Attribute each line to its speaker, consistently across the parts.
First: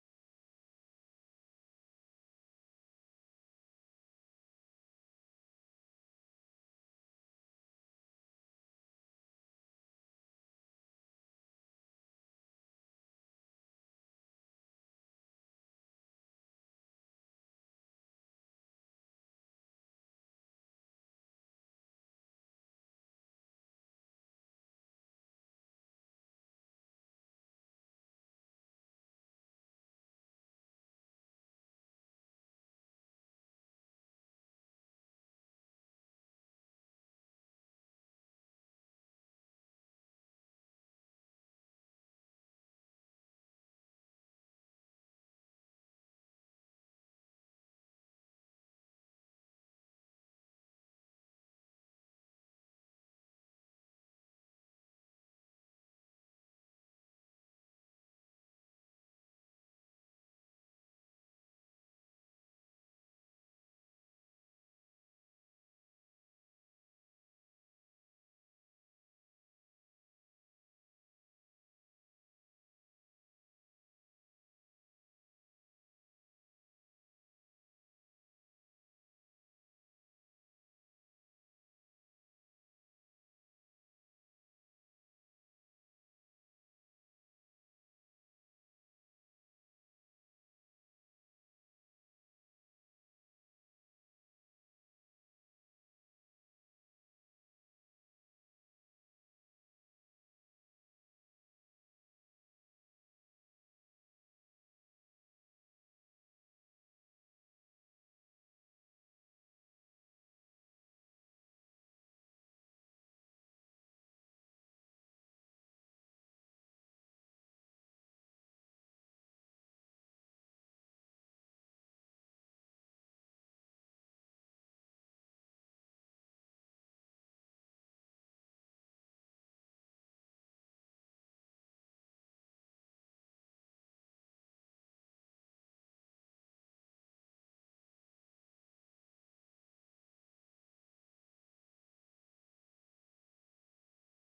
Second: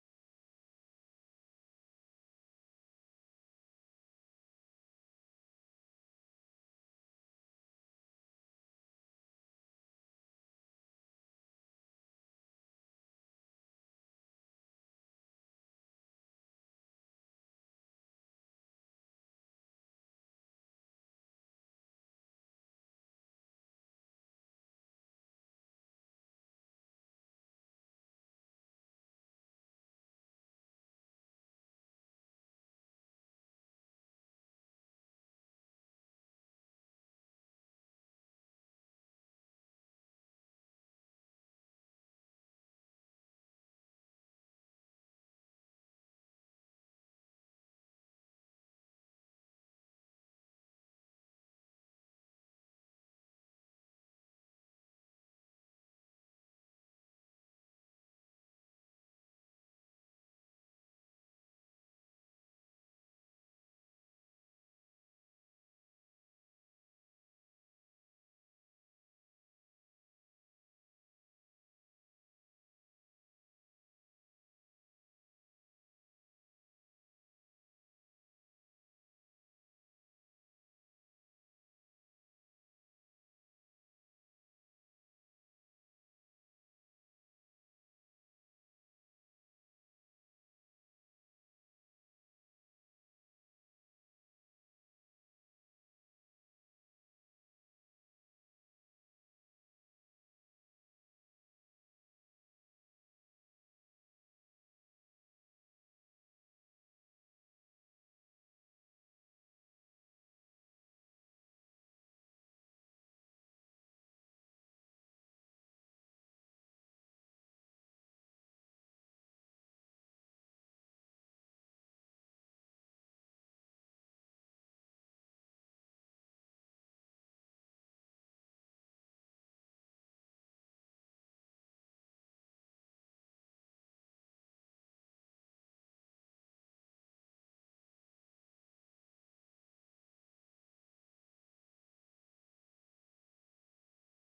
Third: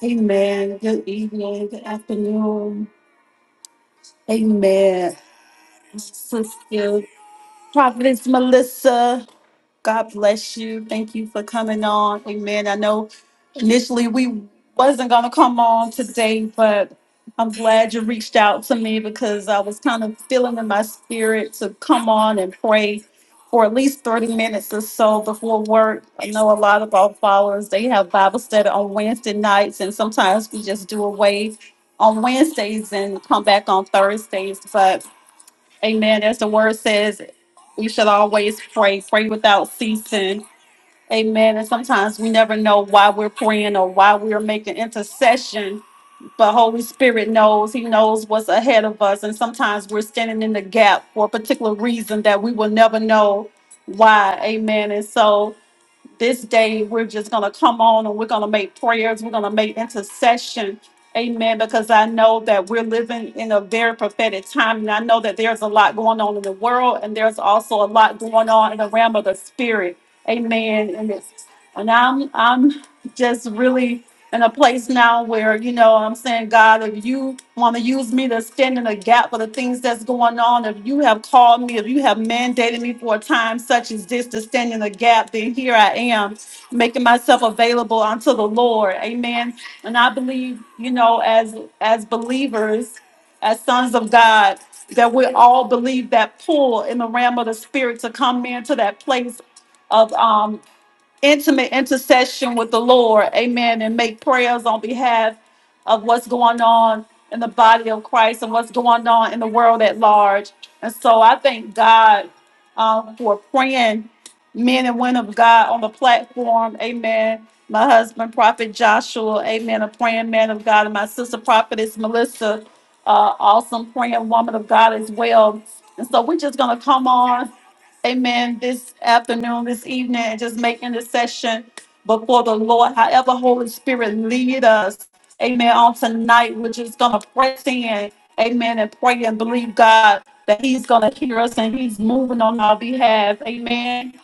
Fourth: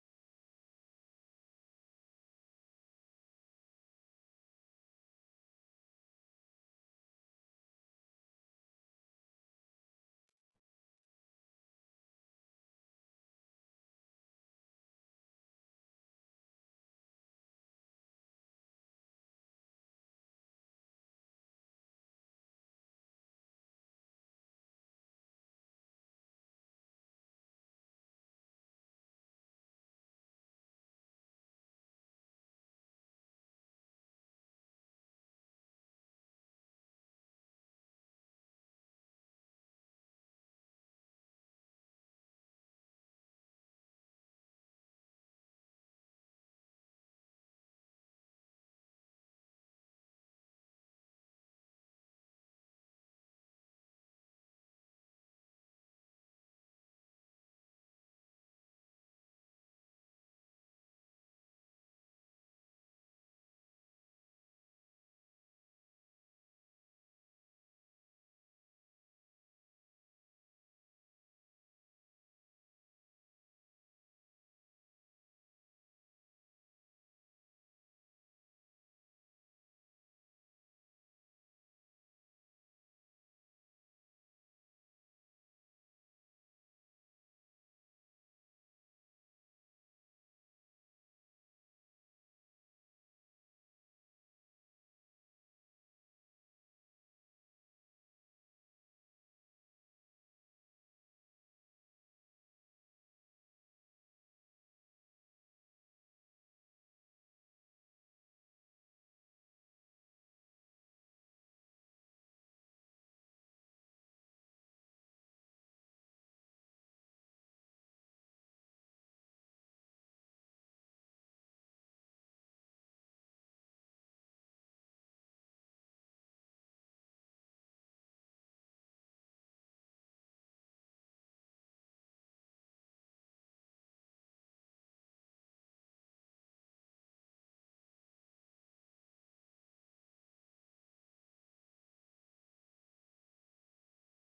Speaker 1: Amen. Good evening, good afternoon. Amen. Sister Providence Melissa. God bless you. Thank you for coming on. Amen. I know initially we wasn't gonna come on today, but I'm glad you reached out to me because I was kind of feeling in my spirit to come on and pray for at least 30 minutes or so before work. I know a lot of our followers, they have Bible study on Wednesday nights, and sometimes we just do away on Wednesdays and come back on Thursdays. But Amen. As the word says, we should always pray, pray without ceasing. Amen. And sometimes we never know why we're praying or why we're making intercession, but Holy Spirit knows. He knows what's ahead of us. And sometimes we're standing in the gap for a particular reason that we will never know why. Amen. And so this day we're just going to come on and we're going to make prayers we're going to make intercession amen because i know that we're living in a very prophetic time and i know that there's a lot going on in the world and there's also a lot going on in the realm of the spirit amen and it's and i'm i'm just really in a place now where you know I'm saying, God, if you want to use me to stand in a gap for the things that's going on, if you have called me, if you have mandated me for a time such as this to stand in a gap, then here I am making myself available unto the Lord. Amen. And I believe, you know, as as believers, as sons of God, that we all believe that pull in the realm of the spirit to come into that place. Of um, intimate intercession with the Lord, amen, and make prayers on behalf of what's going on in the body of Christ and what's going on in the world at large. And so I thank God um, for praying men and women of God on the platform, amen. My husband, Prophet Joshua, amen, a praying man of God, and my sister, Prophetess Melissa, uh, awesome praying woman of God as well. And so we're just going to come on amen, this afternoon, this evening, and just make intercession before the Lord, however Holy Spirit lead us, amen, on tonight, we're just going to press in, amen, and pray and believe God that he's going to hear us and he's moving on our behalf, amen.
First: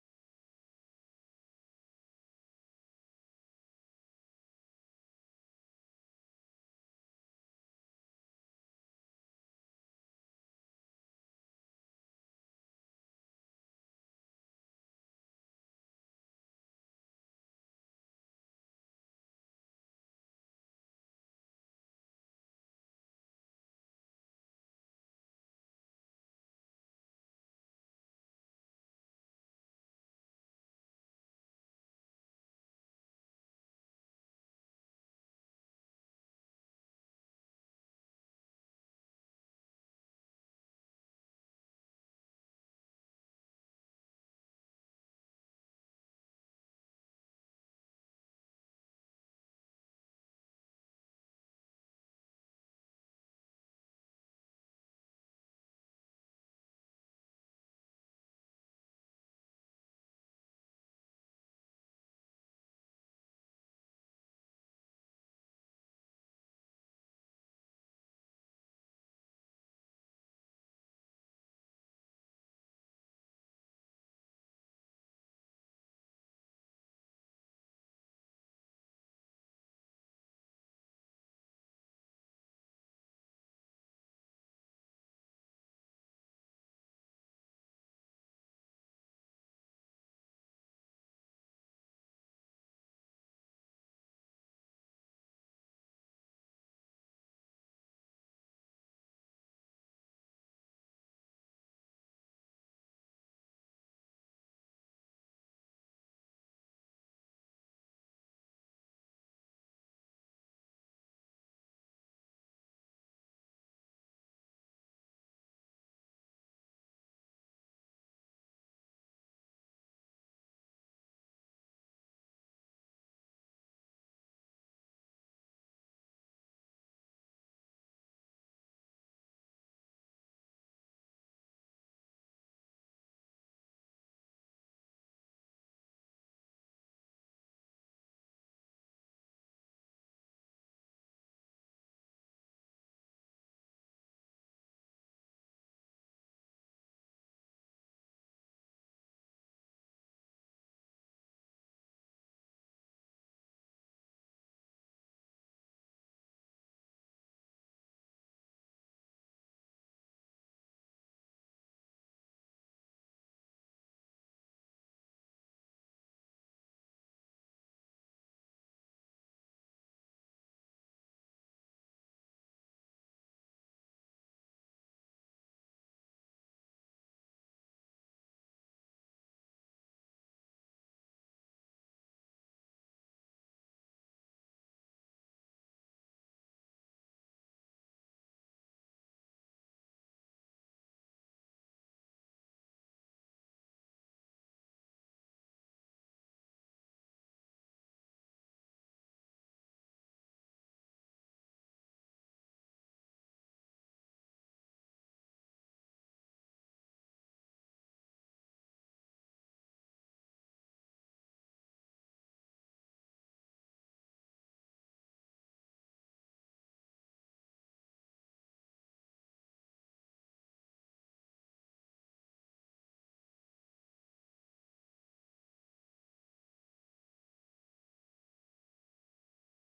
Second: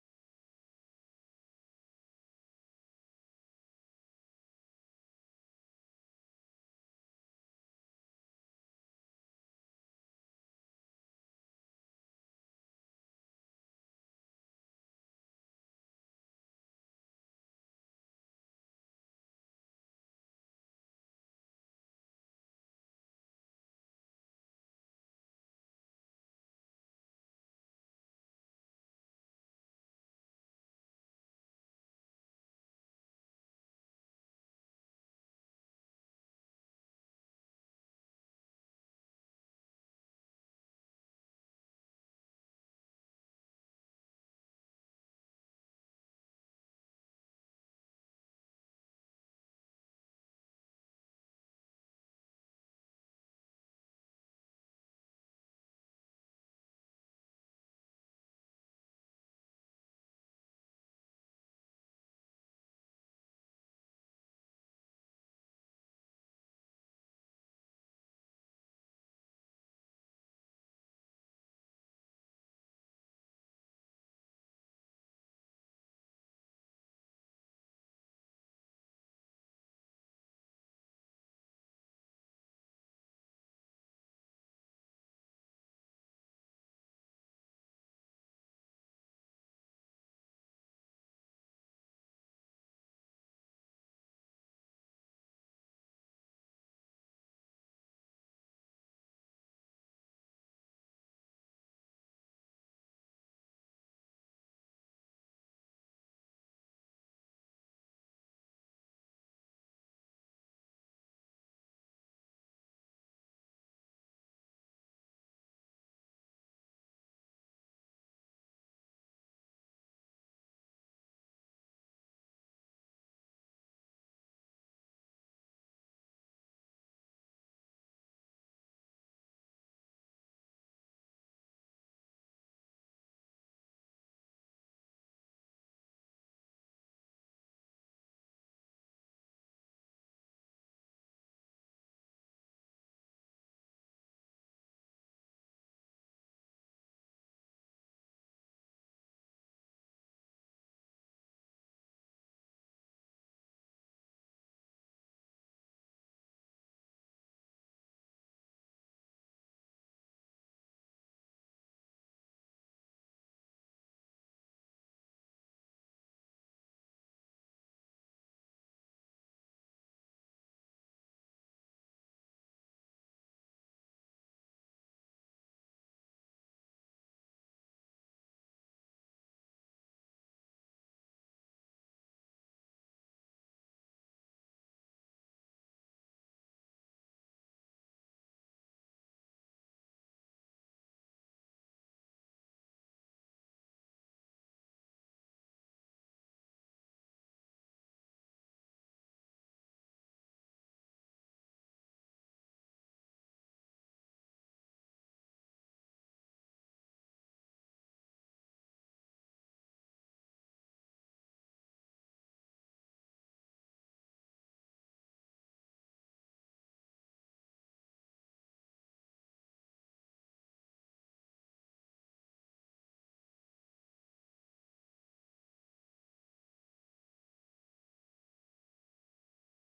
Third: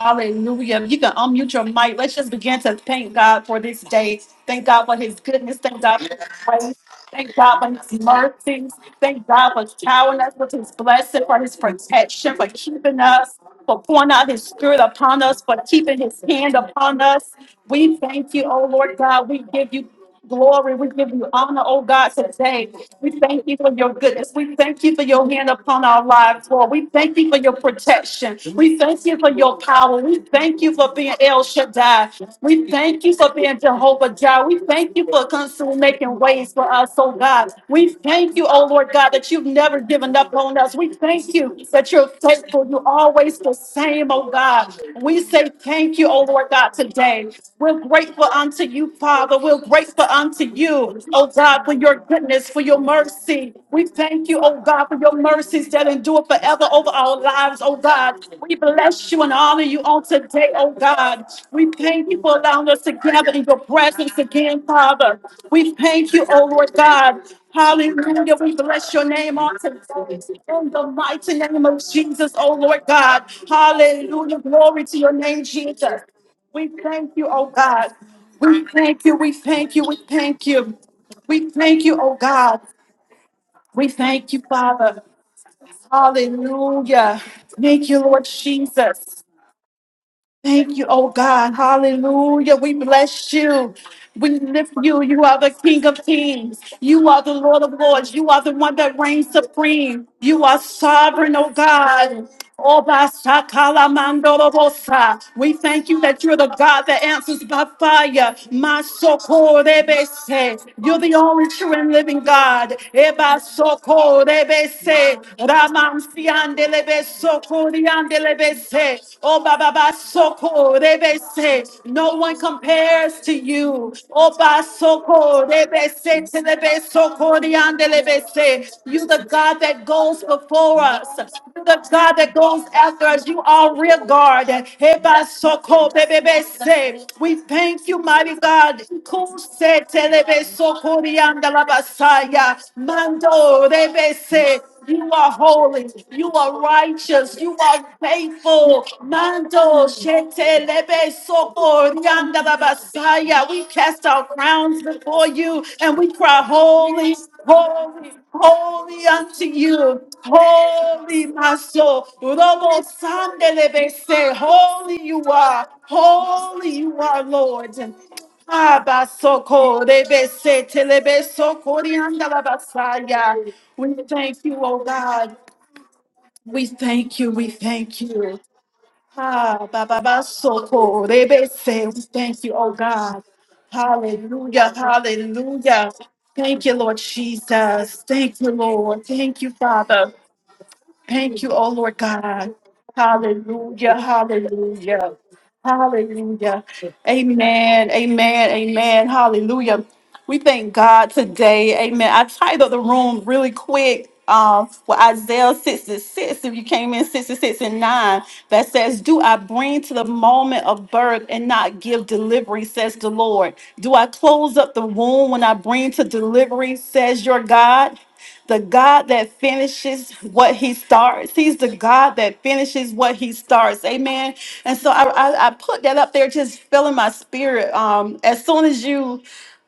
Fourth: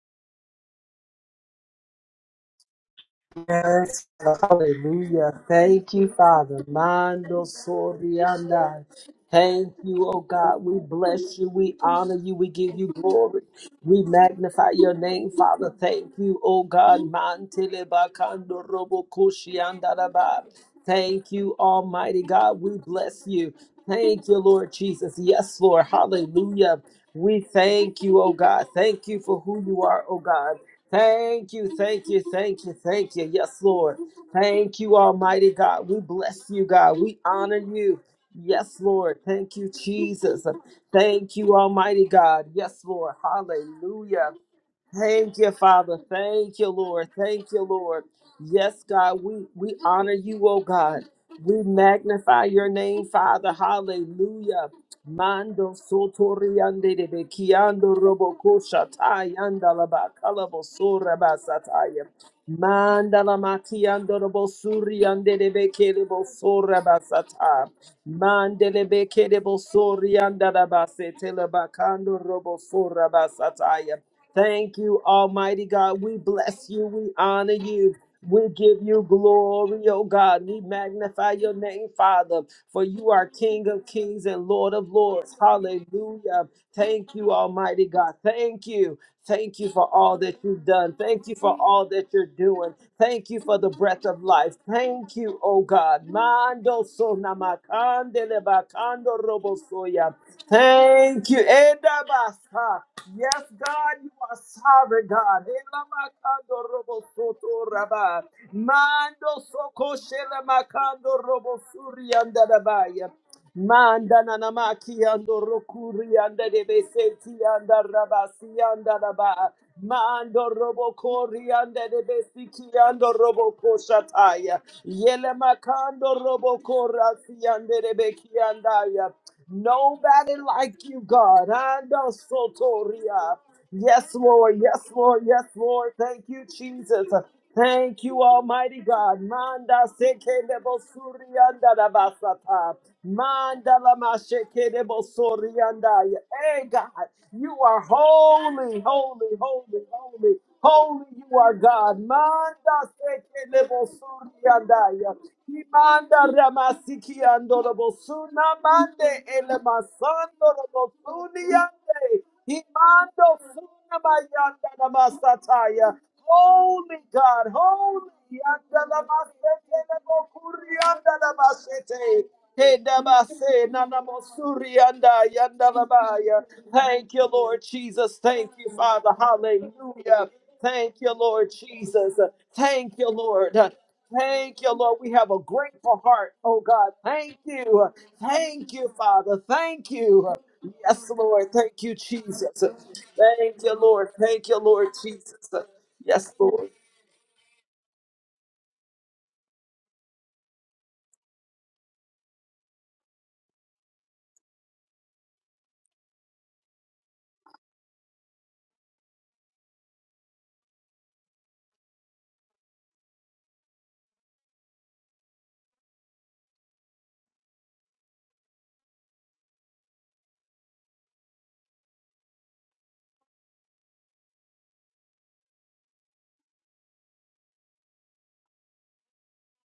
Speaker 1: Hallelujah. You can unmute your mic. Let's just begin to thank God for this
Speaker 2: Yes,
Speaker 1: day. Thank God for his
Speaker 2: hallelujah.
Speaker 1: goodness. Thank
Speaker 2: Thank
Speaker 1: God for
Speaker 2: you,
Speaker 1: his
Speaker 2: Father.
Speaker 1: grace. Thank
Speaker 2: Mando
Speaker 1: God for his mercy.
Speaker 2: sorianda.
Speaker 1: Thank God for
Speaker 2: Thank you, oh
Speaker 1: showering us with
Speaker 2: God.
Speaker 1: his
Speaker 2: We
Speaker 1: blessing,
Speaker 2: bless
Speaker 1: for
Speaker 2: you.
Speaker 1: his
Speaker 2: We honor you.
Speaker 1: protection, for
Speaker 2: We give you
Speaker 1: keeping us,
Speaker 2: glory.
Speaker 1: for
Speaker 2: We
Speaker 1: pouring out his
Speaker 2: magnify
Speaker 1: spirit
Speaker 2: your
Speaker 1: upon
Speaker 2: name,
Speaker 1: us, for
Speaker 2: Father.
Speaker 1: keeping
Speaker 2: Thank
Speaker 1: his
Speaker 2: you,
Speaker 1: hand
Speaker 2: oh
Speaker 1: upon
Speaker 2: God.
Speaker 1: us.
Speaker 2: Mantele
Speaker 1: We thank you, oh
Speaker 2: bakando
Speaker 1: Lord
Speaker 2: robo
Speaker 1: God. We give you
Speaker 2: kushianda raba.
Speaker 1: glory. We give you
Speaker 2: Thank you,
Speaker 1: honor, oh God,
Speaker 2: Almighty God.
Speaker 1: today.
Speaker 2: We
Speaker 1: We
Speaker 2: bless
Speaker 1: thank
Speaker 2: you.
Speaker 1: you for your
Speaker 2: Thank
Speaker 1: goodness.
Speaker 2: you,
Speaker 1: We
Speaker 2: Lord
Speaker 1: thank you for
Speaker 2: Jesus.
Speaker 1: your hand
Speaker 2: Yes,
Speaker 1: upon
Speaker 2: Lord.
Speaker 1: our lives, Lord.
Speaker 2: Hallelujah.
Speaker 1: We thank you for
Speaker 2: We
Speaker 1: your
Speaker 2: thank you, oh
Speaker 1: protection.
Speaker 2: God.
Speaker 1: We thank
Speaker 2: Thank
Speaker 1: you
Speaker 2: you
Speaker 1: for
Speaker 2: for
Speaker 1: your
Speaker 2: who you
Speaker 1: power.
Speaker 2: are, oh
Speaker 1: We
Speaker 2: God.
Speaker 1: thank you for being El
Speaker 2: Thank you, thank
Speaker 1: Shaddai.
Speaker 2: you, thank
Speaker 1: We
Speaker 2: you,
Speaker 1: thank you
Speaker 2: thank you.
Speaker 1: for being
Speaker 2: Yes, Lord.
Speaker 1: Jehovah Jireh. We
Speaker 2: Thank
Speaker 1: thank
Speaker 2: you,
Speaker 1: you for
Speaker 2: Almighty
Speaker 1: constantly
Speaker 2: God. We
Speaker 1: making
Speaker 2: bless
Speaker 1: ways
Speaker 2: you,
Speaker 1: for us,
Speaker 2: God.
Speaker 1: oh
Speaker 2: We
Speaker 1: God.
Speaker 2: honor
Speaker 1: We
Speaker 2: you.
Speaker 1: thank you, oh
Speaker 2: Yes,
Speaker 1: Lord God,
Speaker 2: Lord.
Speaker 1: that you've
Speaker 2: Thank you,
Speaker 1: never given up
Speaker 2: Jesus.
Speaker 1: on us. We thank
Speaker 2: Thank you,
Speaker 1: you that
Speaker 2: Almighty
Speaker 1: you're
Speaker 2: God.
Speaker 1: faithful.
Speaker 2: Yes,
Speaker 1: You're
Speaker 2: Lord.
Speaker 1: always the same,
Speaker 2: Hallelujah.
Speaker 1: oh God. We
Speaker 2: Thank
Speaker 1: say
Speaker 2: you,
Speaker 1: thank
Speaker 2: Father.
Speaker 1: you, oh Lord
Speaker 2: Thank you,
Speaker 1: God,
Speaker 2: Lord.
Speaker 1: today.
Speaker 2: Thank you,
Speaker 1: We're
Speaker 2: Lord.
Speaker 1: grateful unto
Speaker 2: Yes,
Speaker 1: you,
Speaker 2: God,
Speaker 1: Father.
Speaker 2: we,
Speaker 1: We're
Speaker 2: we
Speaker 1: grateful
Speaker 2: honor you,
Speaker 1: unto
Speaker 2: oh God.
Speaker 1: you, oh
Speaker 2: We
Speaker 1: God, for your your
Speaker 2: magnify
Speaker 1: goodness, for
Speaker 2: your
Speaker 1: your
Speaker 2: name, Father.
Speaker 1: mercy. We thank you, oh
Speaker 2: Hallelujah.
Speaker 1: God, for your mercies
Speaker 2: Mando
Speaker 1: that endure forever over
Speaker 2: sotoriande de
Speaker 1: our lives, oh
Speaker 2: bekiando
Speaker 1: God. We
Speaker 2: roboko
Speaker 1: bless you and
Speaker 2: shatai
Speaker 1: honor you on
Speaker 2: andalaba
Speaker 1: today,
Speaker 2: kalabo
Speaker 1: oh God.
Speaker 2: soraba
Speaker 1: We
Speaker 2: sataya.
Speaker 1: thank you for allowing us to gather
Speaker 2: Mandala
Speaker 1: in your presence
Speaker 2: makiando robo
Speaker 1: again, Father.
Speaker 2: suriande de
Speaker 1: We thank
Speaker 2: bekerebo
Speaker 1: you, oh Lord
Speaker 2: soraba
Speaker 1: God.
Speaker 2: sataya.
Speaker 1: Hallelujah. We
Speaker 2: Mandele
Speaker 1: bless your name
Speaker 2: bekerebo
Speaker 1: on today.
Speaker 2: sorianda
Speaker 1: In the
Speaker 2: rabase
Speaker 1: mighty name of
Speaker 2: telebakando
Speaker 1: Jesus, oh
Speaker 2: robo
Speaker 1: Lord God.
Speaker 2: soraba sataya.
Speaker 1: Hallelujah.
Speaker 2: Thank
Speaker 1: Glory to
Speaker 2: you,
Speaker 1: your name,
Speaker 2: Almighty God.
Speaker 1: Jesus.
Speaker 2: We
Speaker 1: We
Speaker 2: bless you.
Speaker 1: thank
Speaker 2: We
Speaker 1: you, oh
Speaker 2: honor
Speaker 1: God.
Speaker 2: you. We
Speaker 1: We
Speaker 2: give you
Speaker 1: thank you. We thank you.
Speaker 2: glory,
Speaker 1: We
Speaker 2: oh
Speaker 1: thank
Speaker 2: God. We
Speaker 1: you.
Speaker 2: magnify
Speaker 1: We
Speaker 2: your
Speaker 1: thank
Speaker 2: name,
Speaker 1: you, oh
Speaker 2: Father,
Speaker 1: God.
Speaker 2: for you are King of
Speaker 1: We
Speaker 2: kings
Speaker 1: thank you,
Speaker 2: and Lord of
Speaker 1: Father.
Speaker 2: lords. Hallelujah. Thank
Speaker 1: Hallelujah.
Speaker 2: you, Almighty
Speaker 1: Thank you,
Speaker 2: God.
Speaker 1: Lord
Speaker 2: Thank you.
Speaker 1: Jesus.
Speaker 2: Thank you for all that you've
Speaker 1: Thank you,
Speaker 2: done.
Speaker 1: oh
Speaker 2: Thank you
Speaker 1: God.
Speaker 2: for all that you're
Speaker 1: Hallelujah. We
Speaker 2: doing. Thank
Speaker 1: bless
Speaker 2: you for the
Speaker 1: you.
Speaker 2: breath of
Speaker 1: We
Speaker 2: life.
Speaker 1: lift you.
Speaker 2: Thank
Speaker 1: You are
Speaker 2: you,
Speaker 1: the
Speaker 2: oh
Speaker 1: King of
Speaker 2: God.
Speaker 1: Kings.
Speaker 2: Mando
Speaker 1: You
Speaker 2: so
Speaker 1: are the Lord of Lords. You
Speaker 2: namakandele
Speaker 1: are the one that
Speaker 2: bakando
Speaker 1: reigns supreme.
Speaker 2: robosoya.
Speaker 1: You are
Speaker 2: Thank
Speaker 1: sovereign,
Speaker 2: you.
Speaker 1: oh God.
Speaker 2: Edabasa.
Speaker 1: Oba
Speaker 2: Yes,
Speaker 1: sakala
Speaker 2: God, you are
Speaker 1: mandoro
Speaker 2: sovereign,
Speaker 1: bosa.
Speaker 2: God.
Speaker 1: We thank you that you're the
Speaker 2: Elamakando
Speaker 1: God that
Speaker 2: robo
Speaker 1: answers by
Speaker 2: soto raba.
Speaker 1: fire.
Speaker 2: Mando soko
Speaker 1: Masokorebese. You're the
Speaker 2: shelamakando
Speaker 1: only
Speaker 2: robo
Speaker 1: true and
Speaker 2: suri
Speaker 1: living God.
Speaker 2: andarabaya.
Speaker 1: Eba
Speaker 2: Manda nanamaki ando rokuri
Speaker 1: sokorebese.
Speaker 2: anda de
Speaker 1: Yandelebe
Speaker 2: beseti
Speaker 1: soko,
Speaker 2: anda
Speaker 1: yandelebe
Speaker 2: rabasi
Speaker 1: se.
Speaker 2: anda
Speaker 1: Oh,
Speaker 2: raba.
Speaker 1: Baba ba
Speaker 2: Mando
Speaker 1: soko,
Speaker 2: robo
Speaker 1: rebe
Speaker 2: kori
Speaker 1: se.
Speaker 2: anda de
Speaker 1: No one
Speaker 2: besiki ando
Speaker 1: compares to
Speaker 2: robo
Speaker 1: you. Oh,
Speaker 2: koshataya.
Speaker 1: ba
Speaker 2: Yele
Speaker 1: soko, rebe
Speaker 2: makando
Speaker 1: se,
Speaker 2: robo
Speaker 1: telebe soko,
Speaker 2: korasi anda de
Speaker 1: yandelebe
Speaker 2: beki
Speaker 1: se. You
Speaker 2: andaya.
Speaker 1: the God that goes
Speaker 2: Nobody like
Speaker 1: before
Speaker 2: you,
Speaker 1: us.
Speaker 2: God.
Speaker 1: You the
Speaker 2: Ando
Speaker 1: God that goes after us.
Speaker 2: sotoria.
Speaker 1: You are real
Speaker 2: Yes,
Speaker 1: guard.
Speaker 2: Lord. Yes,
Speaker 1: Hey,
Speaker 2: Lord.
Speaker 1: ba
Speaker 2: Yes,
Speaker 1: soko,
Speaker 2: Lord. Thank
Speaker 1: bebebe
Speaker 2: you,
Speaker 1: se.
Speaker 2: Jesus.
Speaker 1: We thank you,
Speaker 2: Thank you,
Speaker 1: mighty
Speaker 2: Almighty
Speaker 1: God.
Speaker 2: God. Manda
Speaker 1: Kuse
Speaker 2: seke
Speaker 1: telebe
Speaker 2: debo
Speaker 1: soko,
Speaker 2: surianda
Speaker 1: yandelebe
Speaker 2: da
Speaker 1: saya.
Speaker 2: basata.
Speaker 1: Mando,
Speaker 2: Manda la
Speaker 1: rebe se.
Speaker 2: masheke debo
Speaker 1: You are holy.
Speaker 2: surianda.
Speaker 1: You are
Speaker 2: Hey, God,
Speaker 1: righteous.
Speaker 2: you
Speaker 1: You
Speaker 2: are
Speaker 1: are
Speaker 2: holy,
Speaker 1: faithful.
Speaker 2: holy, holy,
Speaker 1: Mando
Speaker 2: holy.
Speaker 1: shete
Speaker 2: Holy
Speaker 1: lebe
Speaker 2: you are
Speaker 1: soko
Speaker 2: God.
Speaker 1: rianda
Speaker 2: Manda
Speaker 1: babasaya.
Speaker 2: seke
Speaker 1: We
Speaker 2: debo
Speaker 1: cast our crowns
Speaker 2: surianda.
Speaker 1: before you and we
Speaker 2: Imanda
Speaker 1: cry, Holy,
Speaker 2: ramasiki andorobo
Speaker 1: holy,
Speaker 2: suna
Speaker 1: holy
Speaker 2: mande
Speaker 1: unto
Speaker 2: ele
Speaker 1: you.
Speaker 2: masando robo
Speaker 1: Holy, my soul.
Speaker 2: suniande.
Speaker 1: Robo
Speaker 2: Imando
Speaker 1: sande lebe
Speaker 2: funa
Speaker 1: se.
Speaker 2: bayanda da
Speaker 1: Holy you are.
Speaker 2: basataya.
Speaker 1: Holy
Speaker 2: Holy
Speaker 1: you are,
Speaker 2: God,
Speaker 1: Lord.
Speaker 2: holy yanda da basete
Speaker 1: Abasoko,
Speaker 2: da
Speaker 1: rebese,
Speaker 2: bokuri yanda da
Speaker 1: telebesoko,
Speaker 2: basete.
Speaker 1: rianda la
Speaker 2: Hey, da
Speaker 1: basaya.
Speaker 2: na
Speaker 1: We
Speaker 2: na
Speaker 1: thank you,
Speaker 2: mosuri
Speaker 1: oh
Speaker 2: yanda
Speaker 1: God.
Speaker 2: yanda da baya.
Speaker 1: We
Speaker 2: Thank
Speaker 1: thank
Speaker 2: you,
Speaker 1: you. We
Speaker 2: Lord
Speaker 1: thank
Speaker 2: Jesus.
Speaker 1: you.
Speaker 2: Thank you, Father.
Speaker 1: Ah, ba ba ba
Speaker 2: Hallelujah. Thank
Speaker 1: soko
Speaker 2: you, Lord
Speaker 1: rebe se. We
Speaker 2: Jesus.
Speaker 1: thank you, oh
Speaker 2: Thank you,
Speaker 1: God.
Speaker 2: Lord. Thank
Speaker 1: Hallelujah.
Speaker 2: you, Lord. We have a
Speaker 1: Hallelujah.
Speaker 2: grateful heart, oh
Speaker 1: Thank you,
Speaker 2: God.
Speaker 1: Lord
Speaker 2: Thank you.
Speaker 1: Jesus. Thank you,
Speaker 2: Thank you,
Speaker 1: Lord.
Speaker 2: Father.
Speaker 1: Thank you,
Speaker 2: Thank
Speaker 1: Father.
Speaker 2: you. Yes,
Speaker 1: Thank
Speaker 2: Lord.
Speaker 1: you, oh
Speaker 2: Thank you,
Speaker 1: Lord God.
Speaker 2: Jesus. Thank you,
Speaker 1: Hallelujah.
Speaker 2: Lord. Thank you, Lord
Speaker 1: Hallelujah.
Speaker 2: Jesus. Yes,
Speaker 1: Hallelujah.
Speaker 2: Lord.
Speaker 1: Amen. Amen. Amen. Hallelujah. We thank God today. Amen. I titled the room really quick um, with Isaiah 6 and 6. If you came in 6 and 6 and 9, that says, Do I bring to the moment of birth and not give delivery, says the Lord? Do I close up the womb when I bring to delivery, says your God? The God that finishes what he starts. He's the God that finishes what he starts. Amen. And so I, I, I put that up there, just filling my spirit. Um, as soon as you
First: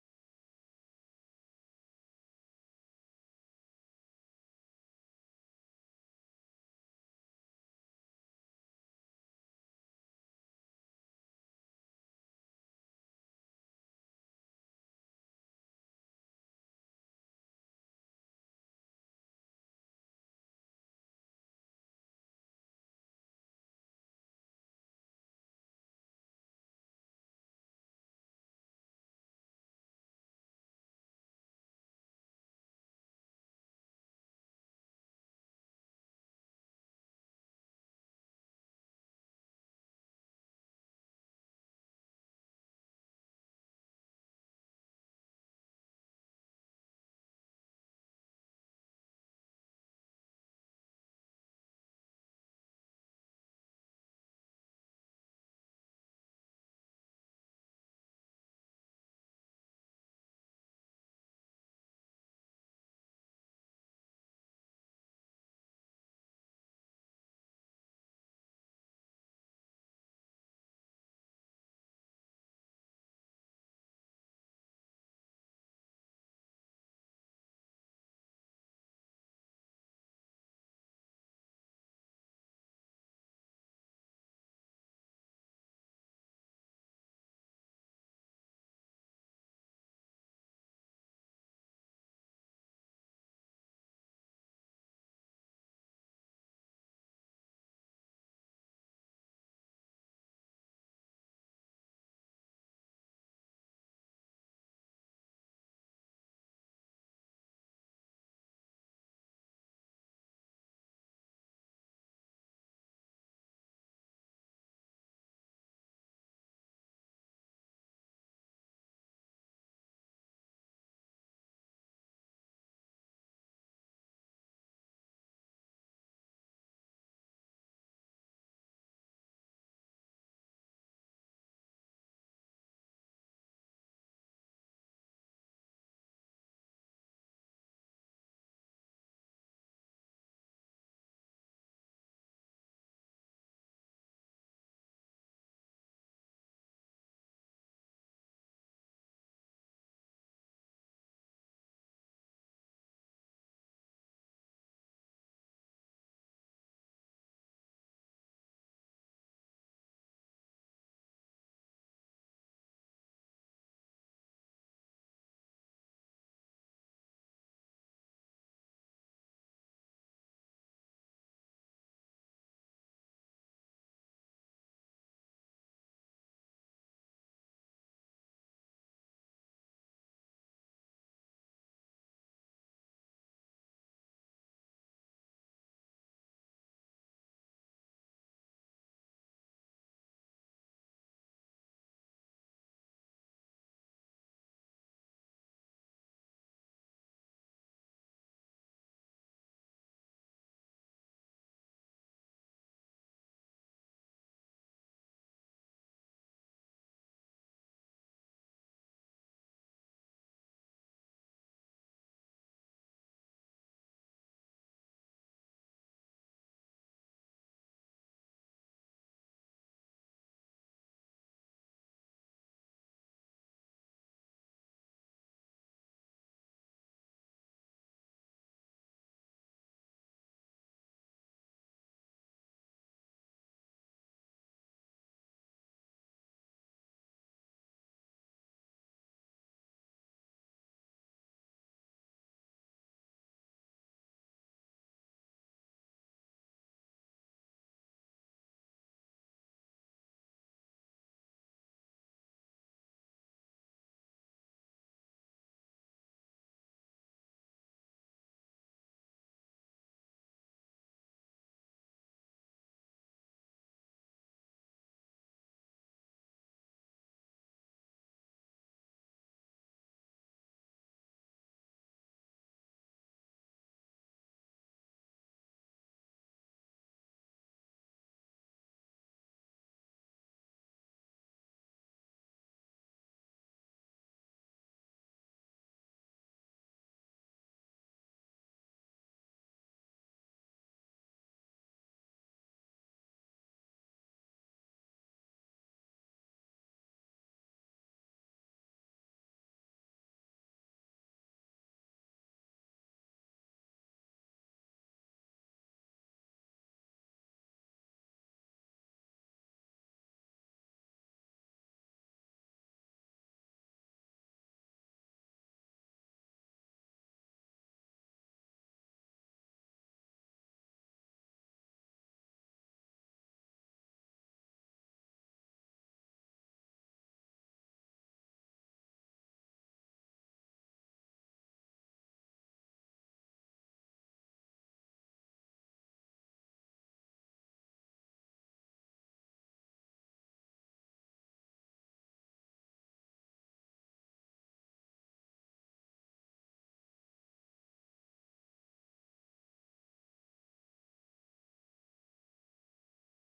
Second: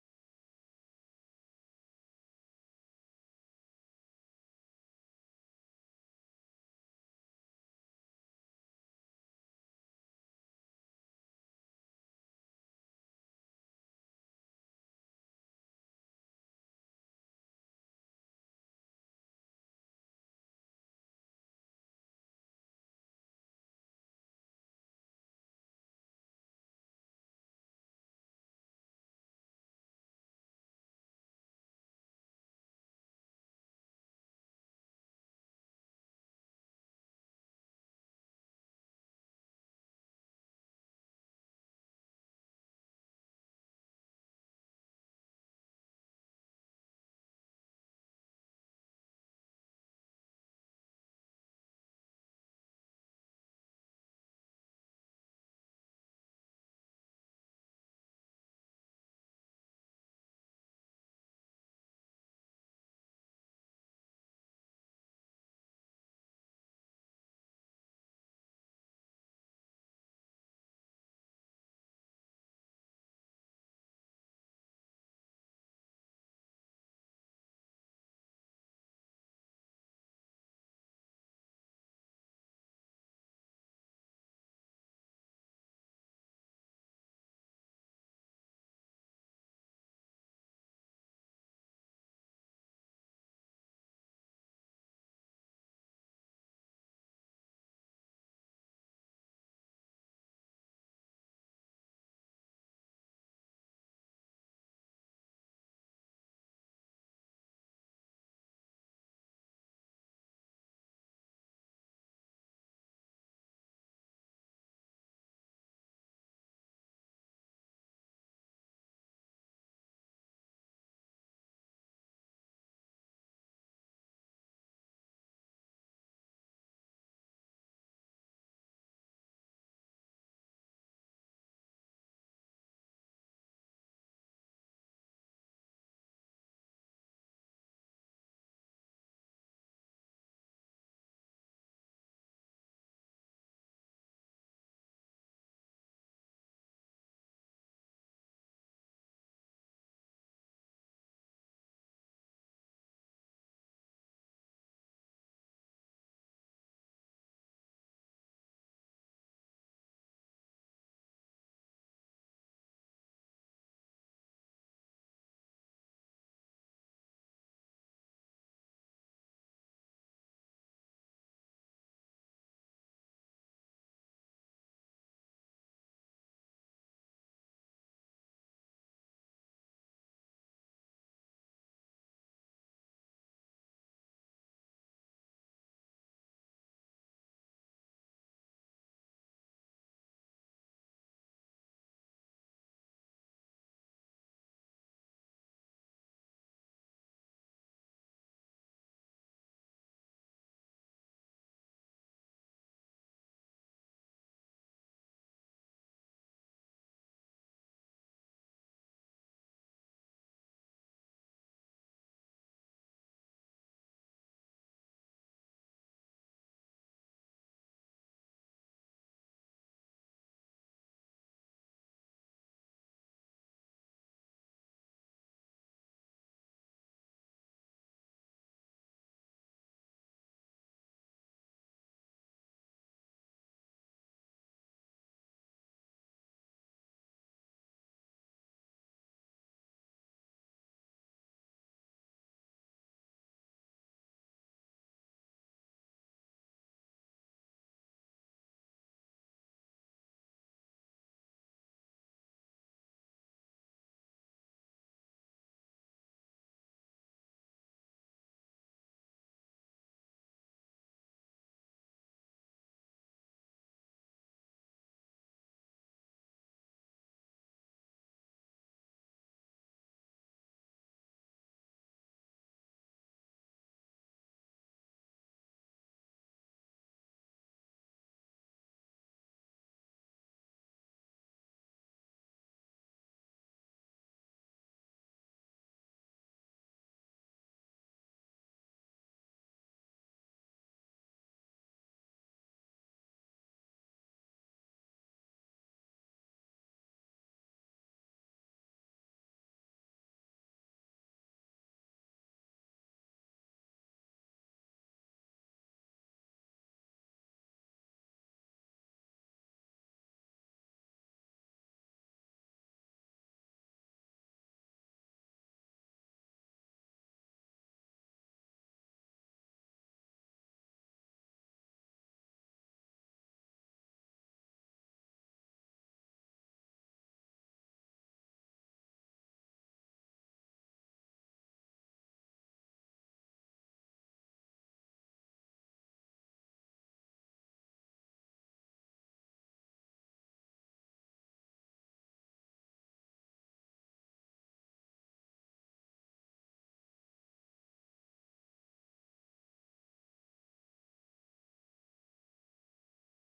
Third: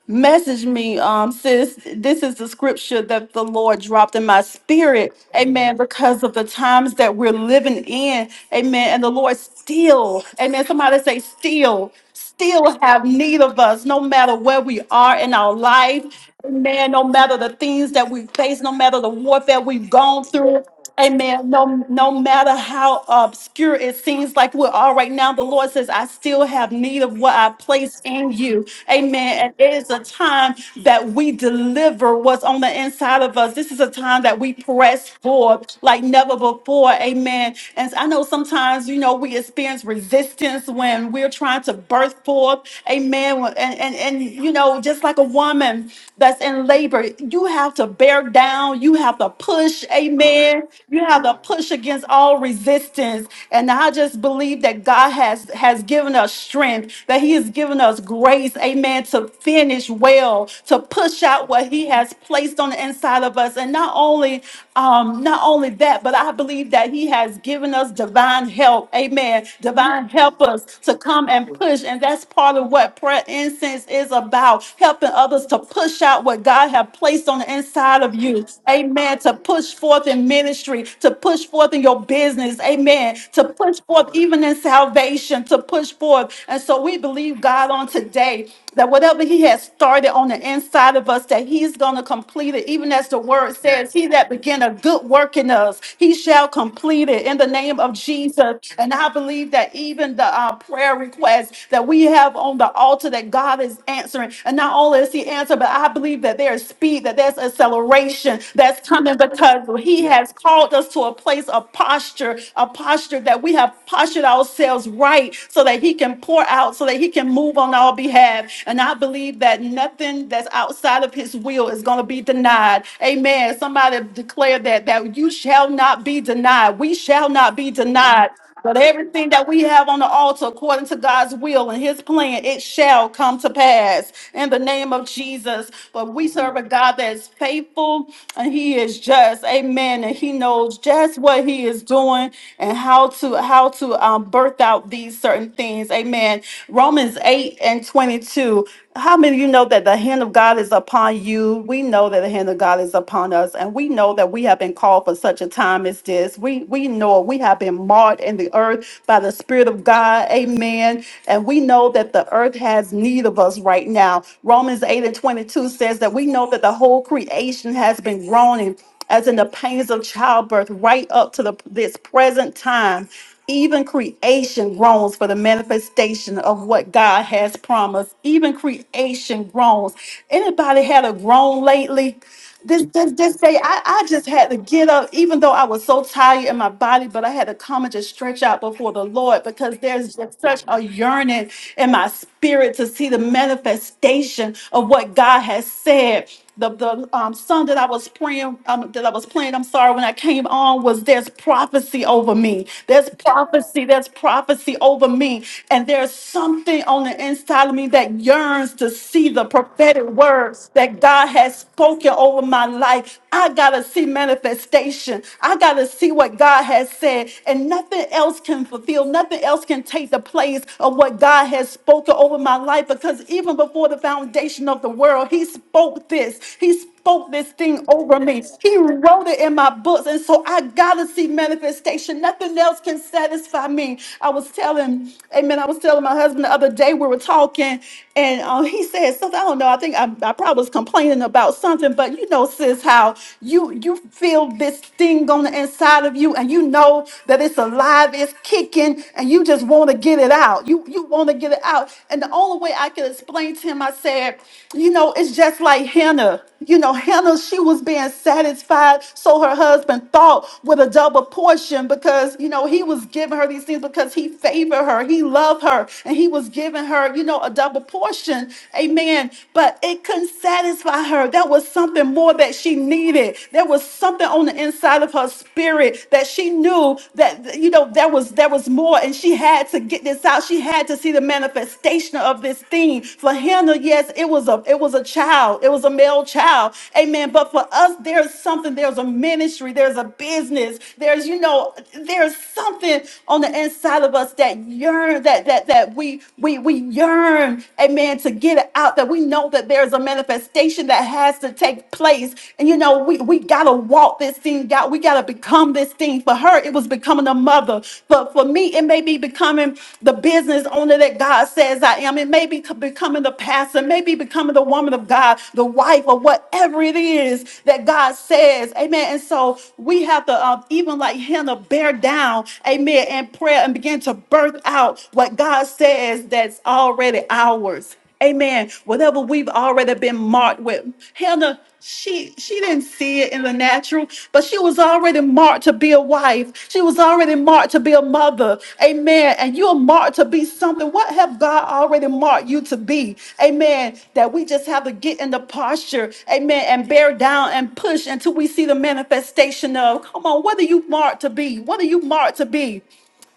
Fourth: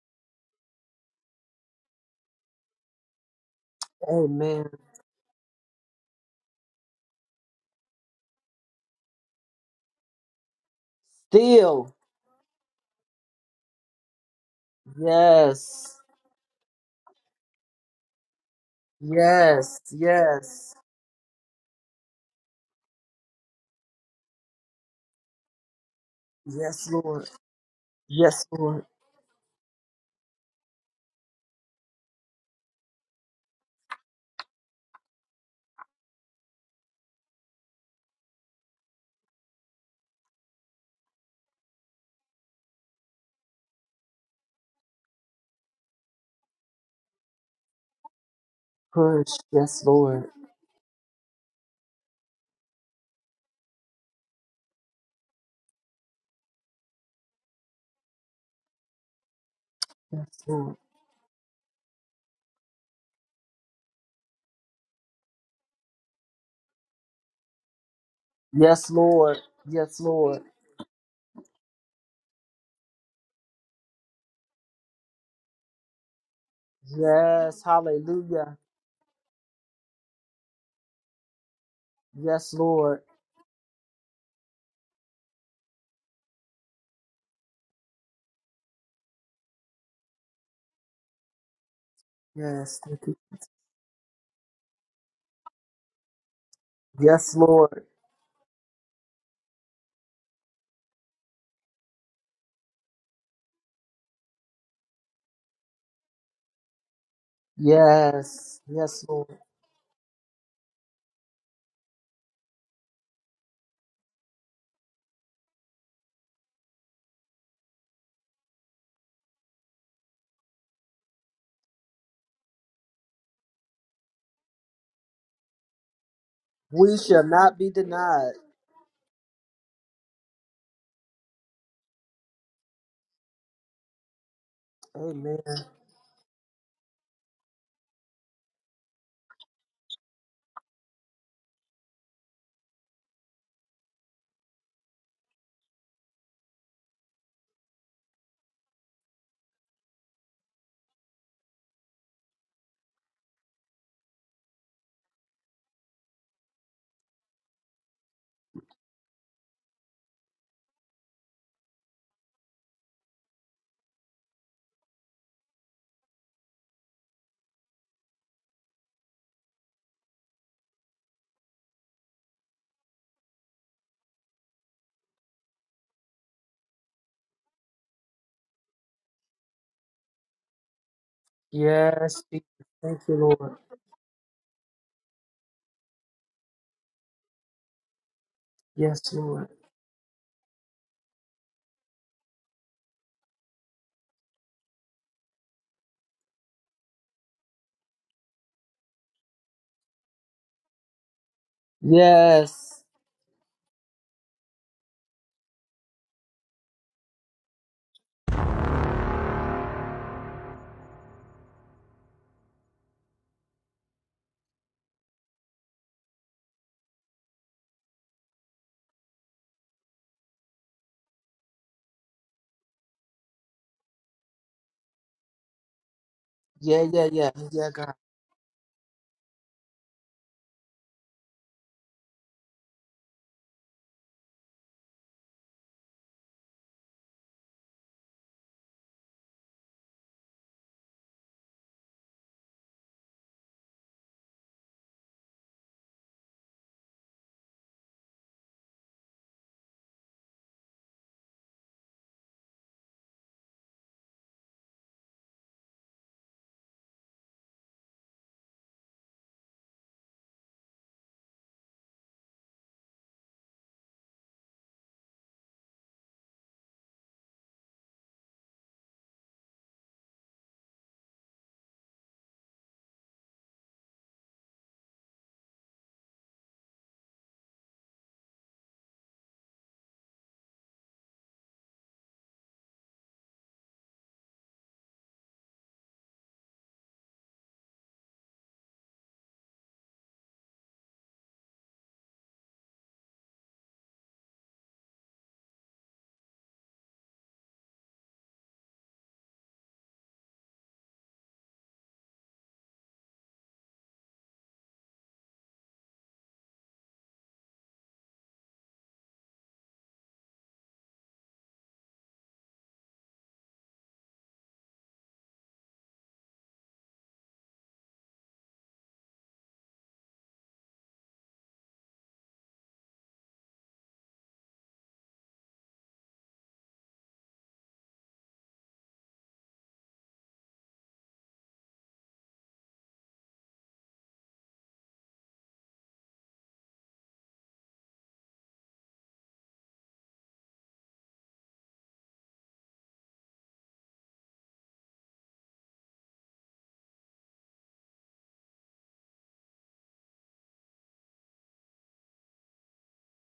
Speaker 1: message me, um, sis. This is the scripture that the Lord dropped in my
Speaker 2: Amen.
Speaker 1: spirit. Amen. Because of the times that we're living in. Amen. And the Lord still, amen. Somebody say, still,
Speaker 2: Still.
Speaker 1: still have need of us, no matter where we are in our
Speaker 2: Yes.
Speaker 1: life. Amen. No matter the things that we face, no matter the warfare
Speaker 2: Yes.
Speaker 1: we've gone through.
Speaker 2: Yes.
Speaker 1: Amen. No, no matter how obscure it seems like we are right now, the Lord says, I still have
Speaker 2: Yes,
Speaker 1: need of
Speaker 2: Lord.
Speaker 1: what I placed in
Speaker 2: Yes,
Speaker 1: you.
Speaker 2: Lord.
Speaker 1: Amen. And it is a time that we deliver what's on the inside of us. This is a time that we press forward like never before. Amen. And I know sometimes, you know, we experience resistance when we're trying to birth forth. Amen. And, and, and you know, just like a woman that's in labor, you have to bear down down. You have to
Speaker 2: Push. Yes,
Speaker 1: push.
Speaker 2: Lord.
Speaker 1: Amen. You have to push against all resistance. And I just believe that God has has given us strength, that He has given us grace. Amen. To finish
Speaker 2: Yes,
Speaker 1: well,
Speaker 2: Lord.
Speaker 1: to push out what He has placed on the inside of us. And not only um, not only that, but I believe that He has given us divine help.
Speaker 2: Yes, Lord.
Speaker 1: Amen.
Speaker 2: Yes,
Speaker 1: Divine help
Speaker 2: Lord.
Speaker 1: us to come and push. And that's part of what prayer incense is about, helping others to push out out what God have placed on the
Speaker 2: Yes.
Speaker 1: inside of you.
Speaker 2: Hallelujah.
Speaker 1: Amen. To push forth in ministry, to push forth in your
Speaker 2: Yes,
Speaker 1: business.
Speaker 2: Lord.
Speaker 1: Amen. To push forth even in salvation, to push forth. And so we believe God on today that whatever he has started on the inside of us, that he's going to complete it.
Speaker 2: Yes.
Speaker 1: Even
Speaker 2: Thank
Speaker 1: as
Speaker 2: you.
Speaker 1: the word says, he that began a good work in us, he shall complete it
Speaker 2: Yes,
Speaker 1: in the name
Speaker 2: Lord.
Speaker 1: of Jesus. And I believe that even the uh, prayer requests that we have on the altar that God is answering. And not only is he answering, but I believe that there's speed, that there's acceleration
Speaker 2: Yes.
Speaker 1: that's
Speaker 2: Yes,
Speaker 1: coming
Speaker 2: Lord.
Speaker 1: because he has called us to a place of posture, a posture that we have postured ourselves right so that he can pour out, so that he can move on our behalf. And I believe that nothing that's outside of his will is going to be denied. Amen. Somebody declare that, that you shall not be denied. We
Speaker 2: We shall
Speaker 1: shall not
Speaker 2: not be
Speaker 1: be
Speaker 2: denied.
Speaker 1: denied. But everything that we have on the altar, according to God's will and his plan, it shall come to pass in the name of
Speaker 2: Amen.
Speaker 1: Jesus. But we serve a God that is faithful and he is just. Amen. And he knows just what he is doing and how to how to um, birth out these certain things. Amen. Romans 8 and 22. How many of you know that the hand of God is upon you? We know that the hand of God is upon us, and we know that we have been called for such a time as this. We we we know we have been marred in the earth by the Spirit of God. Amen. And we know that the earth has need of us right now. Romans 8 and 22 says that we know that the whole creation has been groaning as in the pains of childbirth right up to the, this present time. Even creation groans for the manifestation of what God has promised. Even creation groans. Anybody had a groan lately?
Speaker 2: Yes, Jesus.
Speaker 1: this
Speaker 2: Thank
Speaker 1: this
Speaker 2: you,
Speaker 1: this
Speaker 2: Lord.
Speaker 1: day I, I just had to get up even though i was so tired in my body but i had to come and just stretch out before the
Speaker 2: Yes,
Speaker 1: lord
Speaker 2: Lord.
Speaker 1: because there's just such a yearning in my spirit to see the manifestation of what god has said the, the um, song that I was praying, um, that I was playing, I'm sorry, when I came on was there's prophecy over me.
Speaker 2: Yes.
Speaker 1: There's prophecy, there's prophecy over me. And there's something on the inside of me that yearns to see the prophetic words that that God has spoken over my life. I got to see manifestation. I got to see what God has said. And nothing else can fulfill, nothing else can take the place of what God has spoken over my life because even before the foundation of the world, He spoke this. He
Speaker 2: Yeah,
Speaker 1: spoke
Speaker 2: yeah,
Speaker 1: spoke
Speaker 2: yeah.
Speaker 1: this
Speaker 2: Yeah,
Speaker 1: thing
Speaker 2: God.
Speaker 1: over me. He wrote it in my books. And so I gotta see manifestation. Nothing else can satisfy me. I was telling, amen, I was telling my husband the other day, we were talking, and uh, he said something. I don't know. I think I, I probably was complaining about something, but you know, sis, how you you feel this thing on the inside of you, and you know that it's alive, it's kicking, and you just want to get it out. You you want to get it out. And the only way I could explain to him, I said, you know, it's just like Hannah. You know, Hannah, she was being satisfied, so her husband thought with a double portion because, you know, he was giving her these things because he favored her, he loved her, and he was giving her, you know, a double portion. Amen. But it couldn't satisfy her. There was something more that she needed. There was something on the inside of her spirit that she knew that that you know there was there was more and she had to get this out she had to see the manifestation of this thing for hannah yes it was a it was a child it was a male child amen but for us there's something there's a ministry there's a business there's you know there's something on the inside of us that yearn that that that we we we yearn amen to get it out that we know that there's a manifestation that has to take place and you you know, we, we gotta walk this thing out. We gotta become this thing. For her, it was becoming a mother. For for me, it may be becoming the business owner that God says I am. It may be co- becoming the pastor, It may be becoming the woman of God, the wife, or whatever it is that God says. Amen. And so we have to uh, even like Hannah bear down, amen, in prayer and begin to birth out what God says that's already ours. Amen. Whatever we've already been marked with. Hannah, she she didn't see it in the natural, but she was already marked to be a wife. She was already marked to be a mother. Amen. And you're marked to be something. What have God already marked you to be? Amen. That we just have to get in the posture. Amen. And bear down and push until we see the manifestation of. Come on, what are you marked to be? What are you marked to be?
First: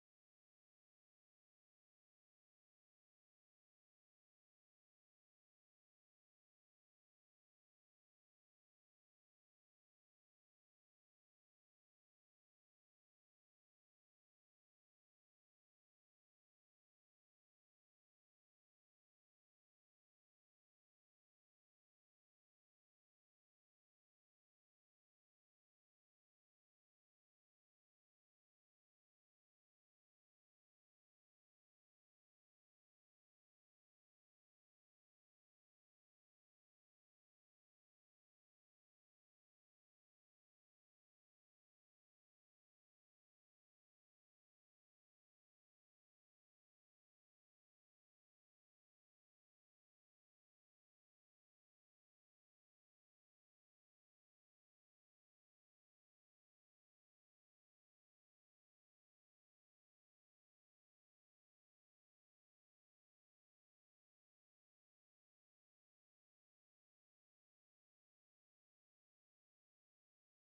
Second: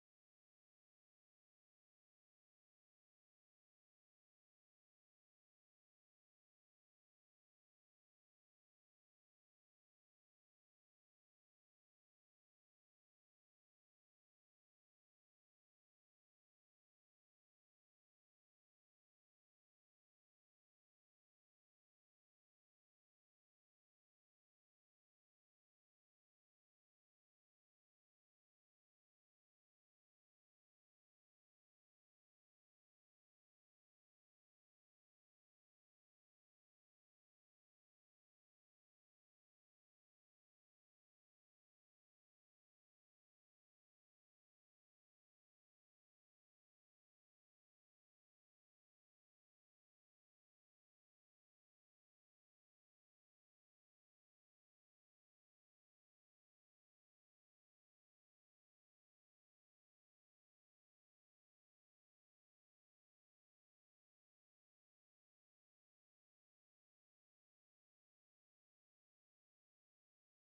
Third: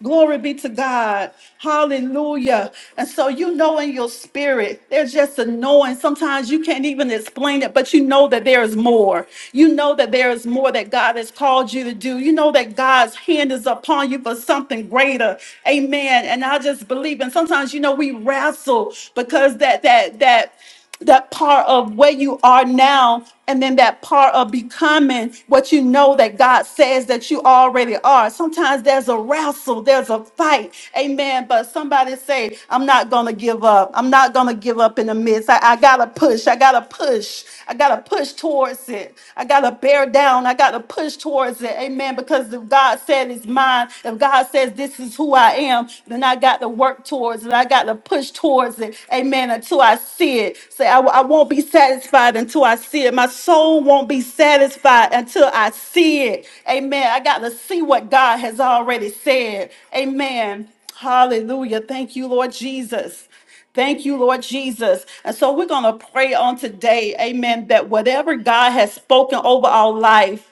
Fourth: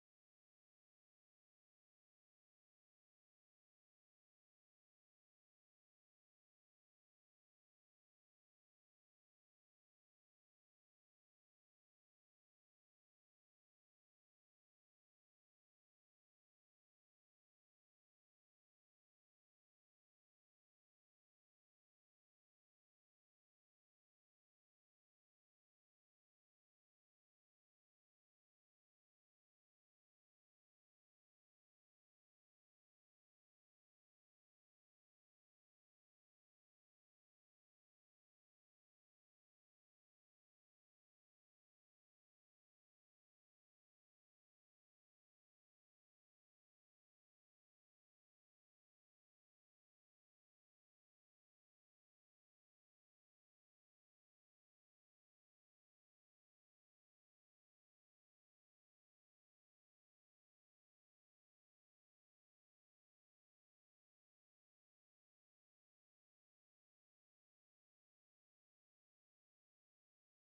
Speaker 1: Glory be to God. Hallelujah. And so you know in your spirit, there's just a knowing. Sometimes you can't even explain it, but you know that there is more. You know that there is more that God has called you to do. You know that God's hand is upon you for something greater. Amen. And I just believe. And sometimes you know we wrestle because that that that that part of where you are now and then that part of becoming what you know that God says that you already are. Sometimes there's a wrestle, there's a fight. Amen. But somebody say, I'm not going to give up. I'm not going to give up in the midst. I, I got to push. I got to push. I got to push towards it. I got to bear down. I got to push towards it. Amen. Because if God said it's mine, if God says this is who I am, am, then I got to work towards it. I got to push towards it. Amen. Until I see it. Say, I, I won't be satisfied until I see it. My soul won't be satisfied until I see it. Amen. I got to see what God has already said. Amen. Hallelujah. Thank you, Lord Jesus. Thank you, Lord Jesus. And so we're going to pray on today, amen, that whatever God has spoken over our life,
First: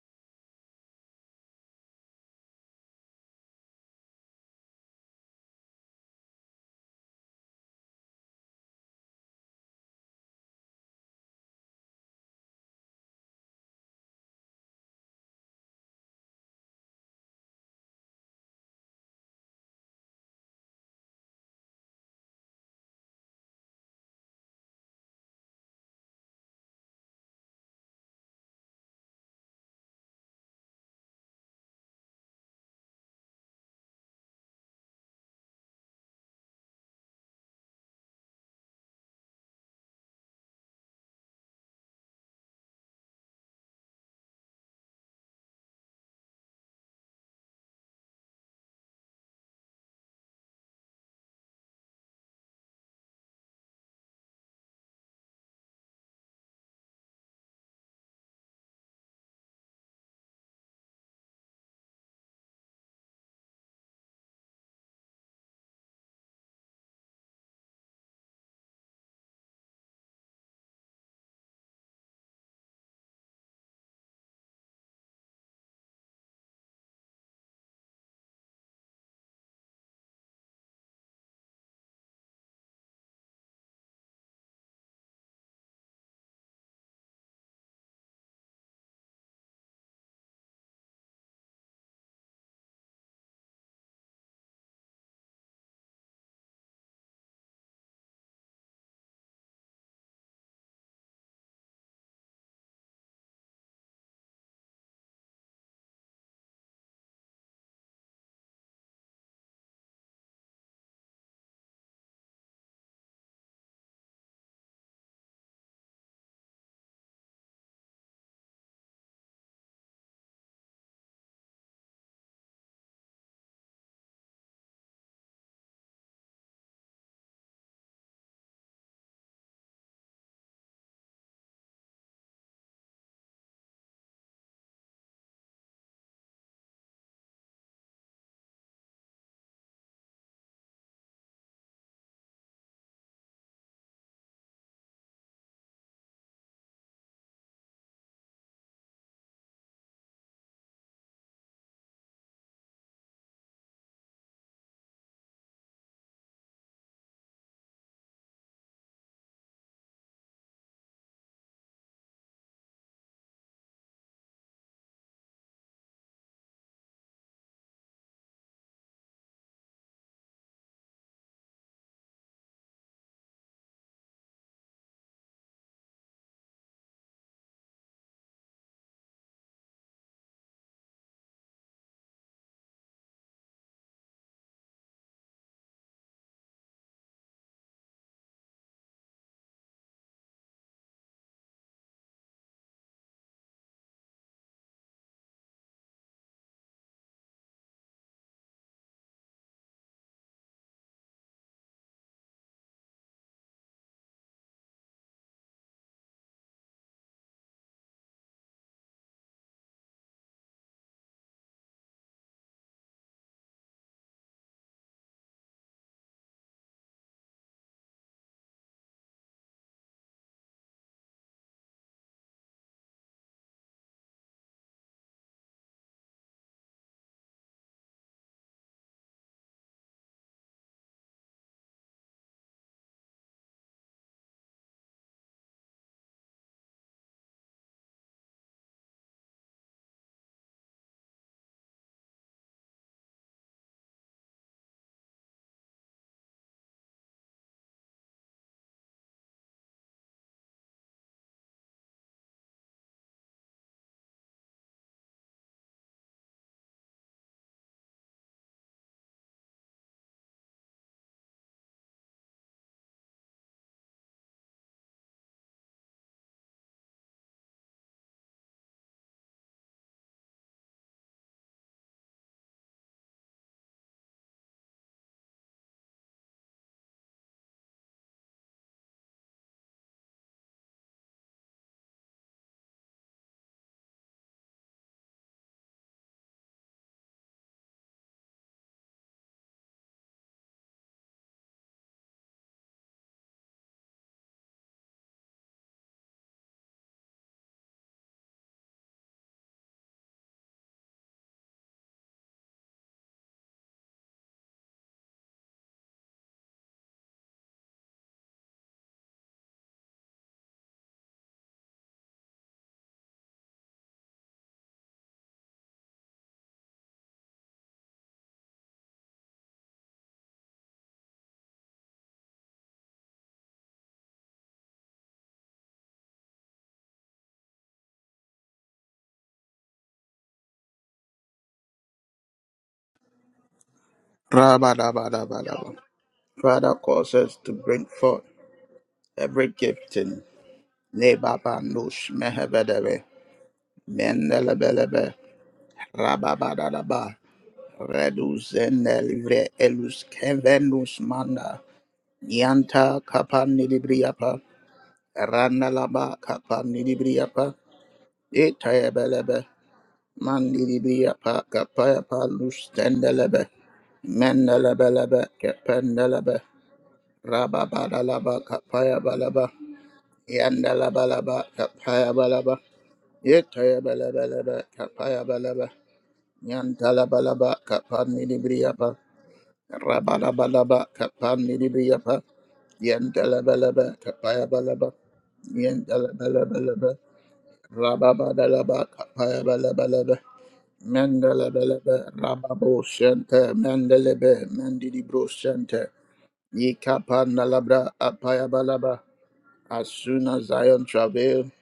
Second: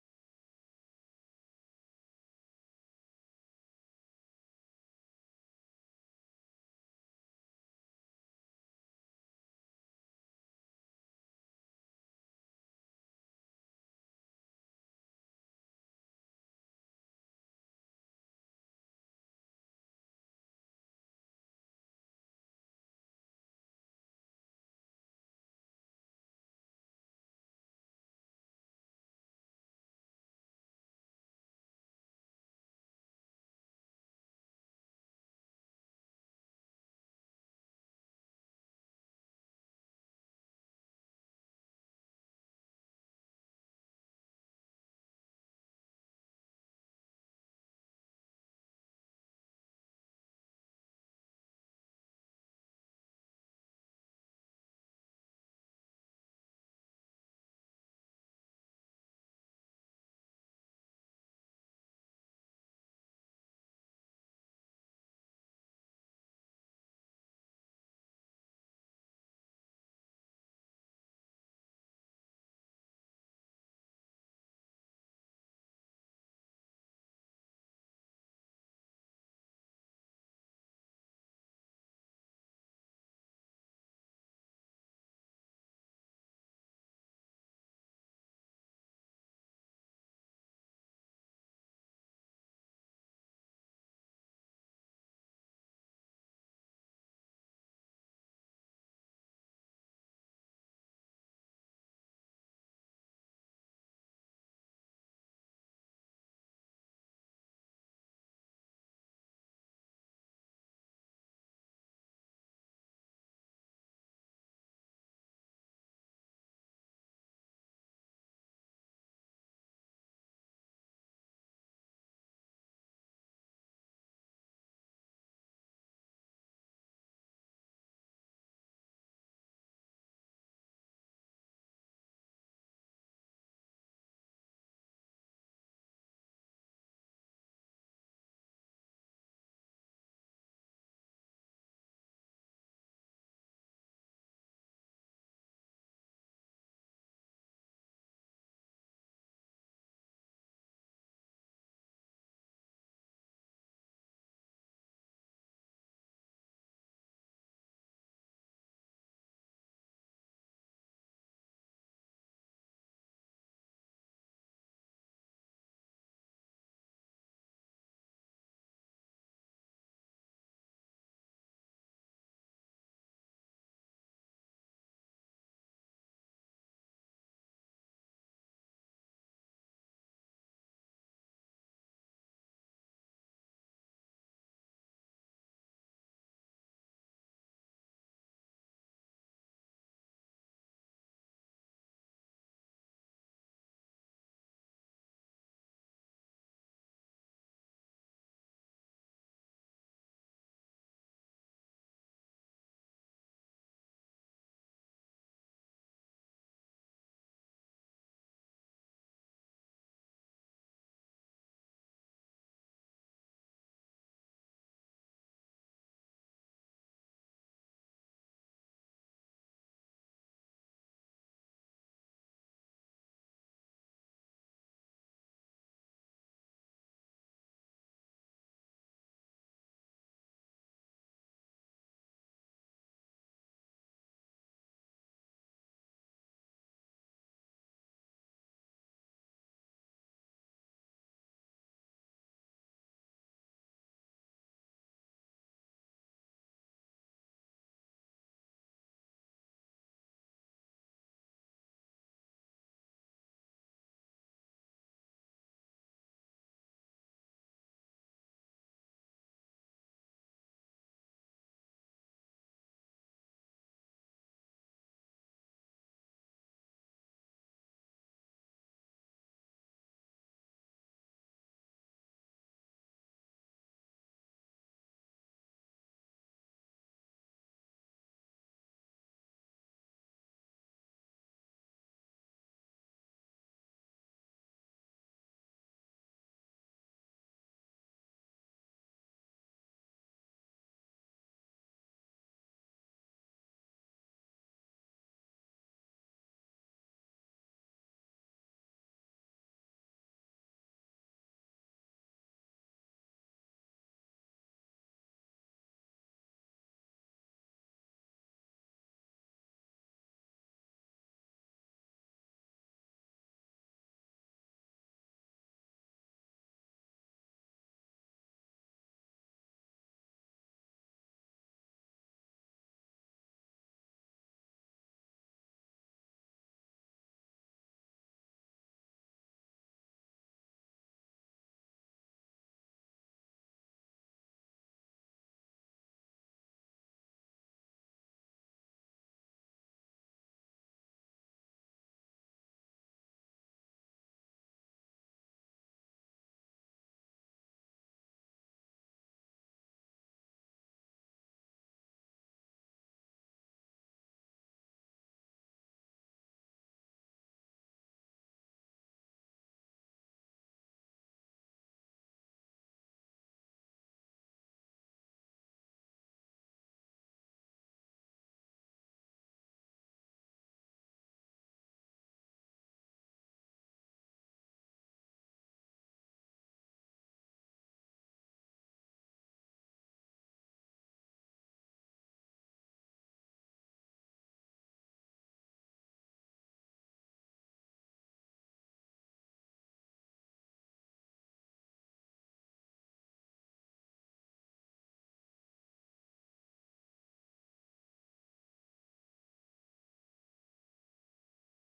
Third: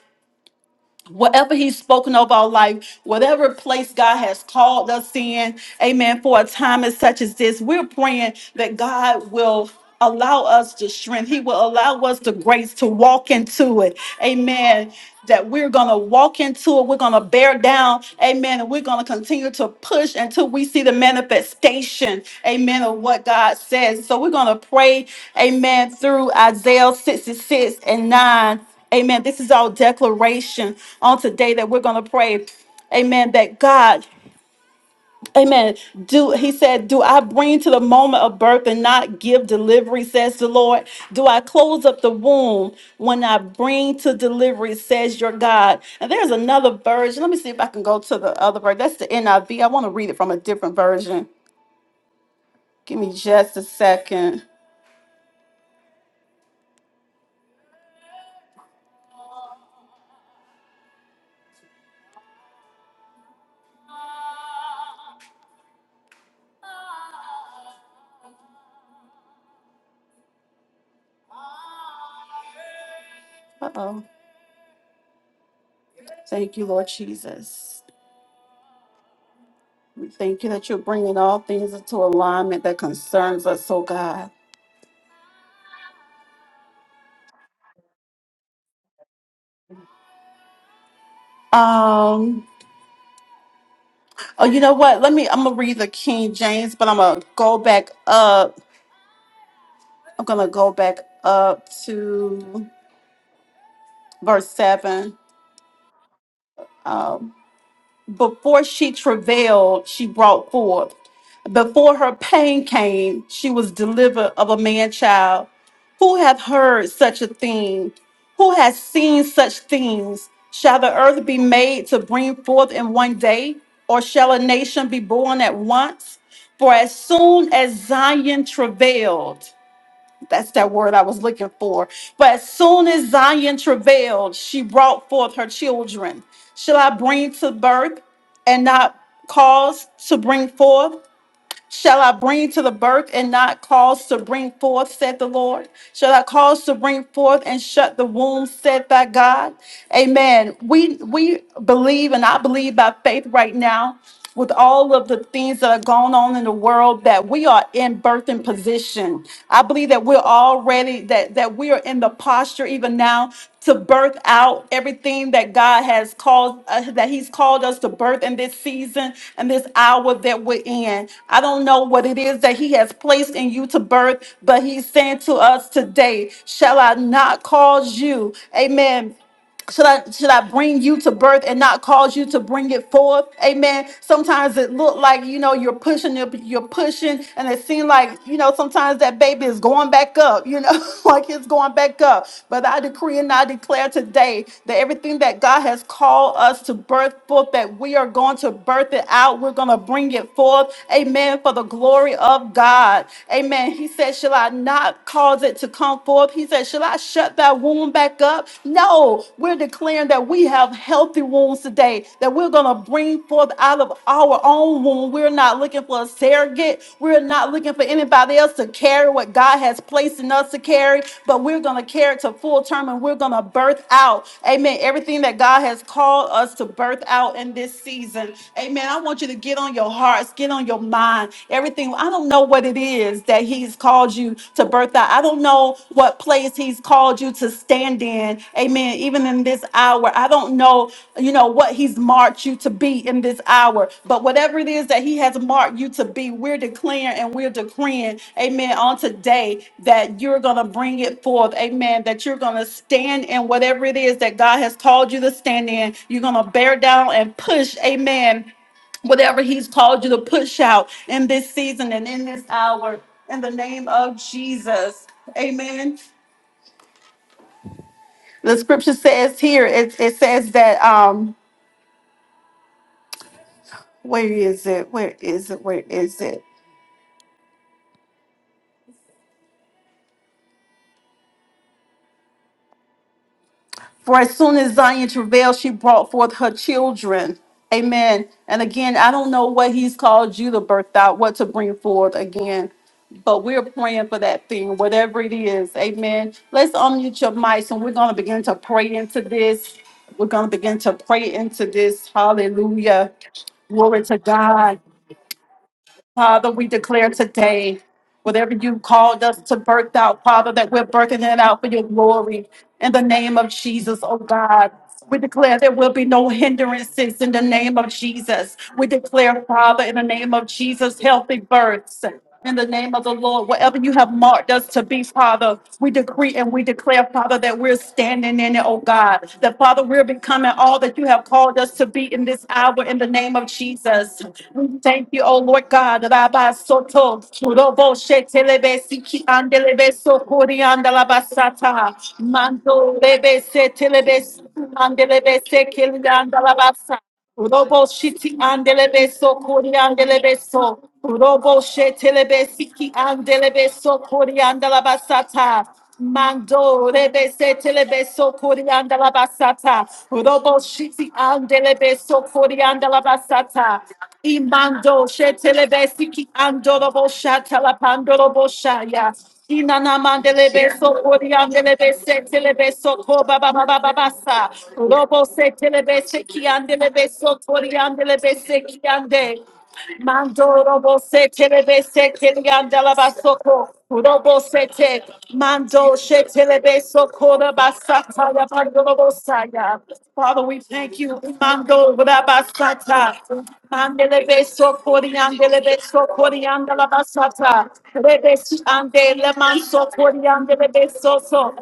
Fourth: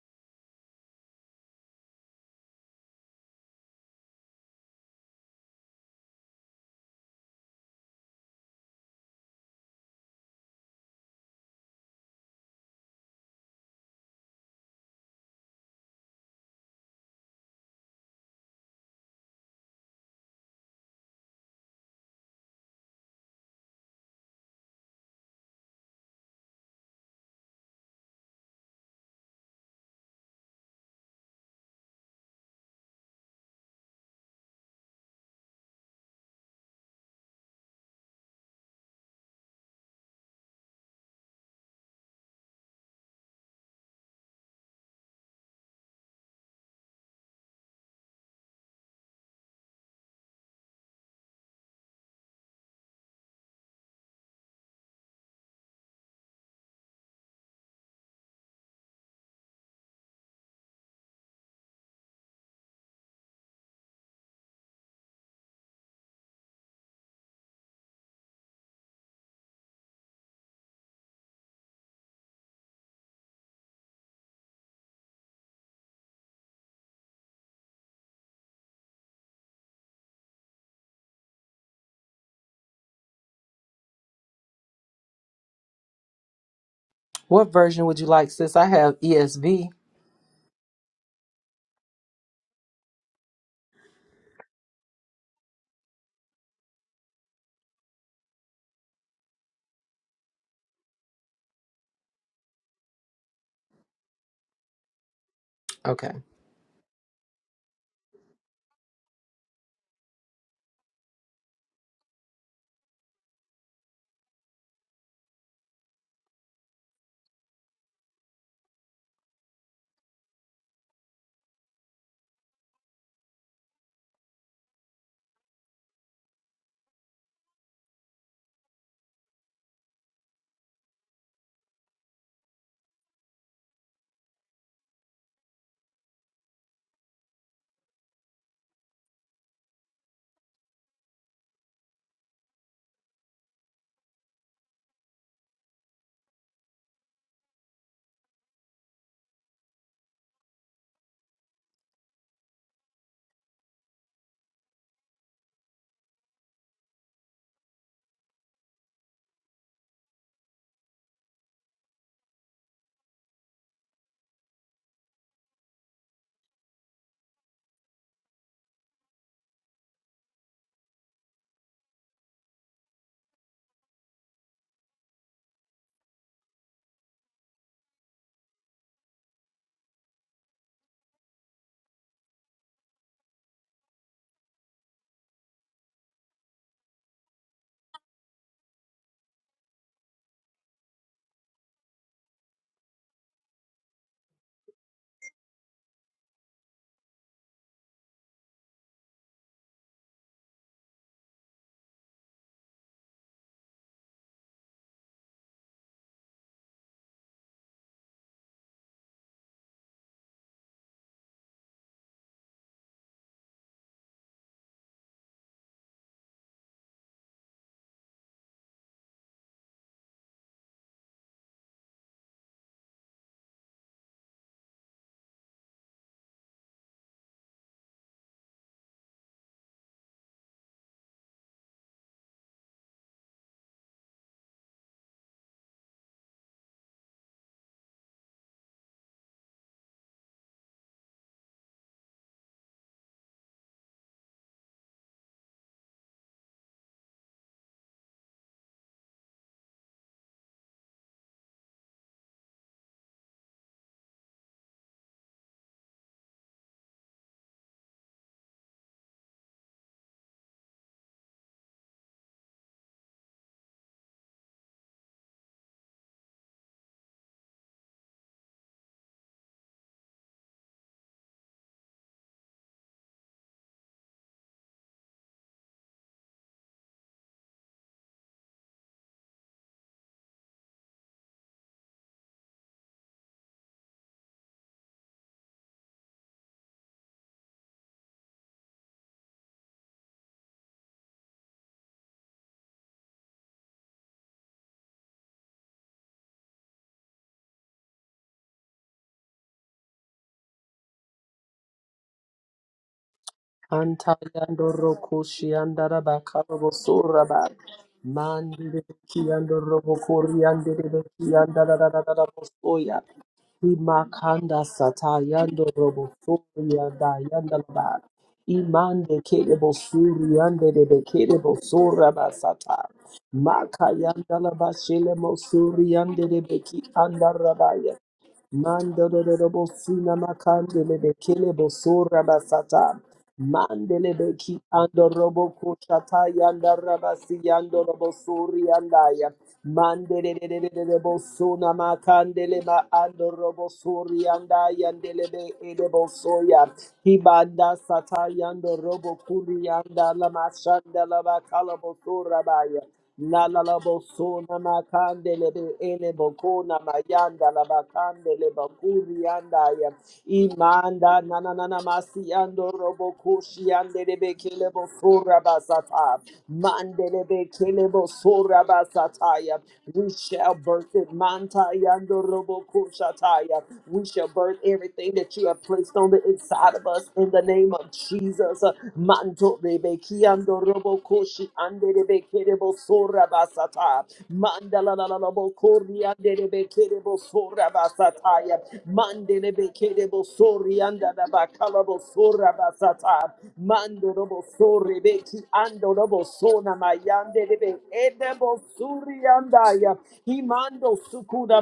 Speaker 1: whatever he's spoken over our life, whatever place God has called us in, amen, for a time as such as this, we're praying that God will allow us to strength. He will allow us the grace to walk into it. Amen. That we're going to walk into it. We're going to bear down. Amen. And we're going to continue to push until we see the manifestation. Amen. Of what God says. So we're going to pray. Amen. Through Isaiah 66 and 9. Amen. This is our declaration on today that we're going to pray. Amen. That God, amen. Do he said, Do I bring to the moment of birth and not give delivery, says the Lord? Do I close up the womb when I bring to delivery, says your God? And there's another version. Let me see if I can go to the other version. That's the NIV. I V. I want to read it from a different version. Give me just a second. Uh oh. Thank you, Lord Jesus. Thank you that you're bringing all things into alignment that concerns us, oh God.
Speaker 2: What version would you like, sis? I have ESV.
Speaker 1: Um, oh, you know what? Let me, I'm going to read the King James, but I'm going to go back up. I'm going to go back up to verse 7.
Speaker 2: Okay.
Speaker 1: Um, before she travailed, she brought forth. Before her pain came, she was delivered of a man child. Who hath heard such a thing? Who has seen such things? Shall the earth be made to bring forth in one day, or shall a nation be born at once? For as soon as Zion travailed, that's that word I was looking for. But as soon as Zion travailed, she brought forth her children. Shall I bring to birth and not cause to bring forth? Shall I bring to the birth and not cause to bring forth, said the Lord? Shall I cause to bring forth and shut the womb, said thy God? Amen. We we believe and I believe by faith right now, with all of the things that are going on in the world, that we are in birthing position. I believe that we're already that that we are in the posture even now to birth out everything that God has called, uh, that He's called us to birth in this season and this hour that we're in. I don't know what it is that He has placed in you to birth, but He's saying to us today, Shall I not cause you? Amen. Should I should I bring you to birth and not cause you to bring it forth? Amen. Sometimes it look like you know you're pushing, you're, you're pushing, and it seems like you know sometimes that baby is going back up. You know, like it's going back up. But I decree and I declare today that everything that God has called us to birth forth, that we are going to birth it out. We're going to bring it forth. Amen. For the glory of God. Amen. He said, "Shall I not cause it to come?" bound forth. He said, "Should I shut that wound back up? No, we're declaring that we have healthy wounds today, that we're going to bring forth out of our own womb. We're not looking for a surrogate. We're not looking for anybody else to carry what God has placed in us to carry, but we're going to carry it to full term and we're going to birth out, amen, everything that God has called us to birth out in this season. Amen. I want you to get on your hearts, get on your mind, everything. I don't don't know what it is that He's called you to birth out. I don't know what place He's called you to stand in. Amen. Even in this hour, I don't know, you know, what He's marked you to be in this hour. But whatever it is that He has marked you to be, we're declaring and we're decreeing, amen, on today that you're going to bring it forth. Amen. That you're going to stand in whatever it is that God has called you to stand in. You're going to bear down and push, amen whatever he's called you to push out in this season and in this hour in the name of jesus amen the scripture says here it, it says that um where is it where is it where is it For as soon as Zion travailed, she brought forth her children. Amen. And again, I don't know what he's called you to birth out, what to bring forth again, but we're praying for that thing, whatever it is. Amen. Let's unmute your mics and we're going to begin to pray into this. We're going to begin to pray into this. Hallelujah. Glory to God.
Speaker 2: Antayandoro Koshiandara
Speaker 1: Father, we
Speaker 2: Bakarabo
Speaker 1: declare
Speaker 2: Soraba
Speaker 1: today, whatever you
Speaker 2: Mandiri
Speaker 1: called us to
Speaker 2: Kiandoro
Speaker 1: birth out, Father, that we're
Speaker 2: Koriandiri
Speaker 1: birthing it out for your
Speaker 2: Kiandara
Speaker 1: glory. In
Speaker 2: Soya
Speaker 1: the name of Jesus, oh
Speaker 2: Imakanda
Speaker 1: God. We declare
Speaker 2: Satayando
Speaker 1: there will be
Speaker 2: Robo
Speaker 1: no
Speaker 2: Sorianda
Speaker 1: hindrances in the name of
Speaker 2: Yandalaba
Speaker 1: Jesus. We
Speaker 2: Imande
Speaker 1: declare,
Speaker 2: Kedebo
Speaker 1: Father, in the name of
Speaker 2: Suriande de
Speaker 1: Jesus, healthy
Speaker 2: Kedebo
Speaker 1: births.
Speaker 2: Soraba
Speaker 1: In the
Speaker 2: Sata
Speaker 1: name of the Lord, whatever
Speaker 2: Maka
Speaker 1: you have marked us
Speaker 2: Yandalaba
Speaker 1: to be,
Speaker 2: Shelemo
Speaker 1: Father, we
Speaker 2: Suriande
Speaker 1: decree
Speaker 2: de
Speaker 1: and we declare, Father, that we're
Speaker 2: Beki
Speaker 1: standing in it, oh
Speaker 2: Mandele
Speaker 1: God. That, Father, Lord, we're
Speaker 2: bosina
Speaker 1: becoming all
Speaker 2: makandele
Speaker 1: that you have
Speaker 2: bekele
Speaker 1: called us to be
Speaker 2: bosura
Speaker 1: in this hour
Speaker 2: basata.
Speaker 1: in the name of
Speaker 2: Mandele
Speaker 1: Jesus.
Speaker 2: beki
Speaker 1: We
Speaker 2: ando
Speaker 1: thank you, oh Lord
Speaker 3: Rabadabadabadaba.
Speaker 1: God.
Speaker 2: kuchata
Speaker 1: Rabba
Speaker 2: yanda
Speaker 3: Father, cause
Speaker 1: Soto,
Speaker 2: rabasi
Speaker 3: us to bring
Speaker 1: Robo
Speaker 3: forth
Speaker 2: suri
Speaker 1: Shetelebe Siki
Speaker 2: andaya.
Speaker 3: every
Speaker 1: Andelebe
Speaker 3: gifting.
Speaker 2: Mandele
Speaker 1: Sokori
Speaker 3: Nebaba
Speaker 2: bosuna
Speaker 1: Andalabasata,
Speaker 3: nush
Speaker 2: makandele ma
Speaker 1: Mando
Speaker 3: mehebedebe.
Speaker 2: ando
Speaker 1: Lebe Setelebe
Speaker 2: suri andaya
Speaker 3: Mendelebelebe.
Speaker 2: ndele
Speaker 1: Andelebe
Speaker 2: be ede bosoya.
Speaker 1: Sekili
Speaker 3: Rababadadaba.
Speaker 2: Hibanda
Speaker 1: Robo
Speaker 2: sata
Speaker 1: shiti
Speaker 2: yando
Speaker 3: Reduzene
Speaker 1: andelebeso
Speaker 3: livre
Speaker 2: kuri
Speaker 1: kori
Speaker 3: elus
Speaker 2: yanda
Speaker 1: andelebeso.
Speaker 3: kevenus
Speaker 2: mashanda la
Speaker 3: manda.
Speaker 1: Robo
Speaker 2: bakala bosura
Speaker 1: shetelebe
Speaker 2: baya.
Speaker 1: siki
Speaker 3: Yanta kapa
Speaker 2: La la la
Speaker 1: andelebeso kori
Speaker 3: nidibriapa.
Speaker 2: bosona makandele
Speaker 1: andalabasata.
Speaker 2: be ele
Speaker 3: Ranalaba kapa
Speaker 2: bokona
Speaker 1: Mando rebe
Speaker 2: mayanda
Speaker 3: nidibriapa.
Speaker 1: se
Speaker 2: la
Speaker 1: setelebeso
Speaker 2: bakandele
Speaker 1: kori
Speaker 2: bakuri
Speaker 3: Etayebelebe.
Speaker 2: anda
Speaker 1: andalabasata.
Speaker 2: ya
Speaker 1: Robo shiti
Speaker 2: imanda na
Speaker 3: Mandidibriapa
Speaker 2: na na na
Speaker 1: andelebeso
Speaker 3: kapayapa
Speaker 2: masi
Speaker 1: kori
Speaker 3: lus
Speaker 2: ando robo
Speaker 3: tendelebe.
Speaker 2: kushi
Speaker 1: andalabasata.
Speaker 2: andele be kele
Speaker 1: Imando
Speaker 3: Mendelebelebe
Speaker 2: bosora
Speaker 1: shetelebe
Speaker 2: basata
Speaker 1: siki
Speaker 3: kependelebe.
Speaker 1: andorobo
Speaker 2: mandele be kele
Speaker 3: Rababadalaba
Speaker 1: shatalapandorobo
Speaker 2: bosora
Speaker 3: Kapaya
Speaker 1: shaya.
Speaker 2: basata
Speaker 3: Balaba
Speaker 2: ya
Speaker 1: Inana
Speaker 2: we shall
Speaker 1: mandelebe so
Speaker 2: birth it
Speaker 3: Yandalabalaba
Speaker 2: manta
Speaker 1: oriandelebe
Speaker 3: Kapaya
Speaker 2: yando
Speaker 1: se
Speaker 3: Balaba
Speaker 2: robo
Speaker 1: telebe so ko ba
Speaker 2: kushata
Speaker 1: ba
Speaker 2: ya
Speaker 1: ba ba
Speaker 3: Yetaya
Speaker 1: ba
Speaker 2: we
Speaker 1: ba
Speaker 2: shall
Speaker 1: sa.
Speaker 2: birth
Speaker 3: Balabalaba
Speaker 2: everything
Speaker 1: Robo
Speaker 3: Kapaya
Speaker 2: that you
Speaker 1: se
Speaker 2: have
Speaker 3: Balaba
Speaker 2: placed
Speaker 1: telebe
Speaker 2: on the
Speaker 1: se
Speaker 2: inside of us
Speaker 1: kiandelebe
Speaker 2: in
Speaker 1: so
Speaker 2: the
Speaker 3: Yantalabalaba
Speaker 2: name of
Speaker 3: Kapan
Speaker 1: oriandelebe se
Speaker 2: Jesus
Speaker 3: Nidibriyapa
Speaker 1: kiande.
Speaker 2: manto rebe
Speaker 1: Mando
Speaker 3: Rabalabalaba
Speaker 1: robo
Speaker 2: robo
Speaker 1: se
Speaker 3: Kapan
Speaker 2: koshi
Speaker 1: telebe
Speaker 2: ande de
Speaker 1: se
Speaker 3: Nidibriyapa
Speaker 1: kiliandela
Speaker 2: sora
Speaker 1: basoko.
Speaker 3: Yantalabalaba
Speaker 2: basata.
Speaker 1: Robo
Speaker 3: Kapaya
Speaker 1: se
Speaker 3: Balaba
Speaker 2: Mandala bokori
Speaker 1: te
Speaker 2: la la bo
Speaker 1: mando she telebe
Speaker 3: Yantalabalaba
Speaker 1: so kora
Speaker 2: sora
Speaker 1: basata
Speaker 2: basata
Speaker 1: ya
Speaker 2: ya.
Speaker 1: mando
Speaker 3: Rababadalaba
Speaker 1: robo
Speaker 2: Mande
Speaker 3: Kapaya
Speaker 2: de
Speaker 1: saya.
Speaker 2: bekere
Speaker 3: Balabalaba
Speaker 1: Father, we
Speaker 2: sori
Speaker 1: thank
Speaker 2: anda
Speaker 1: you.
Speaker 2: da bakala
Speaker 1: Mando
Speaker 2: bo
Speaker 3: Mandalabalaba
Speaker 2: sora
Speaker 3: Rababo
Speaker 1: rabasata.
Speaker 2: basata.
Speaker 3: Shanta
Speaker 2: Mando
Speaker 1: Mandelebe
Speaker 2: robo
Speaker 3: Mandalebe
Speaker 1: so
Speaker 2: sori
Speaker 3: Mandidibro
Speaker 2: beki
Speaker 1: oriandelebe
Speaker 3: Shanta
Speaker 2: ando robo sona
Speaker 1: so
Speaker 3: Yikapan
Speaker 2: mayande de
Speaker 1: basata.
Speaker 2: be
Speaker 3: Nalabra
Speaker 2: ede
Speaker 3: Apaya
Speaker 1: Rebesi
Speaker 2: bo
Speaker 3: Balaba
Speaker 1: ande
Speaker 2: suri
Speaker 1: le
Speaker 2: anda
Speaker 1: manso
Speaker 3: As soon as
Speaker 1: coriande le
Speaker 3: Zion
Speaker 2: Himando
Speaker 3: travailed,
Speaker 1: besoso.
Speaker 2: sukuda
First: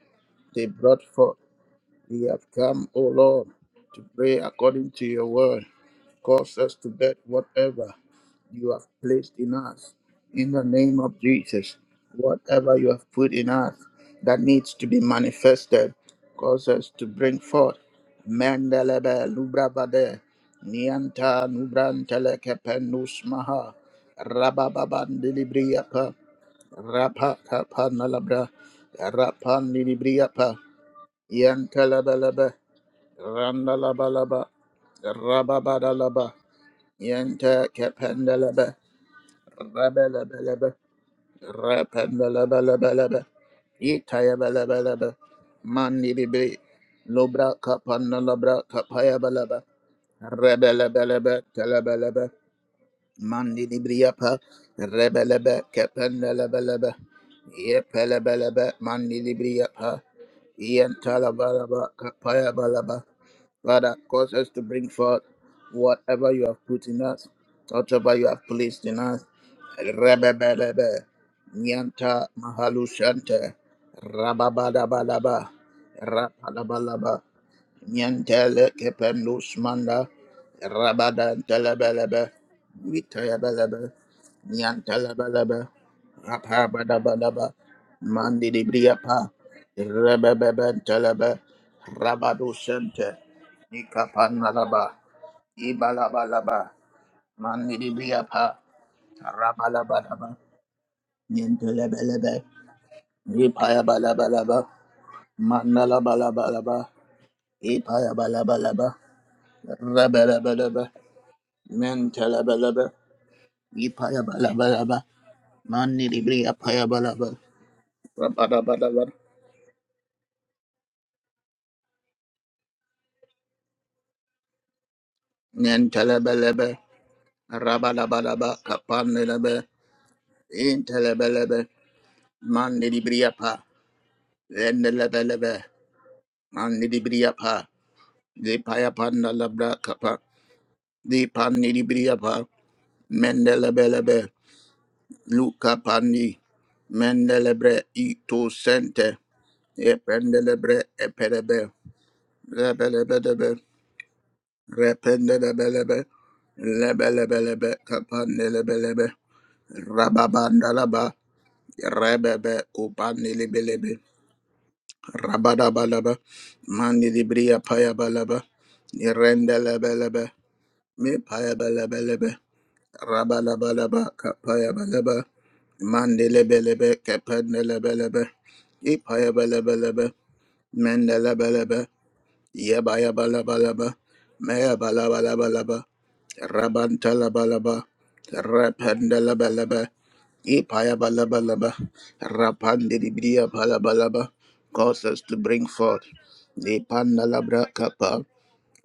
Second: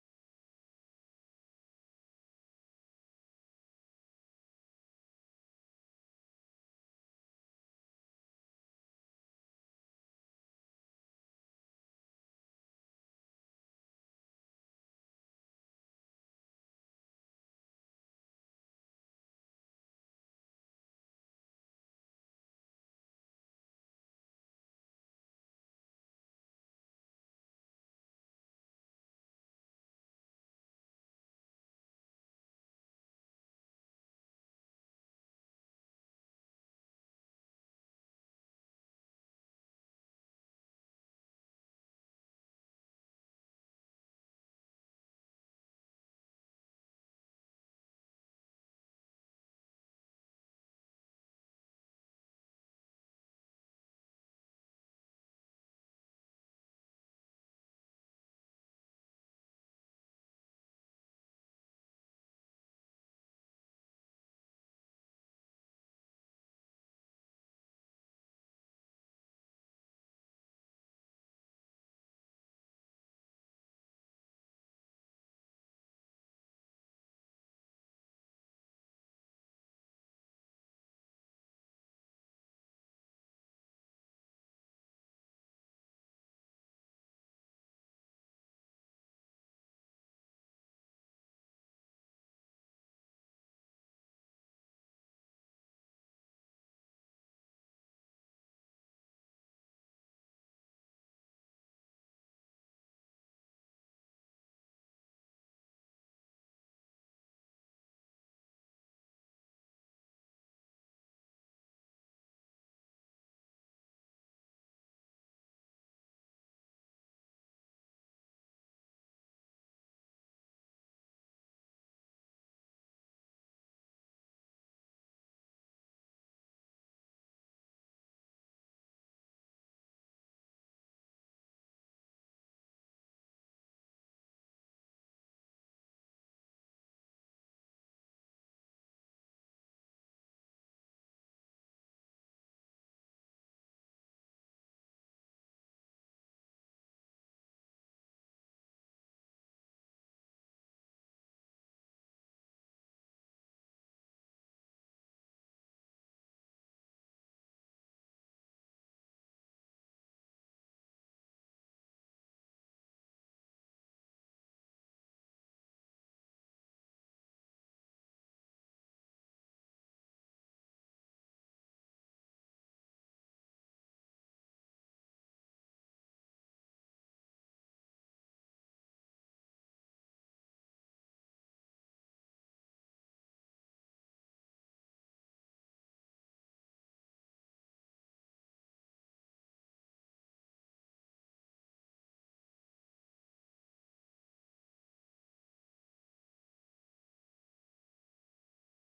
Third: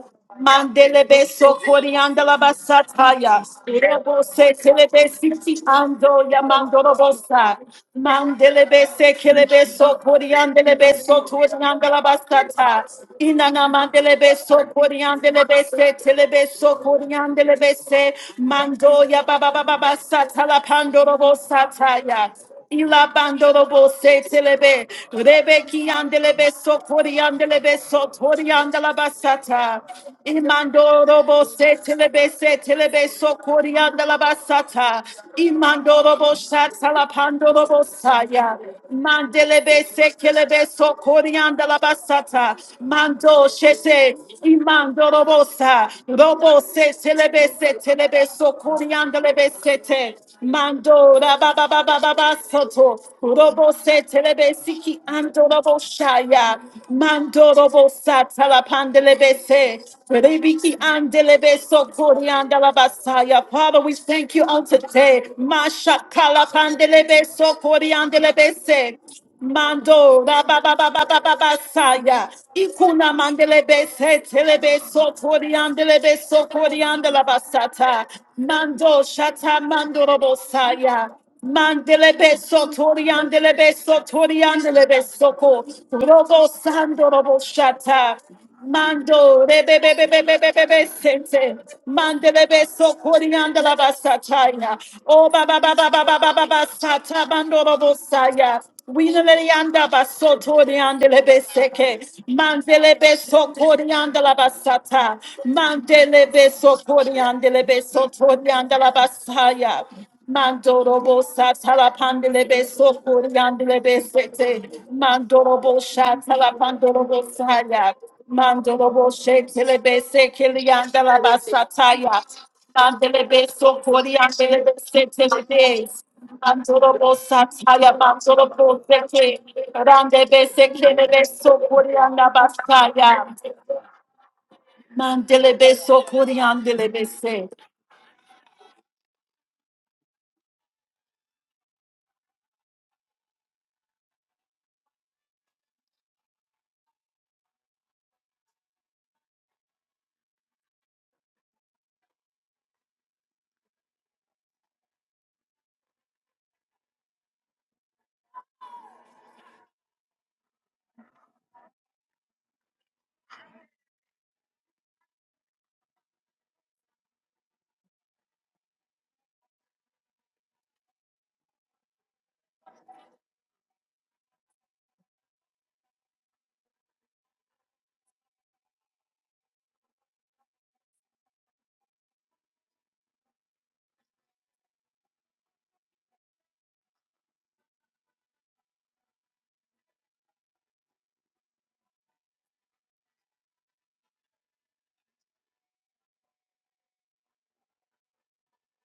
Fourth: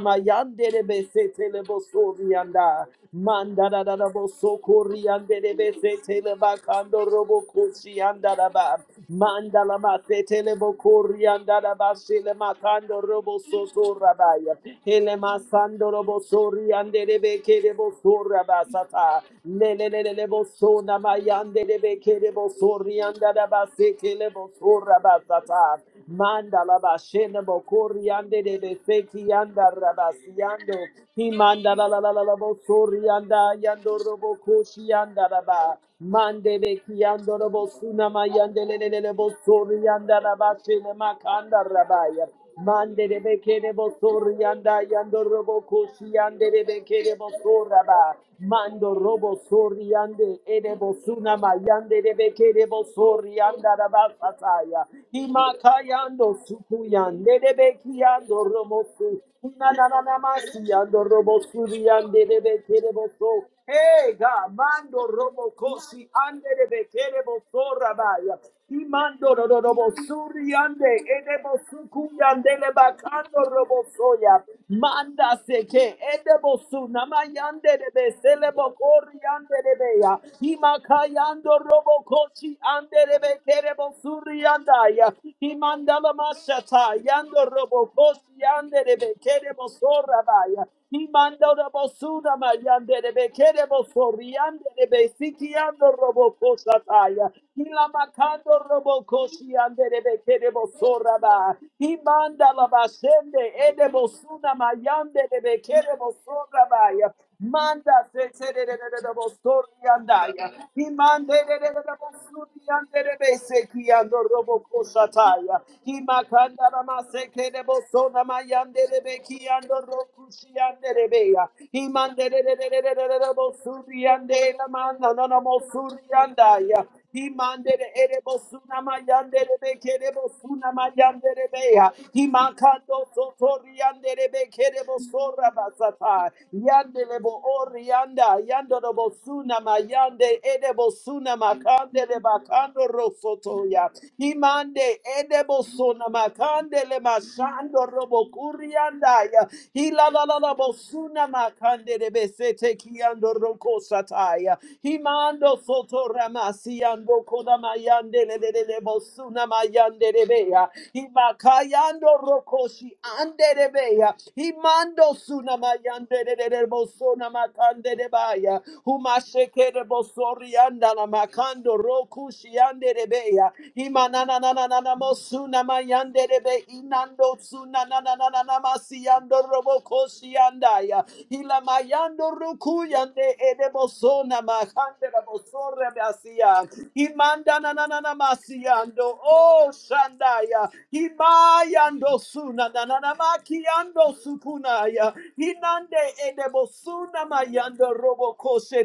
Speaker 3: they
Speaker 2: mayande de
Speaker 3: brought
Speaker 1: Mandele
Speaker 2: be
Speaker 3: forth.
Speaker 1: beso
Speaker 2: setele bo
Speaker 1: coriande
Speaker 3: We
Speaker 2: sori
Speaker 1: la
Speaker 3: have
Speaker 2: anda.
Speaker 3: come, O
Speaker 1: basata ya.
Speaker 3: Lord,
Speaker 2: Manda da da
Speaker 3: to
Speaker 2: da
Speaker 1: Rebo
Speaker 3: pray
Speaker 1: se tele
Speaker 3: according to your
Speaker 1: besiti
Speaker 3: word.
Speaker 2: be
Speaker 1: ando
Speaker 2: setele
Speaker 1: ya
Speaker 3: Cause us to
Speaker 1: mandoro
Speaker 2: bakando Mando
Speaker 3: get
Speaker 2: robo
Speaker 1: bosa.
Speaker 3: whatever
Speaker 2: koshi
Speaker 1: Mandele
Speaker 3: you
Speaker 2: andaraba.
Speaker 3: have
Speaker 1: bese
Speaker 3: placed
Speaker 1: kele
Speaker 3: in
Speaker 2: Mandala
Speaker 3: us.
Speaker 1: beso
Speaker 3: In
Speaker 2: masetele
Speaker 1: coriande
Speaker 3: the
Speaker 1: le
Speaker 3: name of
Speaker 2: bokori
Speaker 1: beso
Speaker 3: Jesus,
Speaker 1: coriande
Speaker 2: andaraba
Speaker 1: la
Speaker 2: shele
Speaker 3: whatever
Speaker 1: basata.
Speaker 3: you
Speaker 2: makando
Speaker 3: have put
Speaker 2: robo
Speaker 3: in
Speaker 1: Inana
Speaker 3: us
Speaker 2: soto
Speaker 1: mandele
Speaker 3: that
Speaker 2: rabaya.
Speaker 1: beso
Speaker 3: needs to be
Speaker 2: Hele
Speaker 1: coriande le
Speaker 2: masando
Speaker 3: manifested,
Speaker 1: bese
Speaker 2: robo
Speaker 1: tele
Speaker 3: cause
Speaker 2: sori
Speaker 1: beso
Speaker 3: us to bring
Speaker 1: coriande
Speaker 2: anderebe
Speaker 1: le
Speaker 2: kere
Speaker 3: forth.
Speaker 2: bo
Speaker 1: bese.
Speaker 2: soraba
Speaker 1: Mando
Speaker 2: sata.
Speaker 1: ya
Speaker 3: Mendelebe
Speaker 1: baba baba
Speaker 2: Lele lele
Speaker 3: lubrabade,
Speaker 2: lebo
Speaker 1: basata la
Speaker 2: sona
Speaker 1: pandoro
Speaker 3: nianta
Speaker 1: bosata
Speaker 2: mayanderebe kere
Speaker 1: ya.
Speaker 2: bo
Speaker 3: nubranteleke
Speaker 2: sori
Speaker 1: Ila
Speaker 2: andaraba
Speaker 3: penusmaha,
Speaker 1: bandorobo se
Speaker 2: sekele bo
Speaker 1: telebe,
Speaker 2: soraba
Speaker 1: rebeki
Speaker 2: sata.
Speaker 3: rabababandilibriyapa.
Speaker 1: andelebe
Speaker 2: Manda la
Speaker 1: sokori
Speaker 3: Rapa
Speaker 2: bashena
Speaker 1: andelebe
Speaker 3: kapa
Speaker 2: bokori ande
Speaker 3: nalabra.
Speaker 1: sotori
Speaker 2: de beseki
Speaker 3: Rapa
Speaker 2: anda
Speaker 1: andalabasata.
Speaker 3: nilibriapa.
Speaker 2: rabasiando. He
Speaker 1: Imandorobo
Speaker 2: manda
Speaker 1: se
Speaker 2: la la la la
Speaker 1: telebe
Speaker 2: la
Speaker 3: Yantalabalaba.
Speaker 1: se
Speaker 2: bosori
Speaker 1: telebe
Speaker 2: anda
Speaker 1: sokori
Speaker 2: yando robo
Speaker 3: Randalabalaba.
Speaker 2: koshi
Speaker 1: andalabasata.
Speaker 2: anda raba.
Speaker 1: Imandorobo
Speaker 3: Rababadalaba.
Speaker 2: Mande beki
Speaker 1: shatala
Speaker 2: ando robo
Speaker 3: Yanta
Speaker 1: pandorobo
Speaker 2: sunama
Speaker 1: saya.
Speaker 2: yande
Speaker 3: kapandalaba.
Speaker 2: le le le le bosori
Speaker 1: Mandelebe se
Speaker 2: anda
Speaker 1: kelebe
Speaker 3: Rabalabalaba.
Speaker 2: rabashena
Speaker 1: sokori
Speaker 2: makanda rabaya.
Speaker 1: andalabasata.
Speaker 2: Mande
Speaker 3: Rapandalabalabalaba.
Speaker 2: de
Speaker 1: Mando
Speaker 2: bekere
Speaker 1: shese
Speaker 2: bosor yanda
Speaker 3: Itayabalabalaba.
Speaker 2: yando robo
Speaker 1: imandorobosa.
Speaker 2: koshi yande
Speaker 3: Mandilibri.
Speaker 1: Robo
Speaker 2: de
Speaker 1: se
Speaker 2: bekere
Speaker 1: telebe
Speaker 3: Lobra
Speaker 2: bosor
Speaker 1: se
Speaker 2: raba.
Speaker 1: telebe
Speaker 3: kapandalabra
Speaker 1: sokori
Speaker 2: Mando robo
Speaker 1: andelebe
Speaker 3: kapayabalaba.
Speaker 2: sor
Speaker 1: sete.
Speaker 2: yande ede
Speaker 1: Mando
Speaker 2: bosuna
Speaker 1: da
Speaker 2: ma
Speaker 1: ba ba ba ba
Speaker 2: yande de
Speaker 1: ba
Speaker 3: Rebelebelebe,
Speaker 1: ba
Speaker 2: bekere
Speaker 1: soto.
Speaker 2: bosor
Speaker 3: Mandi
Speaker 1: Robo
Speaker 2: yanda
Speaker 3: di
Speaker 1: se
Speaker 2: raba
Speaker 3: briapa,
Speaker 1: telebe
Speaker 2: sataya.
Speaker 1: siki ando
Speaker 3: rebelebe,
Speaker 2: Himaka
Speaker 1: robo
Speaker 2: yando
Speaker 1: shaya.
Speaker 2: suku
Speaker 3: kependelebelebe,
Speaker 2: yande de
Speaker 1: Mando robo
Speaker 2: beki
Speaker 1: sa
Speaker 2: yando
Speaker 3: yepelebelebe,
Speaker 2: robo su.
Speaker 3: mandi di
Speaker 1: talapandelebe
Speaker 2: Na
Speaker 1: se.
Speaker 2: na na
Speaker 3: briapa,
Speaker 2: na masi
Speaker 1: Rebiki
Speaker 2: yando robo
Speaker 1: andelebe
Speaker 2: suri
Speaker 3: yentalabalaba,
Speaker 2: yande
Speaker 1: sokori
Speaker 2: de
Speaker 1: andala
Speaker 2: bekere
Speaker 3: kapayabalaba.
Speaker 2: bosor.
Speaker 1: basaya. Father,
Speaker 3: Father,
Speaker 1: we
Speaker 2: Hey
Speaker 3: cause
Speaker 1: thank you
Speaker 3: us
Speaker 2: God,
Speaker 3: to
Speaker 1: on
Speaker 3: bring
Speaker 2: mando
Speaker 3: forth
Speaker 1: today.
Speaker 2: robo
Speaker 1: Masha
Speaker 2: koshi
Speaker 3: whatever you
Speaker 2: ande
Speaker 3: have put in
Speaker 2: bekere
Speaker 1: kalapandelebe
Speaker 3: us,
Speaker 2: bosor
Speaker 1: sokori
Speaker 3: whatever you
Speaker 2: rabaya.
Speaker 3: have
Speaker 1: andelebe
Speaker 3: placed in us.
Speaker 1: se.
Speaker 2: Imando do do do bo
Speaker 1: Mando, da ba ba
Speaker 2: suriande
Speaker 1: ba
Speaker 3: Rebebelebe,
Speaker 1: ba ba
Speaker 2: ede
Speaker 1: ba
Speaker 2: bo
Speaker 1: ba
Speaker 3: nyanta
Speaker 1: saya.
Speaker 2: sukuyande le
Speaker 1: Ikuna
Speaker 2: bakando
Speaker 3: mahalushante,
Speaker 1: mandele
Speaker 2: robo
Speaker 1: bese,
Speaker 2: soya
Speaker 1: telebe so
Speaker 2: manda
Speaker 3: rababadabalaba,
Speaker 2: seke
Speaker 1: koriandele
Speaker 2: ede
Speaker 1: beso
Speaker 2: bo
Speaker 3: rapalabalaba.
Speaker 1: koriandela
Speaker 2: sunamayande de
Speaker 1: basata.
Speaker 2: be sele bo
Speaker 3: Nyantele
Speaker 1: Mando
Speaker 2: koriande
Speaker 3: kependus
Speaker 1: shata
Speaker 2: de be
Speaker 1: mando
Speaker 3: manda
Speaker 2: ya
Speaker 1: robo saya.
Speaker 3: rabadan
Speaker 2: imakayando robo
Speaker 1: Mandele
Speaker 3: telebelebe
Speaker 2: kochi
Speaker 1: beso
Speaker 2: ande de be
Speaker 1: toriandele
Speaker 2: kere bo
Speaker 3: vitayabelebe
Speaker 1: beso
Speaker 2: surianda
Speaker 1: toriandele
Speaker 2: ya
Speaker 1: beso
Speaker 3: nyantelebelebe
Speaker 1: ko.
Speaker 2: imanda la
Speaker 1: Robo
Speaker 2: mashata
Speaker 1: sando robo
Speaker 2: yando
Speaker 3: apabadabadaba
Speaker 2: robo
Speaker 1: shata.
Speaker 2: kochi
Speaker 3: mandi
Speaker 2: ande de be
Speaker 3: dibriapa
Speaker 1: Mando
Speaker 2: kere bo sorabaya
Speaker 3: rebebeben
Speaker 1: rebebebebebebebe
Speaker 3: telebe
Speaker 2: Kimando
Speaker 1: sente.
Speaker 2: da bosuna
Speaker 3: rabadu
Speaker 1: Mandelebe
Speaker 2: mayande
Speaker 3: sente
Speaker 2: de
Speaker 1: sokorianda
Speaker 2: bekere
Speaker 1: la
Speaker 2: bosoriande
Speaker 1: basataya.
Speaker 2: de
Speaker 3: nikapanalaba
Speaker 1: Oh baba
Speaker 2: besikiando
Speaker 1: baba baba
Speaker 2: robo
Speaker 1: baba
Speaker 3: ibalabalaba
Speaker 1: basata
Speaker 2: kosataya.
Speaker 1: bando
Speaker 3: mandi
Speaker 2: Kila
Speaker 1: robo
Speaker 2: makando
Speaker 3: dibriapa
Speaker 1: saya.
Speaker 2: robo
Speaker 1: Winelerianda
Speaker 2: koshiande de
Speaker 3: rabalabalaba
Speaker 2: bekere
Speaker 1: basotorianda lebe
Speaker 2: bosoraba.
Speaker 1: seke.
Speaker 3: nyantelebelebe
Speaker 2: Kimanda la
Speaker 1: Mandelebe
Speaker 2: basende ede
Speaker 1: sokorianda la
Speaker 2: bosuna
Speaker 3: ipayabalabalaba
Speaker 1: basata.
Speaker 2: mayande de bekere
Speaker 1: Mandelebe
Speaker 3: mandalabalabalaba
Speaker 2: bosorabaya.
Speaker 1: sokorianda lebe
Speaker 2: Manda se
Speaker 1: sotorianda
Speaker 3: ipayabalabalaba
Speaker 1: la
Speaker 2: tererebo
Speaker 1: basaya.
Speaker 2: sorriandaya. Di
Speaker 3: Rabalabalaba,
Speaker 1: Mandorobo
Speaker 2: mande
Speaker 1: satala
Speaker 2: tererebo
Speaker 1: pandelebe
Speaker 3: Mentalabalaba,
Speaker 2: surriandere bese
Speaker 1: sokorianda lebe
Speaker 2: criando robo
Speaker 1: sete.
Speaker 3: Ipayabalabalaba,
Speaker 2: cosataya.
Speaker 1: Mandorobo
Speaker 2: Di
Speaker 3: Manilibria
Speaker 1: shatala
Speaker 2: macanda
Speaker 1: pandorobo
Speaker 2: ramase
Speaker 3: Payabalaba,
Speaker 2: che debo
Speaker 1: saya.
Speaker 2: sona
Speaker 1: Mandela
Speaker 2: maiandere
Speaker 3: Rabalabalaba,
Speaker 1: Boshe
Speaker 2: becchiando
Speaker 1: Telebe Sekili and
Speaker 2: rocuciandere
Speaker 1: Dalaba
Speaker 2: bea. Di
Speaker 1: Sataya.
Speaker 2: mande
Speaker 1: Mandelebe
Speaker 2: tererebo
Speaker 1: Sokori and
Speaker 2: surriandela
Speaker 1: Delebe
Speaker 2: manda non amo
Speaker 1: Setelebe.
Speaker 3: Mentalabalaba,
Speaker 2: surriandaya.
Speaker 1: Mandorobo
Speaker 2: Imandere
Speaker 1: Sataya,
Speaker 2: erebo
Speaker 3: Rabalabalaba,
Speaker 1: Mandorobo
Speaker 2: sunama
Speaker 1: Seke,
Speaker 2: yandere
Speaker 3: Kapanelebe,
Speaker 2: be kerebo
Speaker 1: Randebe
Speaker 2: sunama
Speaker 1: Sekelebe
Speaker 2: yandere
Speaker 3: Intelebelebe,
Speaker 2: be ya.
Speaker 1: Sokori and
Speaker 2: Imakando
Speaker 3: Manilibria
Speaker 1: Abasaya.
Speaker 3: Pa,
Speaker 2: sotori yandere be kerebo sora
Speaker 3: Vendelebelebe,
Speaker 1: Mandelebe
Speaker 2: basata.
Speaker 1: Sokori and Delebe
Speaker 2: Yandere
Speaker 3: Manilibria
Speaker 2: bo
Speaker 1: Se.
Speaker 3: Pa,
Speaker 2: ori yanda
Speaker 3: the
Speaker 2: yandere bo
Speaker 3: Payapanda
Speaker 2: sunama
Speaker 3: Labra Kapa,
Speaker 2: yande erebo
Speaker 3: the
Speaker 2: sunama
Speaker 3: Panilibria
Speaker 2: kandere
Speaker 3: Pa,
Speaker 2: bakando rosoto ya.
Speaker 3: Mendelebelebe,
Speaker 2: Imande edebo
Speaker 3: Luca
Speaker 2: sunama
Speaker 3: Pandi,
Speaker 2: kandele
Speaker 3: Mendelebre
Speaker 2: mashando robo
Speaker 3: Ito
Speaker 2: kuri
Speaker 3: Sente,
Speaker 2: yanda ya la
Speaker 3: Ependelebre
Speaker 2: bosuna
Speaker 3: Eperebe,
Speaker 2: makande de besete kiando
Speaker 3: Lebelebelebe,
Speaker 2: roko sataya. Himando
Speaker 3: rependelebelebe,
Speaker 2: soto ramasi ando koda
Speaker 3: lebelebelebe,
Speaker 2: mayande le le le le
Speaker 3: kapandelebelebe,
Speaker 2: bosuna mayande de bea.
Speaker 3: rababandalaba,
Speaker 2: Himakayando
Speaker 3: rebebe,
Speaker 2: rokoshi ande de
Speaker 3: kupandelebelebe,
Speaker 2: bea. Himando suna
Speaker 3: rabadabalaba,
Speaker 2: mayande de de de bosuna
Speaker 3: mandilibriya
Speaker 2: makande de
Speaker 3: payabalaba,
Speaker 2: baya. Humasheke de
Speaker 3: irendelebelebe,
Speaker 2: bosori anda la makando
Speaker 3: mipayabelebelebe,
Speaker 2: rokushi ande de bea.
Speaker 3: rabalabalaba,
Speaker 2: Imanananananamo
Speaker 3: kapayabalaba,
Speaker 2: sunamayandere
Speaker 3: mandelebelebe,
Speaker 2: inando
Speaker 3: kependelebelebe,
Speaker 2: sunananananama siyando
Speaker 3: ipayabelebelebe,
Speaker 2: roboko siyandaya.
Speaker 3: mendelebelebe,
Speaker 2: Ilamayando
Speaker 3: Yeba yeba
Speaker 2: rukuyande
Speaker 3: laba
Speaker 2: edebo
Speaker 3: laba.
Speaker 2: sonama
Speaker 3: Meyaba
Speaker 2: handera
Speaker 3: laba laba laba.
Speaker 2: bosore basiya.
Speaker 3: Rabanta laba laba.
Speaker 2: Imandananananama siyando
Speaker 3: Rapanda laba
Speaker 2: oh
Speaker 3: laba.
Speaker 2: shandaya.
Speaker 3: Ipaya balaba laba.
Speaker 2: Imayando
Speaker 3: Rapandi
Speaker 2: sunanananama
Speaker 3: libriya balaba
Speaker 2: kiyando
Speaker 3: laba. Cause
Speaker 2: sukunaya.
Speaker 3: us to bring forth.
Speaker 2: Hinande
Speaker 3: Ipanda
Speaker 2: edebosuna
Speaker 3: labra
Speaker 2: mayando
Speaker 3: kapa.
Speaker 2: robo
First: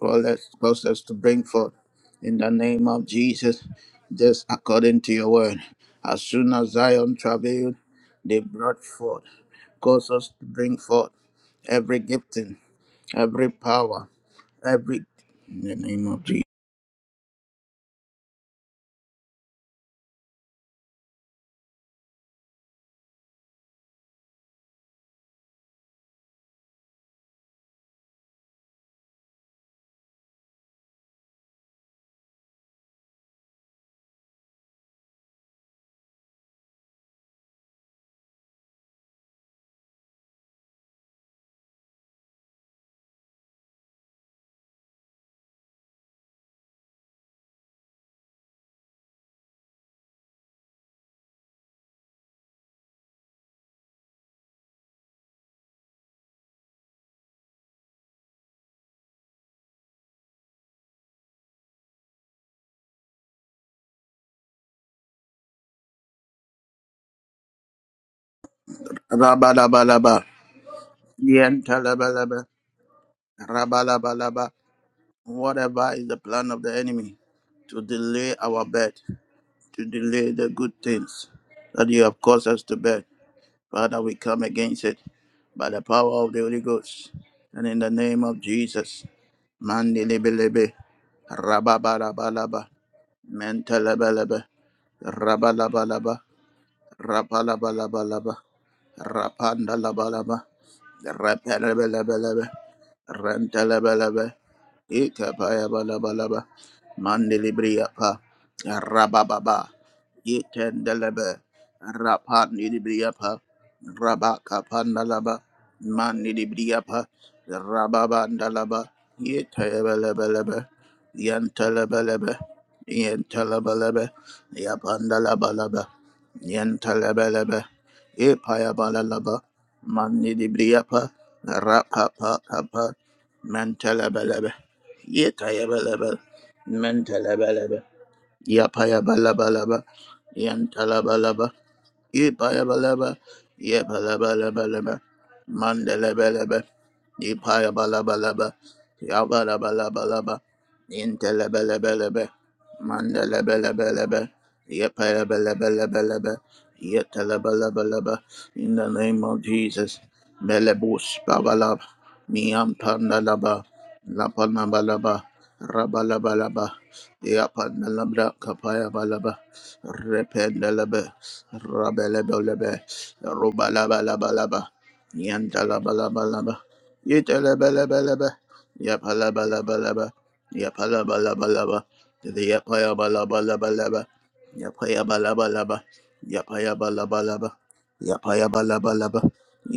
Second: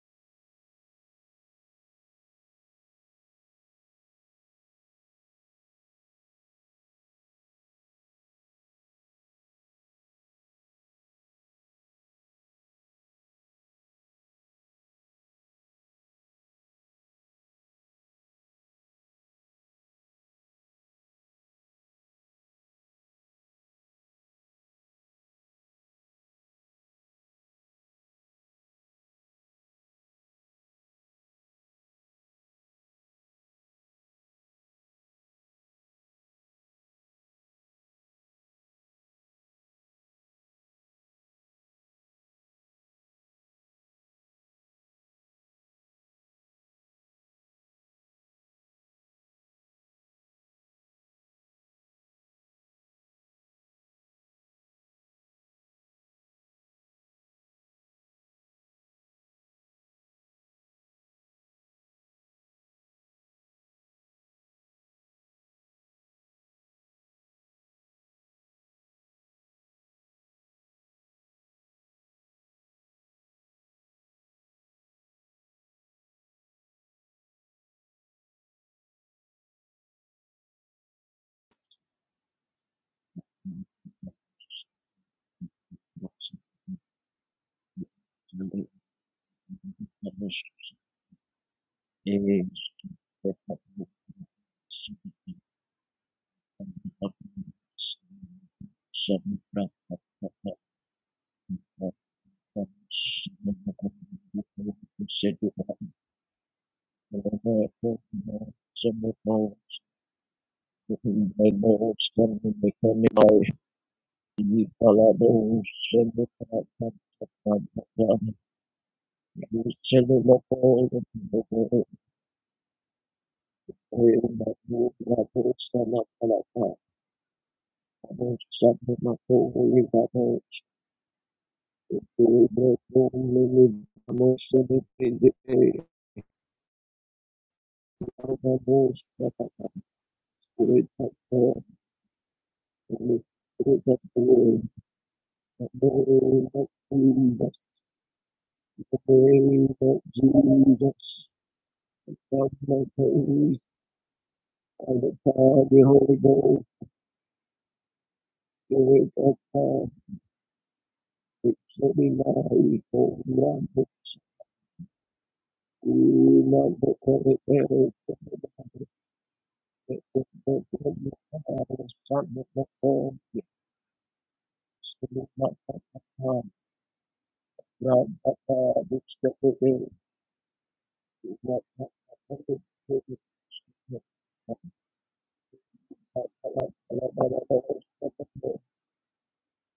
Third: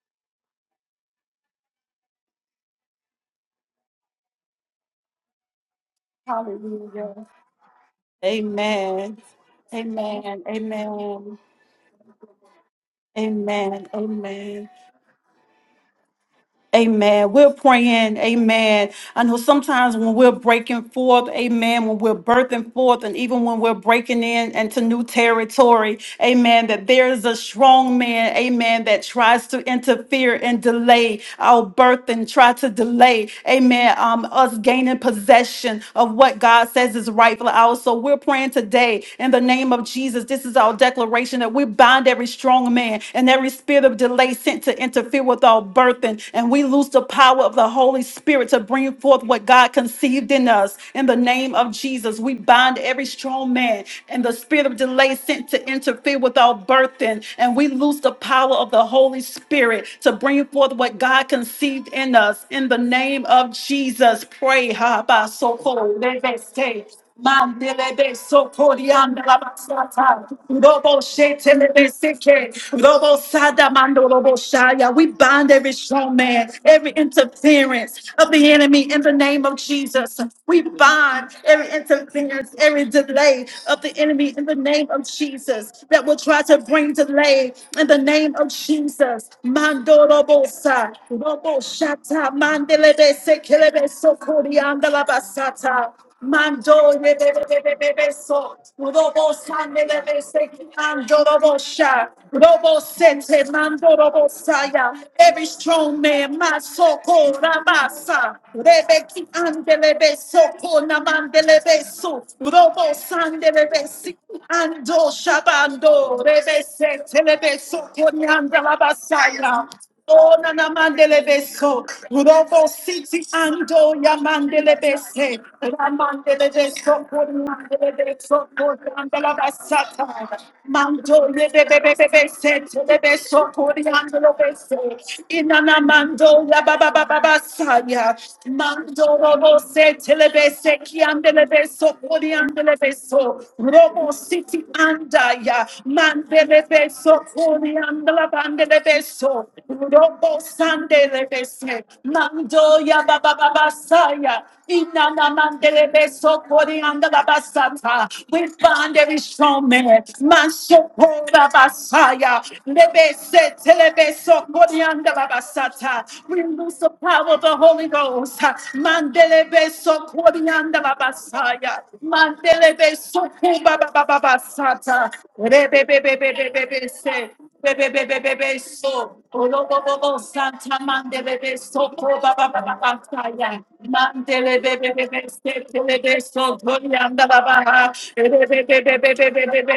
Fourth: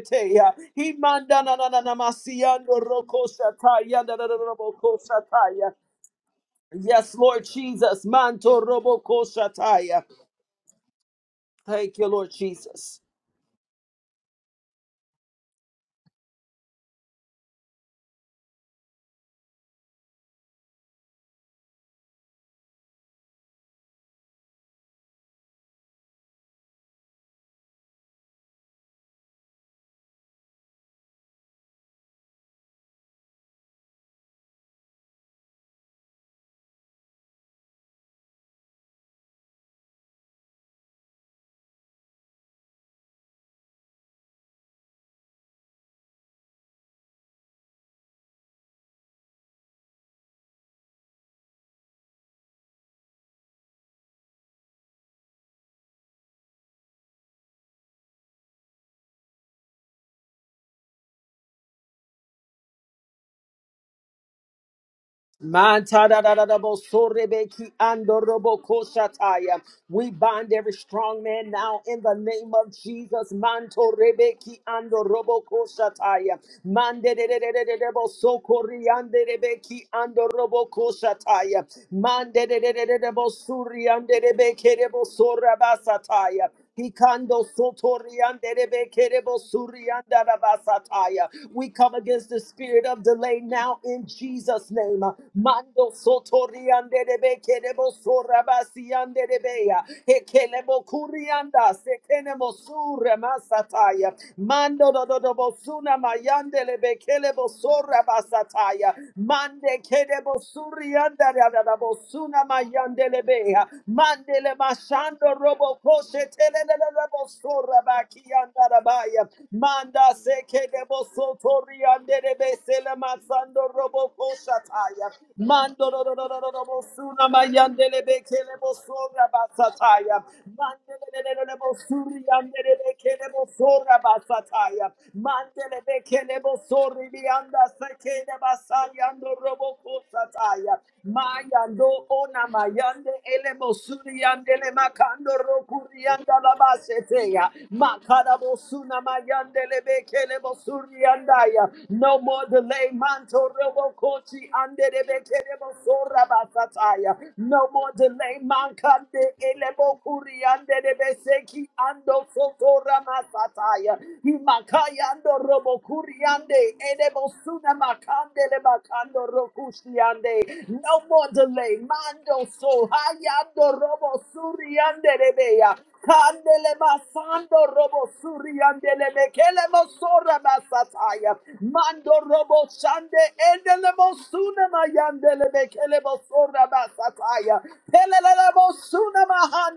Speaker 3: Call us, cause us to
Speaker 2: Himanda
Speaker 3: bring
Speaker 2: na na
Speaker 3: forth.
Speaker 2: na na
Speaker 3: In the
Speaker 2: masiando
Speaker 3: name of
Speaker 2: roko
Speaker 3: Jesus,
Speaker 2: sataya da da da
Speaker 3: just
Speaker 2: robo
Speaker 3: according to your word.
Speaker 2: kosataya.
Speaker 3: As soon as Zion
Speaker 2: Yes,
Speaker 1: Hallelujah.
Speaker 2: Lord
Speaker 3: travailed,
Speaker 2: Jesus.
Speaker 3: they
Speaker 2: Manto
Speaker 3: brought
Speaker 2: robo
Speaker 1: Amen.
Speaker 3: forth.
Speaker 2: kosataya.
Speaker 3: Cause us
Speaker 1: Amen.
Speaker 3: to bring forth
Speaker 1: Amen.
Speaker 2: Thank
Speaker 3: every
Speaker 2: you, Lord
Speaker 3: gifting
Speaker 2: Jesus.
Speaker 3: every
Speaker 1: Amen.
Speaker 3: power,
Speaker 1: Amen.
Speaker 3: every in the name of Jesus.
Speaker 1: Amen. We're praying. Amen. I know sometimes when we're breaking forth, amen, when we're birthing forth, and even when we're breaking in into new territory, amen, that there's a strong man, amen, that tries to interfere and delay our birth and try to delay, amen, um, us gaining possession of what God says is rightfully ours. So we're praying today in the name of Jesus. This is our declaration that we bind every strong man and every spirit of delay sent to interfere with our birthing, and we lose the power of the Holy Spirit. Spirit to bring forth what God conceived in us. In the name of Jesus, we bind every strong man and the spirit of delay sent to interfere with our birthing. And we loose the power of the Holy Spirit to bring forth what God conceived in us. In the name of Jesus, pray. Ha, ba, so, ko,
Speaker 2: Manta
Speaker 1: le,
Speaker 2: da da
Speaker 1: be,
Speaker 2: da da bo
Speaker 1: se.
Speaker 2: so rebe ki
Speaker 1: Mandelebe
Speaker 2: ando robo
Speaker 1: sokorianda la
Speaker 2: kosataya. We
Speaker 3: Rabalabalaba,
Speaker 1: basata.
Speaker 2: bind every
Speaker 1: Robo
Speaker 2: strong man now
Speaker 1: shetelebe
Speaker 2: in the
Speaker 3: yantalabalaba,
Speaker 1: seke.
Speaker 2: name of
Speaker 1: Robo
Speaker 2: Jesus.
Speaker 1: sada
Speaker 2: Manto
Speaker 1: mando
Speaker 3: rabalabalaba.
Speaker 2: rebeki
Speaker 1: shaya.
Speaker 2: ando
Speaker 1: We
Speaker 2: robo
Speaker 1: bind every
Speaker 3: Whatever is
Speaker 1: strong
Speaker 3: the
Speaker 2: kosataya.
Speaker 1: man,
Speaker 3: plan of the
Speaker 1: every
Speaker 2: Mande de
Speaker 3: enemy
Speaker 2: de de de de
Speaker 3: to
Speaker 2: de bo
Speaker 1: interference of
Speaker 3: delay
Speaker 2: so
Speaker 1: the
Speaker 3: our
Speaker 1: enemy
Speaker 3: bed,
Speaker 1: in the
Speaker 2: coriande de
Speaker 1: name of
Speaker 2: beki
Speaker 3: to
Speaker 1: Jesus.
Speaker 2: ando
Speaker 3: delay the
Speaker 1: We
Speaker 2: robo
Speaker 3: good things
Speaker 1: bind
Speaker 2: koshataya.
Speaker 1: every
Speaker 3: that you have
Speaker 2: Mande
Speaker 3: caused
Speaker 1: interference,
Speaker 2: de de
Speaker 3: us to
Speaker 2: de
Speaker 1: every
Speaker 2: de
Speaker 3: bear,
Speaker 2: de bo
Speaker 1: delay of the
Speaker 3: Father, we
Speaker 2: suriande
Speaker 1: enemy
Speaker 2: de
Speaker 3: come
Speaker 1: in the
Speaker 2: beke
Speaker 3: against
Speaker 1: name
Speaker 2: de
Speaker 3: it
Speaker 2: bo
Speaker 1: of
Speaker 3: by the
Speaker 1: Jesus that will
Speaker 3: power of the
Speaker 1: try
Speaker 2: sorabasataya.
Speaker 1: to
Speaker 3: Holy
Speaker 1: bring
Speaker 3: Ghost
Speaker 2: Hikando
Speaker 1: delay
Speaker 3: and in
Speaker 1: in
Speaker 3: the
Speaker 1: the
Speaker 3: name
Speaker 1: name
Speaker 3: of
Speaker 1: of
Speaker 2: sotoriande
Speaker 4: Thank
Speaker 2: de
Speaker 3: Jesus.
Speaker 2: beke de
Speaker 1: Jesus.
Speaker 2: bo
Speaker 1: Mando
Speaker 2: surianda
Speaker 1: robo
Speaker 3: Mandilibelebe,
Speaker 1: sa.
Speaker 2: rabasataya.
Speaker 1: Robo
Speaker 2: We come against
Speaker 1: shata.
Speaker 2: the
Speaker 3: rababalabalaba,
Speaker 2: spirit of
Speaker 1: Mandelebe
Speaker 2: delay now
Speaker 1: sekelebe
Speaker 2: in
Speaker 3: mentalabalaba,
Speaker 2: Jesus'
Speaker 1: sokorianda
Speaker 2: name.
Speaker 1: la
Speaker 2: Mando
Speaker 1: basata.
Speaker 3: rabalabalaba,
Speaker 1: Mando de
Speaker 2: sotoriande
Speaker 1: de
Speaker 2: de
Speaker 1: de
Speaker 2: beke
Speaker 1: de
Speaker 2: de
Speaker 1: de
Speaker 2: bo
Speaker 1: de
Speaker 3: rabalabalaba.
Speaker 1: beso,
Speaker 2: sorabasiande
Speaker 1: robo
Speaker 2: de
Speaker 3: Rapanda
Speaker 2: beya.
Speaker 1: sande de
Speaker 3: labalaba.
Speaker 1: bese,
Speaker 2: Hekelebo
Speaker 1: mando robo
Speaker 2: kurianda
Speaker 1: sha,
Speaker 3: Rapelebelebelebe,
Speaker 2: sekenemo
Speaker 1: robo sete, mando
Speaker 2: suramasataya.
Speaker 1: robo
Speaker 3: rentelebelebe,
Speaker 2: Mando
Speaker 1: saya.
Speaker 2: do do do
Speaker 1: Every
Speaker 2: bosuna
Speaker 1: strong man,
Speaker 3: ikepayabalabalaba,
Speaker 2: mayande le bekele
Speaker 1: masoko
Speaker 2: bosora
Speaker 3: mandilibriyapa,
Speaker 1: ramasa,
Speaker 2: basataya.
Speaker 1: rebeki
Speaker 3: rabababa,
Speaker 1: ande
Speaker 2: Mande
Speaker 1: le
Speaker 2: kede
Speaker 1: beso,
Speaker 2: bosuri
Speaker 1: kona
Speaker 2: anda
Speaker 3: itendelebe,
Speaker 1: mande
Speaker 2: da
Speaker 1: le
Speaker 2: da da
Speaker 1: beso,
Speaker 2: bosuna
Speaker 1: robo
Speaker 2: mayande le
Speaker 3: rapandilibriyapa,
Speaker 1: sande
Speaker 2: beha.
Speaker 1: le besi,
Speaker 2: Mande le
Speaker 1: ando
Speaker 2: mashando
Speaker 3: rabakapandalaba,
Speaker 2: robo
Speaker 1: shabando,
Speaker 2: koshe
Speaker 1: rebe
Speaker 2: tele le le
Speaker 3: mandilibriyapa,
Speaker 2: le
Speaker 1: sete le
Speaker 2: bosora
Speaker 1: beso,
Speaker 2: baki
Speaker 1: kona ande
Speaker 2: anda
Speaker 1: la
Speaker 2: da
Speaker 3: rababandalaba,
Speaker 2: baya.
Speaker 1: basaya.
Speaker 2: Manda
Speaker 1: Oh,
Speaker 2: se
Speaker 3: itebelebelebe,
Speaker 1: nana
Speaker 2: kede
Speaker 1: mandele
Speaker 2: bosotori
Speaker 1: beso.
Speaker 2: ande
Speaker 3: yentelebelebe,
Speaker 2: le
Speaker 1: Robo siti
Speaker 2: masando
Speaker 1: ando
Speaker 3: yentelebelebe,
Speaker 2: robo
Speaker 1: ya mandele
Speaker 2: koshataya.
Speaker 1: bese.
Speaker 2: Mando
Speaker 3: yapandalabalaba,
Speaker 2: do do do do
Speaker 1: Ramandele
Speaker 2: do do
Speaker 1: beso
Speaker 2: bosuna
Speaker 1: kori
Speaker 3: yentelebelebe,
Speaker 2: mayande
Speaker 1: mandele
Speaker 2: le
Speaker 1: beso
Speaker 2: bekele
Speaker 1: kori
Speaker 2: bosora
Speaker 1: mandela
Speaker 3: ipayabalaba,
Speaker 2: basataya.
Speaker 3: Mandi
Speaker 4: you.
Speaker 1: basata.
Speaker 3: di
Speaker 2: Mande
Speaker 3: briapa,
Speaker 1: Mando le be be be
Speaker 4: Thank
Speaker 1: be
Speaker 3: rapapa
Speaker 1: bese
Speaker 2: suriyandere
Speaker 3: papa,
Speaker 1: tele
Speaker 2: bekele bo
Speaker 1: beso kori
Speaker 2: sorra
Speaker 1: mandele
Speaker 3: mantalabalaba,
Speaker 1: bese.
Speaker 2: basataya. Mandele
Speaker 1: Inana
Speaker 3: yetayabalaba,
Speaker 2: bekele
Speaker 1: mando
Speaker 2: bo
Speaker 1: ya ba ba ba
Speaker 2: sorri
Speaker 1: ba
Speaker 2: bir
Speaker 1: ba
Speaker 2: anda
Speaker 3: mantalabalaba,
Speaker 1: saya.
Speaker 2: sekele basar
Speaker 1: Mando
Speaker 2: yando
Speaker 1: robo
Speaker 2: robo
Speaker 3: yapayabalabalaba,
Speaker 1: se le
Speaker 2: kusataya.
Speaker 1: bese ki
Speaker 3: yantalabalaba,
Speaker 1: andele
Speaker 2: Mayando
Speaker 1: beso kori
Speaker 2: ona
Speaker 1: andele
Speaker 3: Yipayabalabalaba,
Speaker 2: mayande
Speaker 1: beso.
Speaker 2: ele bo
Speaker 1: Robo siti
Speaker 2: suriyandele
Speaker 3: yipalabalabalaba,
Speaker 2: makando
Speaker 1: anda ya
Speaker 2: rokuriyanda la
Speaker 3: mandalabalaba,
Speaker 1: mandele beso
Speaker 2: baseteya.
Speaker 1: Oriandala
Speaker 2: Makara
Speaker 3: yipayabalabalaba,
Speaker 2: bo suna
Speaker 1: bandelebeso,
Speaker 2: mayandele
Speaker 1: Robo
Speaker 3: yabalabalabalaba,
Speaker 2: bekele bo suriyandaya.
Speaker 1: sandelebese,
Speaker 2: No
Speaker 3: intelabalabalaba,
Speaker 2: more delay
Speaker 1: Mandoya
Speaker 2: manto robo
Speaker 3: mandalabalabalaba,
Speaker 1: babababasaya,
Speaker 2: kochi andere
Speaker 1: Inana
Speaker 2: bekele bo sorra
Speaker 3: yipayabalabalaba,
Speaker 1: mandelebeso,
Speaker 2: basataya.
Speaker 1: Oriandala
Speaker 2: No more
Speaker 1: basata.
Speaker 3: yetalabalabalaba.
Speaker 2: delay
Speaker 1: We
Speaker 3: In the
Speaker 1: bind every
Speaker 3: name
Speaker 2: mankande
Speaker 3: of
Speaker 1: strong
Speaker 3: Jesus,
Speaker 2: lebo
Speaker 1: man,
Speaker 2: kuriande de
Speaker 3: Melebus
Speaker 1: Mansopora
Speaker 2: beseki
Speaker 3: Babalab,
Speaker 2: ando
Speaker 1: basaya,
Speaker 3: Miam
Speaker 2: sotora
Speaker 1: Lebese
Speaker 3: Pandalaba,
Speaker 2: masataya
Speaker 1: telebeso,
Speaker 2: Imakaya
Speaker 3: Lapanabalaba,
Speaker 1: Oriandala
Speaker 2: ando robo
Speaker 1: basata. We
Speaker 2: kuriande
Speaker 3: Rabalabalaba,
Speaker 1: lose the
Speaker 2: edebo
Speaker 1: power of the
Speaker 2: suna
Speaker 1: Holy
Speaker 3: Yapandalabra
Speaker 1: Ghost,
Speaker 2: makande le bakando
Speaker 3: Kapayabalaba,
Speaker 1: Mandelebeso,
Speaker 2: rokushiande. No
Speaker 1: Oriandala
Speaker 3: Rependalaba.
Speaker 2: more delay.
Speaker 1: basaya,
Speaker 2: Mando
Speaker 3: Rabalabalaba,
Speaker 2: so
Speaker 1: Mandelebeso,
Speaker 4: you.
Speaker 2: hayando
Speaker 1: Baba
Speaker 2: robo
Speaker 1: baba
Speaker 3: Rubalabalabalaba,
Speaker 1: basata.
Speaker 4: Thank
Speaker 2: suriande de beya.
Speaker 3: Yantalabalabalaba,
Speaker 2: Candele
Speaker 1: Mandele
Speaker 2: basando robo
Speaker 3: Yitalabalabalaba,
Speaker 2: suriande le mekele
Speaker 3: Yapalabalabalaba,
Speaker 2: mosora basataya.
Speaker 3: Yapalabalabalaba,
Speaker 2: Mando
Speaker 3: the
Speaker 2: robo shande edele
Speaker 3: Yapayabalabalaba,
Speaker 2: mosuna mayande le
Speaker 3: Yapayabalabalaba,
Speaker 2: mekele mosora basataya.
Speaker 3: Yapayabalabalaba,
Speaker 2: Fire.
Speaker 3: Yapayabalabalaba,
Speaker 2: Pelelelebosuna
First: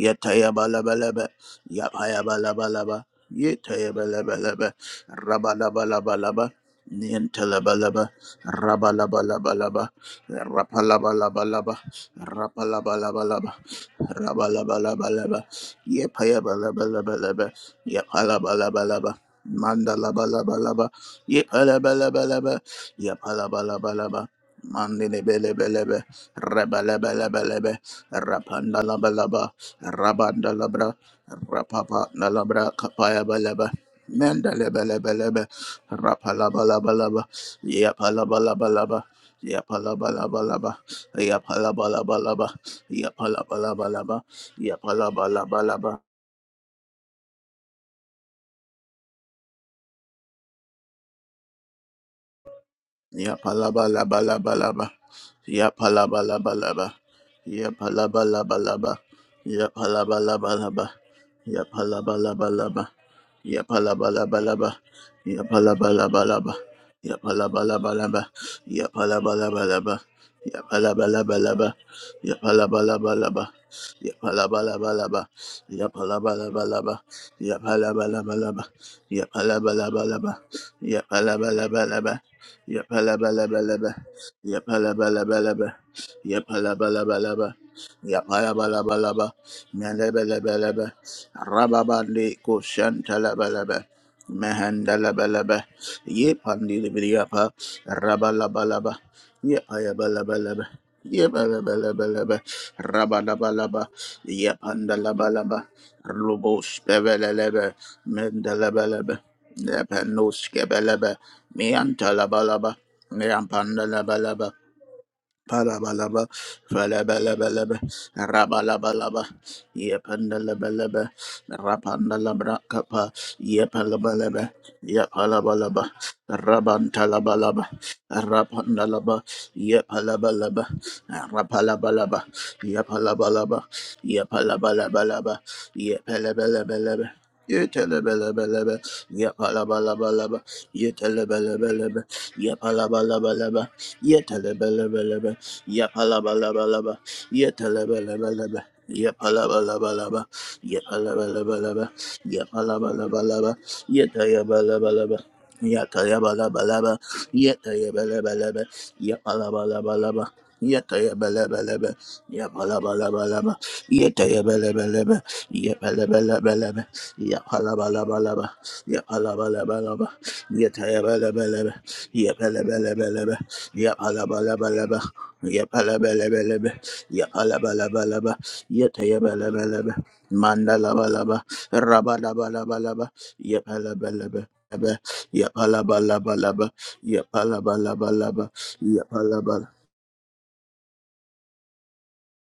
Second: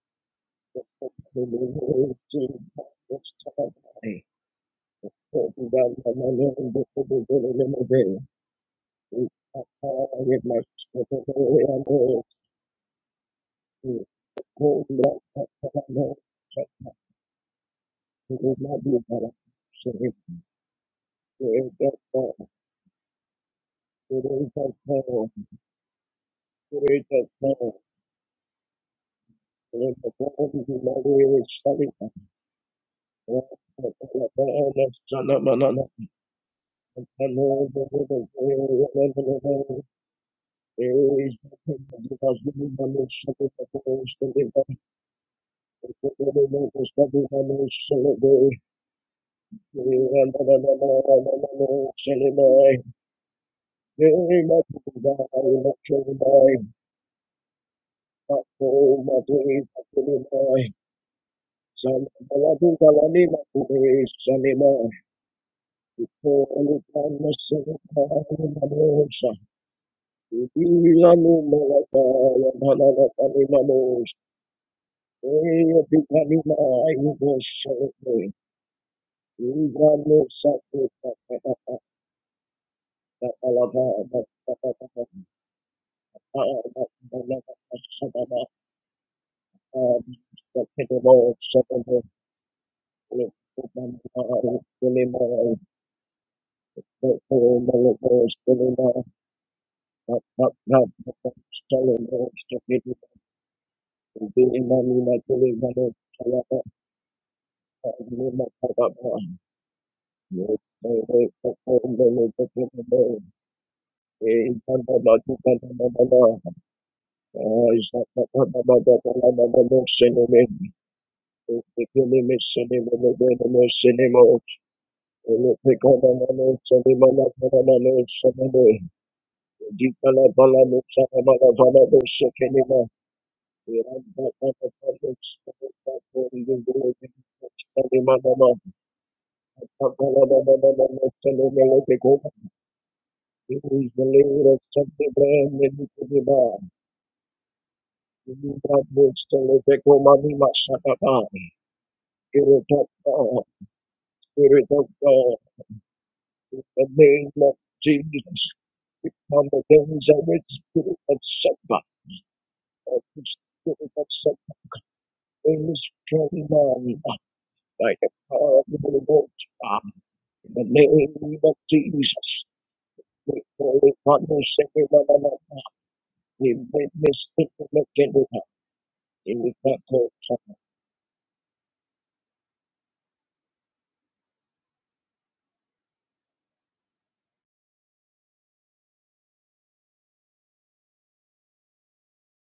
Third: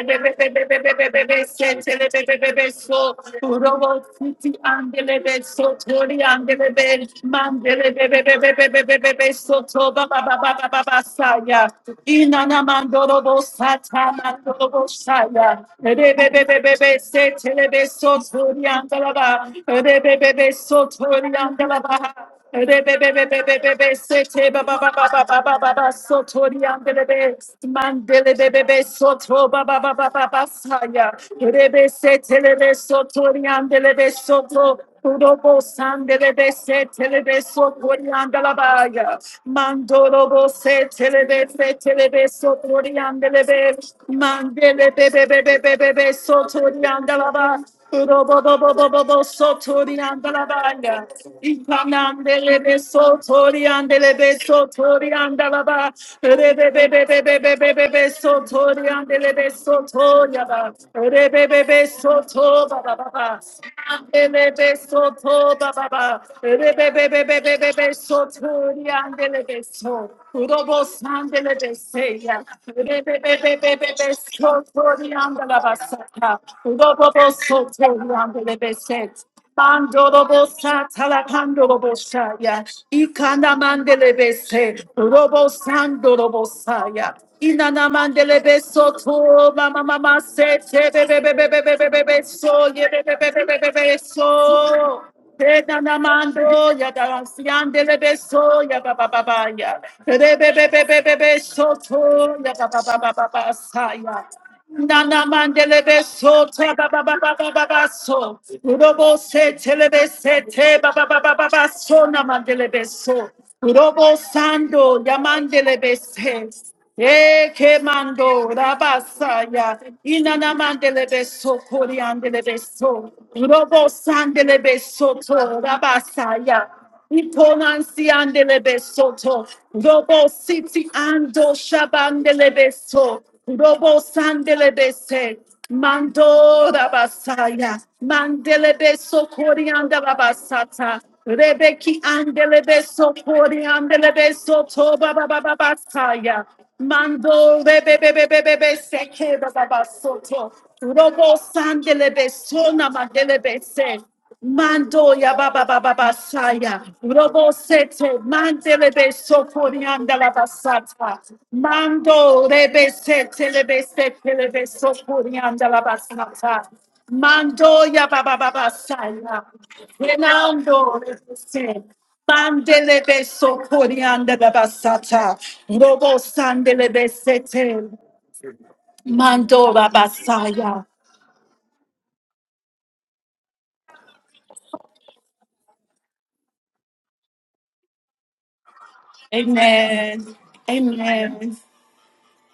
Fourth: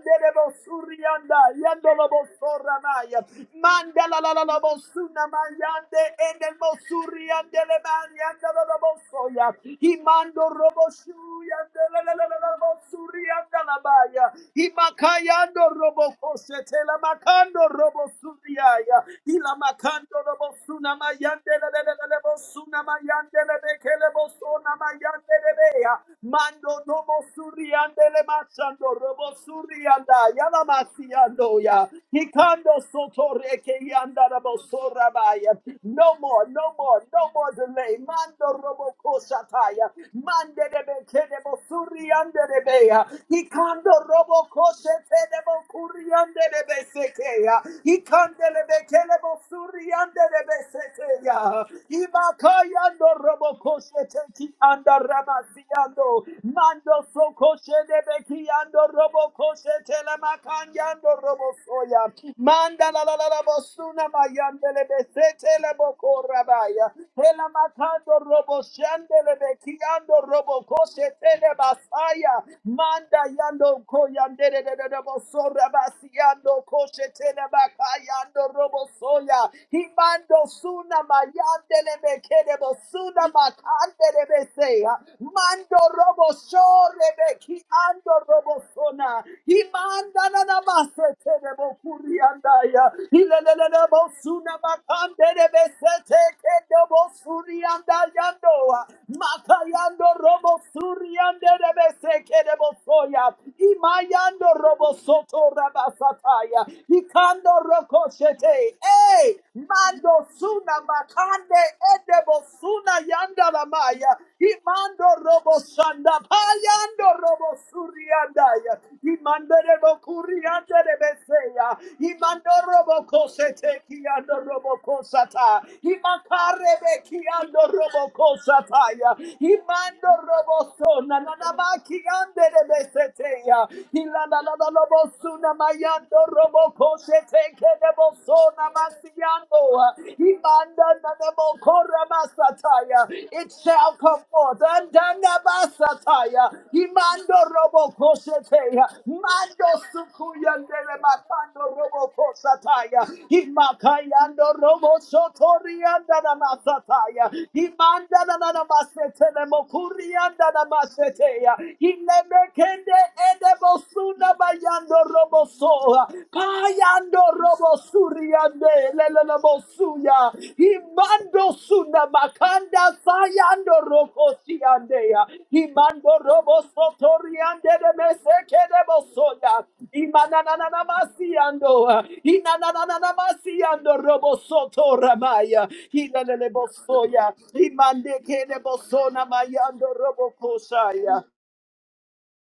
Speaker 3: Yatayabalabalaba, Yapayabalabalaba,
Speaker 2: Yandolobosoramaya.
Speaker 3: Yitayabalabalaba,
Speaker 2: Mandalalabosuna mayande
Speaker 3: Rabalabalabalaba, Niantalabalaba,
Speaker 2: endelbosuriandelebaniandolobosoya.
Speaker 3: Rabalabalabalaba, Rapalabalabalaba,
Speaker 1: Inana Mandorobo
Speaker 3: Rapalabalabalaba,
Speaker 1: Sata
Speaker 2: Himandorobosuyandelelemosuriandalabaya.
Speaker 1: Mandorobo
Speaker 3: Rabalabalabalaba,
Speaker 1: Shaya.
Speaker 2: Himakayando robokosetela
Speaker 1: Rebebebebebe se
Speaker 3: Yepayabalabalabalaba,
Speaker 2: makando
Speaker 1: telebe sotori
Speaker 2: robosuriaya.
Speaker 3: Yapalabalabalaba,
Speaker 1: andalaba.
Speaker 2: Hilamakando
Speaker 1: Rebebebe
Speaker 3: Mandalabalabalaba,
Speaker 2: robosuna
Speaker 1: sotori
Speaker 2: mayande
Speaker 1: andalaba.
Speaker 3: Yepalabalabalaba,
Speaker 2: lelelelebosuna mayande
Speaker 1: Rebebebebebe se
Speaker 3: Yapalabalabalaba,
Speaker 1: te ba
Speaker 3: Mandelebelebelebe,
Speaker 2: lebekelebosona
Speaker 1: ba ba ba
Speaker 2: mayande.
Speaker 1: ba ba ba ba ba
Speaker 2: Andelebeya,
Speaker 1: sotori
Speaker 2: Mando Dobo
Speaker 1: andelebe.
Speaker 4: you.
Speaker 3: Rabalabalabalebe,
Speaker 2: suriande le
Speaker 1: Mandelebebebe
Speaker 2: Machando Robo
Speaker 1: soto
Speaker 3: Rapandalabalaba,
Speaker 1: ba ba ba ba
Speaker 4: Sanima,
Speaker 2: Surianda
Speaker 1: ba ba
Speaker 3: Rabandalabra,
Speaker 1: saya.
Speaker 2: Yalamasiandoya
Speaker 1: Rebe se
Speaker 3: Rapapandalabra,
Speaker 1: telebe
Speaker 2: Hikando
Speaker 1: sotori
Speaker 3: Kapayabalaba,
Speaker 2: Sotoreke
Speaker 3: Mandalabalabalaba, Rapalabalabalaba, Yapalabalabalaba,
Speaker 1: andelebe
Speaker 2: Yanda Rabo
Speaker 3: Mandele
Speaker 1: soto.
Speaker 3: bele bele be, rebele bele bele be, rapanda la bala ba, rabanda la bra, rapapa na la bra, kapaya bele be, mendele bele bele be,
Speaker 2: Sorabaya
Speaker 1: Kurobo
Speaker 2: No more,
Speaker 3: rapala
Speaker 1: sandelebe
Speaker 2: no
Speaker 3: bala
Speaker 1: se
Speaker 2: more,
Speaker 3: bala ba,
Speaker 2: no
Speaker 1: telebe
Speaker 2: more
Speaker 1: so
Speaker 2: delay
Speaker 3: yapala bala
Speaker 2: Mando Robo
Speaker 3: bala
Speaker 1: koriandelabaya.
Speaker 3: Ya
Speaker 2: Koshataya
Speaker 1: Mandorobo se
Speaker 3: palabalabalaba.
Speaker 2: Mandelebe
Speaker 3: Ya
Speaker 1: telebe
Speaker 2: Kedebo
Speaker 1: se telebe
Speaker 3: palabalabalaba.
Speaker 1: so
Speaker 2: Suriandelebeya
Speaker 3: Ya
Speaker 1: koriandelebe.
Speaker 2: Hikando
Speaker 3: palabalabalaba.
Speaker 2: Robo
Speaker 3: Ya
Speaker 1: Mandelebe
Speaker 2: kosete
Speaker 1: be
Speaker 2: de
Speaker 1: be be
Speaker 2: bo
Speaker 1: be be
Speaker 3: palabalabalaba.
Speaker 1: be so
Speaker 2: kuriande de
Speaker 1: toriandelaba.
Speaker 2: besekeya.
Speaker 1: Kurobo
Speaker 2: Hikande
Speaker 1: bo
Speaker 2: le Kuriandelebe Sekeya
Speaker 1: bo
Speaker 2: Hikandelebe
Speaker 1: bo bo bo
Speaker 2: Kelebo
Speaker 1: so toriandelabaya.
Speaker 2: Suriandelebe
Speaker 1: Ikamandelebe
Speaker 2: Sekeya Mando
Speaker 1: so
Speaker 3: Ya
Speaker 2: robo
Speaker 3: palaba
Speaker 2: koshe
Speaker 3: laba
Speaker 1: toriandelebe
Speaker 3: laba
Speaker 2: teki
Speaker 1: so
Speaker 3: laba.
Speaker 2: anda ramasi
Speaker 3: Ya
Speaker 1: toriandelaba.
Speaker 3: palaba laba
Speaker 1: Rebe be
Speaker 3: laba.
Speaker 2: Mando
Speaker 1: be be
Speaker 2: so
Speaker 1: be be be
Speaker 3: Ya
Speaker 2: koshe
Speaker 1: be be
Speaker 3: palaba
Speaker 1: so
Speaker 2: debeki
Speaker 3: laba
Speaker 2: ando
Speaker 3: laba.
Speaker 2: robo
Speaker 1: toriandelebe
Speaker 3: Ya
Speaker 2: koshe
Speaker 1: so
Speaker 2: tele
Speaker 3: palaba laba
Speaker 1: toriaba.
Speaker 3: laba.
Speaker 1: Rebe be
Speaker 3: Ya
Speaker 1: be so
Speaker 3: palaba laba
Speaker 1: to ba
Speaker 3: laba.
Speaker 2: Manda
Speaker 1: ba
Speaker 2: la
Speaker 1: ba
Speaker 2: la la la
Speaker 1: ba.
Speaker 3: Ya
Speaker 2: bosuna
Speaker 3: palaba laba
Speaker 1: Andelebe
Speaker 3: laba.
Speaker 2: mayandele
Speaker 3: Ya
Speaker 2: besete
Speaker 1: soto
Speaker 2: le
Speaker 3: palaba laba
Speaker 1: baba.
Speaker 2: boko
Speaker 4: Thank
Speaker 3: laba.
Speaker 2: rabaya.
Speaker 3: Ya
Speaker 2: Tele
Speaker 3: palaba laba
Speaker 1: Rebebebebebebe
Speaker 2: makando
Speaker 3: laba.
Speaker 2: robo
Speaker 1: soto
Speaker 3: Ya
Speaker 1: di
Speaker 3: palaba
Speaker 2: shandele
Speaker 3: laba
Speaker 1: andelebe
Speaker 2: beki
Speaker 3: laba.
Speaker 1: so.
Speaker 2: ando
Speaker 3: Ya
Speaker 2: robo
Speaker 1: Urobo
Speaker 3: palaba laba
Speaker 2: tele
Speaker 3: laba.
Speaker 1: sandelebe
Speaker 3: Ya
Speaker 2: basaya.
Speaker 1: seya.
Speaker 3: palaba laba
Speaker 2: Manda
Speaker 3: laba.
Speaker 2: yando
Speaker 3: Ya
Speaker 1: Rebebebebebebe
Speaker 3: palaba
Speaker 2: koyandele de de
Speaker 3: laba
Speaker 1: soto
Speaker 2: de
Speaker 1: di
Speaker 3: laba.
Speaker 2: boso
Speaker 1: andelebe
Speaker 3: Ya
Speaker 2: rabasi
Speaker 3: palaba
Speaker 1: sata.
Speaker 3: laba laba.
Speaker 2: koshe
Speaker 1: Urobo
Speaker 2: tele
Speaker 3: Ya palaba
Speaker 1: soto di
Speaker 2: bakaya
Speaker 3: laba
Speaker 2: ando
Speaker 3: laba.
Speaker 1: andelebe
Speaker 3: Ya
Speaker 1: set.
Speaker 3: palaba laba laba.
Speaker 2: Himando
Speaker 1: Bandorobosa
Speaker 2: Suna
Speaker 3: Ya palaba laba
Speaker 2: mayandele
Speaker 3: laba.
Speaker 1: talapandorobosa
Speaker 2: mekere
Speaker 1: ya
Speaker 2: bosuna
Speaker 1: ikana
Speaker 3: Yapalabalaba.
Speaker 2: makandele
Speaker 1: mandelebese
Speaker 2: beseya.
Speaker 3: Yapalabalabalaba.
Speaker 2: Mando robo
Speaker 1: robosandorobosa
Speaker 2: shore
Speaker 1: ya
Speaker 2: beki
Speaker 3: Yapalabalabalaba.
Speaker 1: inana
Speaker 2: ando robo
Speaker 1: mandelebeso
Speaker 2: sona.
Speaker 3: Yapalabalabalaba.
Speaker 1: to mama mama
Speaker 2: Imanda na
Speaker 1: se
Speaker 2: na
Speaker 3: Melebelebelebe.
Speaker 1: te be
Speaker 2: masete
Speaker 1: be be
Speaker 2: de
Speaker 1: be be be be be
Speaker 2: bokuri
Speaker 1: be
Speaker 3: Rababandi
Speaker 1: so
Speaker 2: andaya.
Speaker 1: ye be be be be be be
Speaker 3: kushantalabalaba.
Speaker 2: Ilelele
Speaker 1: be
Speaker 2: bosuna
Speaker 1: so
Speaker 2: makandele
Speaker 3: Mehandalabalaba.
Speaker 1: Enana
Speaker 2: besete
Speaker 1: mando
Speaker 2: kendo
Speaker 1: ya
Speaker 3: Yepandilibriyapa.
Speaker 2: bosuri
Speaker 1: daranciandelebeso ya
Speaker 2: andayandoa.
Speaker 1: ba
Speaker 3: Rabalabalaba.
Speaker 1: ba ba ba ya
Speaker 2: Makayando
Speaker 1: be be be
Speaker 2: robo
Speaker 3: Yapayabalabalaba.
Speaker 1: be be
Speaker 2: suri
Speaker 1: be be
Speaker 2: andele
Speaker 1: so
Speaker 3: Yabalabalaba.
Speaker 1: to ya
Speaker 2: besekere
Speaker 1: ba ba
Speaker 4: you.
Speaker 1: ba ba ba
Speaker 2: bosoya.
Speaker 1: ba
Speaker 3: Rabalabalaba.
Speaker 1: sa ya
Speaker 4: Thank
Speaker 2: Imayando
Speaker 4: you.
Speaker 2: robo
Speaker 1: Nana
Speaker 2: soto
Speaker 3: Yapandalabalaba,
Speaker 1: mandelebe so
Speaker 2: rabasataya.
Speaker 1: te
Speaker 3: Rubos
Speaker 1: ba ba ba ba ba ba
Speaker 3: Bevelebe,
Speaker 1: ba
Speaker 2: Ikando
Speaker 1: so.
Speaker 2: shete.
Speaker 3: Mendalabelebe,
Speaker 1: Urobo
Speaker 2: Hey,
Speaker 1: se telebe
Speaker 2: mando
Speaker 1: se
Speaker 3: Lepanos
Speaker 2: suna
Speaker 1: te ba ba
Speaker 3: Gebelebe,
Speaker 1: ba ba ba
Speaker 2: makande
Speaker 1: ba so na
Speaker 2: edebo
Speaker 3: Miantalabalaba,
Speaker 1: mandelebe
Speaker 2: suna
Speaker 1: so.
Speaker 2: yanda la maya.
Speaker 1: Urobo
Speaker 3: Yampandalabalaba,
Speaker 1: sando
Speaker 2: Imando
Speaker 1: ya
Speaker 2: robo
Speaker 1: mandelebe
Speaker 2: sanda
Speaker 3: Palabalaba,
Speaker 1: se.
Speaker 2: payando robo
Speaker 3: falabalabalaba,
Speaker 1: Eke mando
Speaker 2: suriandaya.
Speaker 3: rabalabalaba,
Speaker 2: Imando
Speaker 1: rabasaya.
Speaker 2: rebo
Speaker 1: Inana
Speaker 2: beseya.
Speaker 3: yepandalabalaba,
Speaker 1: mandelebe so
Speaker 2: rebeseya.
Speaker 1: kori
Speaker 2: mando
Speaker 1: andelebe
Speaker 3: rapandalabra
Speaker 2: robo
Speaker 3: kapa,
Speaker 1: so.
Speaker 2: kosete
Speaker 1: Urobo
Speaker 2: kiando
Speaker 3: yepalabalaba,
Speaker 2: robo
Speaker 1: sandelebe so to
Speaker 2: kosata.
Speaker 3: yepalabalaba,
Speaker 2: He
Speaker 1: rabasaya.
Speaker 2: makarebe kiando
Speaker 3: rabantalabalaba,
Speaker 2: robo
Speaker 1: Itonansi andelebe
Speaker 3: rapandalaba,
Speaker 2: kosataya.
Speaker 1: soto.
Speaker 2: Imando
Speaker 1: Robo
Speaker 3: yepalabalaba,
Speaker 2: robo
Speaker 1: siti
Speaker 2: sona
Speaker 1: ando
Speaker 2: nanamaki
Speaker 3: rapalabalaba,
Speaker 2: ande
Speaker 1: shabandelebe so.
Speaker 3: yepalabalaba,
Speaker 2: rebeseteya.
Speaker 1: Robo
Speaker 2: Ilana la la la la
Speaker 1: sandelebe
Speaker 2: robo
Speaker 3: yepalabalabalaba,
Speaker 1: se.
Speaker 2: suna maya yando robo
Speaker 1: Mando
Speaker 3: yepalabalabalaba.
Speaker 2: koshe teke
Speaker 1: rabasaya.
Speaker 2: debo sona
Speaker 3: Yetelebelebelebe,
Speaker 1: Mandelebe so
Speaker 2: masiyando.
Speaker 4: Thank
Speaker 1: korianda
Speaker 3: yepalabalabalaba,
Speaker 2: Imanda na debo
Speaker 3: yetelebelebelebe,
Speaker 1: Rebeki
Speaker 2: kora
Speaker 1: andelebe
Speaker 2: masataya.
Speaker 1: so
Speaker 2: It
Speaker 3: yepalabalabalaba,
Speaker 2: shall come
Speaker 1: koriandelebe
Speaker 2: forth.
Speaker 1: so to
Speaker 3: yetelebelebelebe,
Speaker 2: Andanda basataya.
Speaker 1: babababasaya.
Speaker 3: yepalabalabalaba,
Speaker 2: Imando
Speaker 1: Mando
Speaker 2: robo koshe
Speaker 3: yetelebelebelebe,
Speaker 1: rebebebebebe seke
Speaker 2: Mando
Speaker 3: yepalabalabalaba,
Speaker 1: bababasoto.
Speaker 2: sukuya ndele
Speaker 1: Robo
Speaker 3: yepalabalabalaba,
Speaker 2: matando
Speaker 1: sandelebe so
Speaker 2: Sataya,
Speaker 3: yepalabalabalaba,
Speaker 1: namadelebe se.
Speaker 2: Himakayando Robo
Speaker 1: Mando
Speaker 3: yeteyebelebelebe,
Speaker 1: ya baba baba
Speaker 2: Sotorianda
Speaker 1: basaya,
Speaker 3: yeteyebelebelebe,
Speaker 2: Namasataya,
Speaker 1: robo sete,
Speaker 2: Himanda
Speaker 4: Jesus.
Speaker 3: yeteyebelebelebe,
Speaker 1: mande lebe
Speaker 4: We call
Speaker 2: Nanamasete
Speaker 4: man,
Speaker 1: soforianda
Speaker 3: yepalabalabalaba,
Speaker 1: la
Speaker 2: Mokurianda
Speaker 1: basata,
Speaker 2: Namasetea,
Speaker 3: yeteyebelebelebe,
Speaker 1: mando rebe
Speaker 2: Hilemekende
Speaker 1: sete
Speaker 3: yepalabalabalaba,
Speaker 1: lebe
Speaker 2: Edebosuna
Speaker 1: sete lebe
Speaker 2: Bayando
Speaker 3: yeteyebelebelebe,
Speaker 2: Robo
Speaker 1: soforianda la
Speaker 2: Soa,
Speaker 1: basata,
Speaker 3: yepelebelebelebe,
Speaker 2: Payando
Speaker 3: Ya
Speaker 2: Robo
Speaker 1: mando
Speaker 3: palaba
Speaker 4: by the
Speaker 1: ya
Speaker 3: laba
Speaker 1: baba
Speaker 3: laba,
Speaker 4: power
Speaker 1: baba
Speaker 4: of of the the
Speaker 2: Suriande
Speaker 3: ya
Speaker 1: basaya,
Speaker 3: palaba laba laba,
Speaker 2: Lelemosuya,
Speaker 4: in the
Speaker 3: ya
Speaker 1: renando
Speaker 3: tayaba
Speaker 1: rebe
Speaker 4: name
Speaker 3: laba
Speaker 4: of
Speaker 2: Himando
Speaker 3: laba,
Speaker 1: sete,
Speaker 2: Sunda
Speaker 3: ya
Speaker 4: Jesus,
Speaker 3: palaba
Speaker 2: makanda
Speaker 1: Bandele
Speaker 3: laba laba,
Speaker 4: we
Speaker 1: beso
Speaker 2: sayando
Speaker 3: ya
Speaker 4: second
Speaker 2: roko
Speaker 1: corianda
Speaker 3: palaba
Speaker 1: la
Speaker 3: laba laba,
Speaker 2: siandea.
Speaker 1: basata,
Speaker 4: one
Speaker 3: ya palaba
Speaker 2: Imando
Speaker 1: robo
Speaker 3: laba
Speaker 4: We
Speaker 2: robo
Speaker 3: laba,
Speaker 4: make
Speaker 1: sandele
Speaker 4: this
Speaker 3: ya
Speaker 4: simple
Speaker 2: sotoriande
Speaker 4: make
Speaker 1: besete,
Speaker 2: de
Speaker 4: gentle
Speaker 3: palaba laba laba,
Speaker 4: heart.
Speaker 2: meseke
Speaker 3: ya Yapalabalabalaba, yapalabalabalaba, yatayabalabalaba, yapalabalabalaba, yapalabalabalaba, ya yapalabalabalaba,
Speaker 2: de
Speaker 4: It was
Speaker 2: bosoya.
Speaker 4: not
Speaker 1: mandora
Speaker 3: yatayabalabalaba,
Speaker 4: called something
Speaker 2: Imananana
Speaker 1: basaya.
Speaker 3: mandalabalaba,
Speaker 2: masiando.
Speaker 3: rabalabalabalaba,
Speaker 2: Inanana masiando robo
Speaker 3: yapalabalaba.
Speaker 2: sotoramaya. Ilanele
Speaker 3: Yapalabalabalaba,
Speaker 2: bosoya. Imande
Speaker 3: yapalabalabalaba,
Speaker 2: ke de bosona
Speaker 3: yapalabal,
Speaker 2: mayando robo
Speaker 1: Amen.
Speaker 2: kosaya.
Speaker 1: Amen.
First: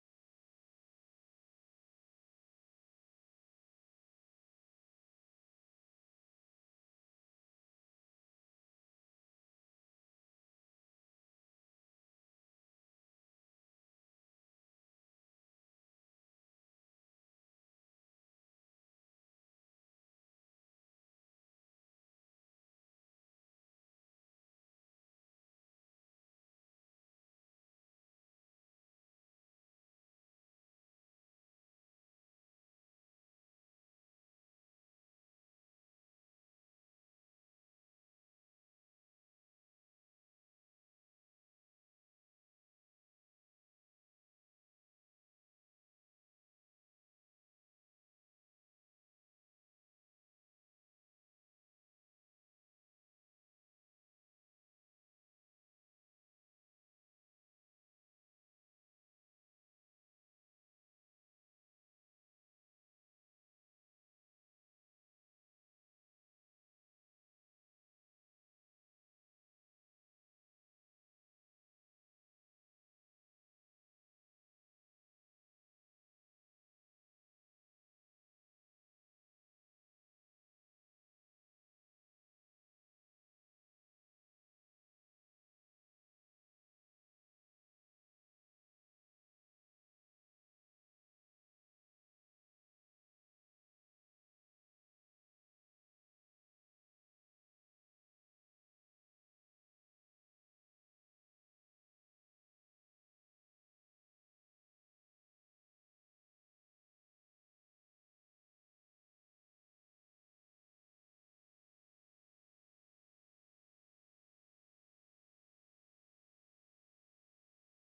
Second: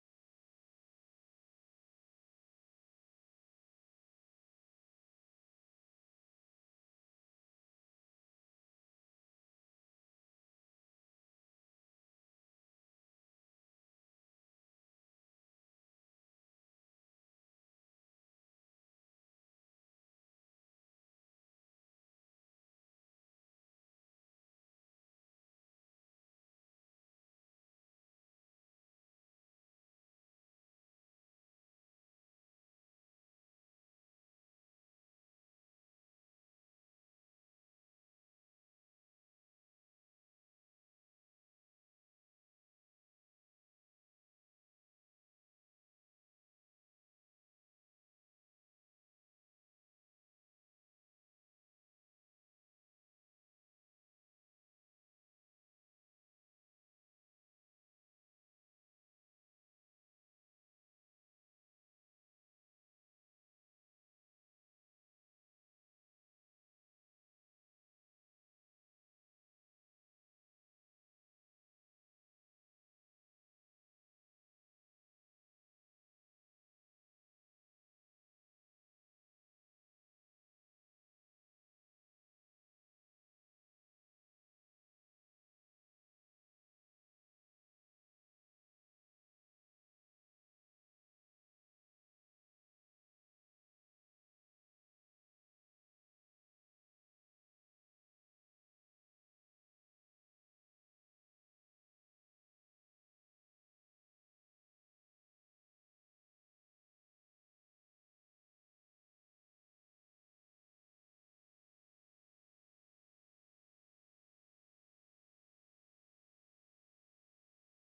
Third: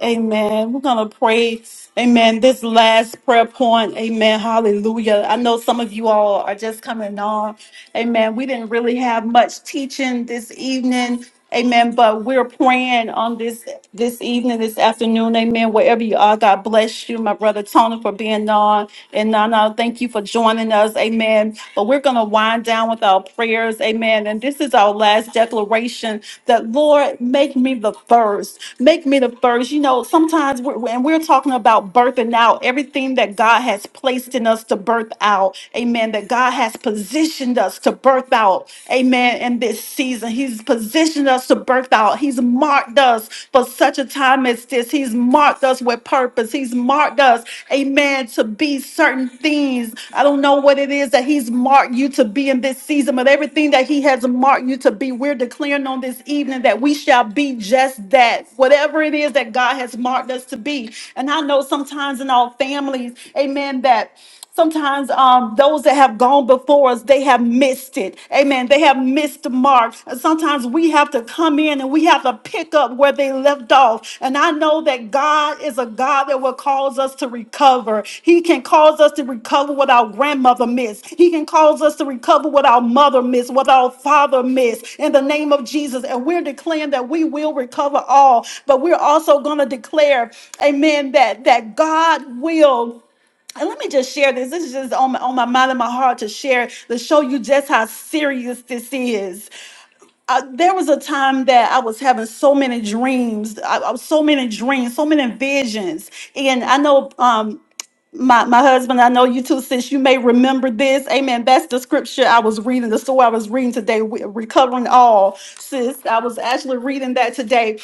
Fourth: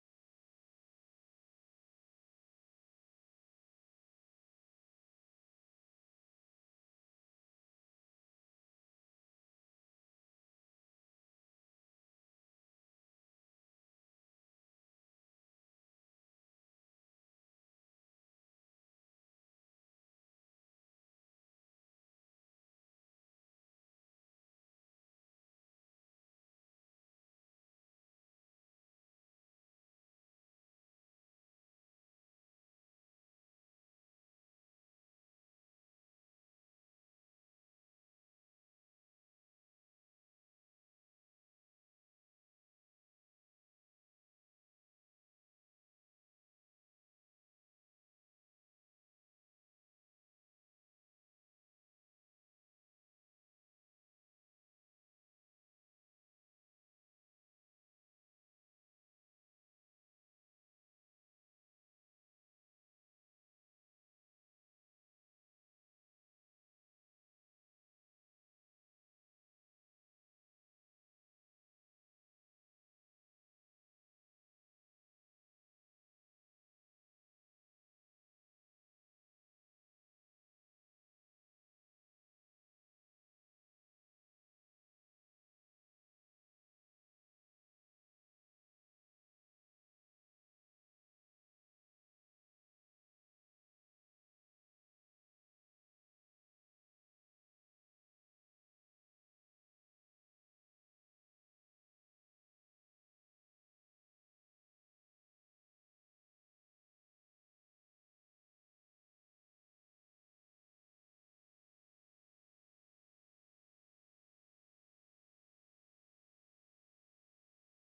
Speaker 1: Amen. We're going to pray. Amen. This last prayer point. Amen. Hallelujah. I know some of you all are just coming on. Amen. We didn't really have much teaching this evening. Amen. But we're praying on this this evening, this afternoon. Amen. Wherever you are, God bless you, my brother Tony, for being on. And Nana, thank you for joining us. Amen. But we're going to wind down with our our prayers. Amen. And this is our last declaration that, Lord, make me the first. Make me the first. You know, sometimes we're, when we're talking about birthing out everything that God has placed in us to birth out. Amen. That God has positioned us to birth out. Amen. In this season, He's positioned us to birth out. He's marked us for such a time as this. He's marked us with purpose purpose. He's marked us, amen, to be certain things. I don't know what it is that He's marked you to be in this season, but everything that He has marked you to be, we're declaring on this evening that we shall be just that, whatever it is that God has marked us to be. And I know sometimes in our families, amen, that. Sometimes um, those that have gone before us, they have missed it. Amen. They have missed the mark. And Sometimes we have to come in and we have to pick up where they left off. And I know that God is a God that will cause us to recover. He can cause us to recover what our grandmother missed. He can cause us to recover what our mother missed, what our father missed. In the name of Jesus. And we're declaring that we will recover all. But we're also going to declare, amen, that, that God will. And let me just share this. This is just on my, on my mind and my heart to share to show you just how serious this is. Uh, there was a time that I was having so many dreams, I, I was so many dreams, so many visions, and I know. Um, my my husband, I know you too, since you may remember this. Amen. That's the scripture I was reading, the story I was reading today, we- recovering all. Sis, I was actually reading that today.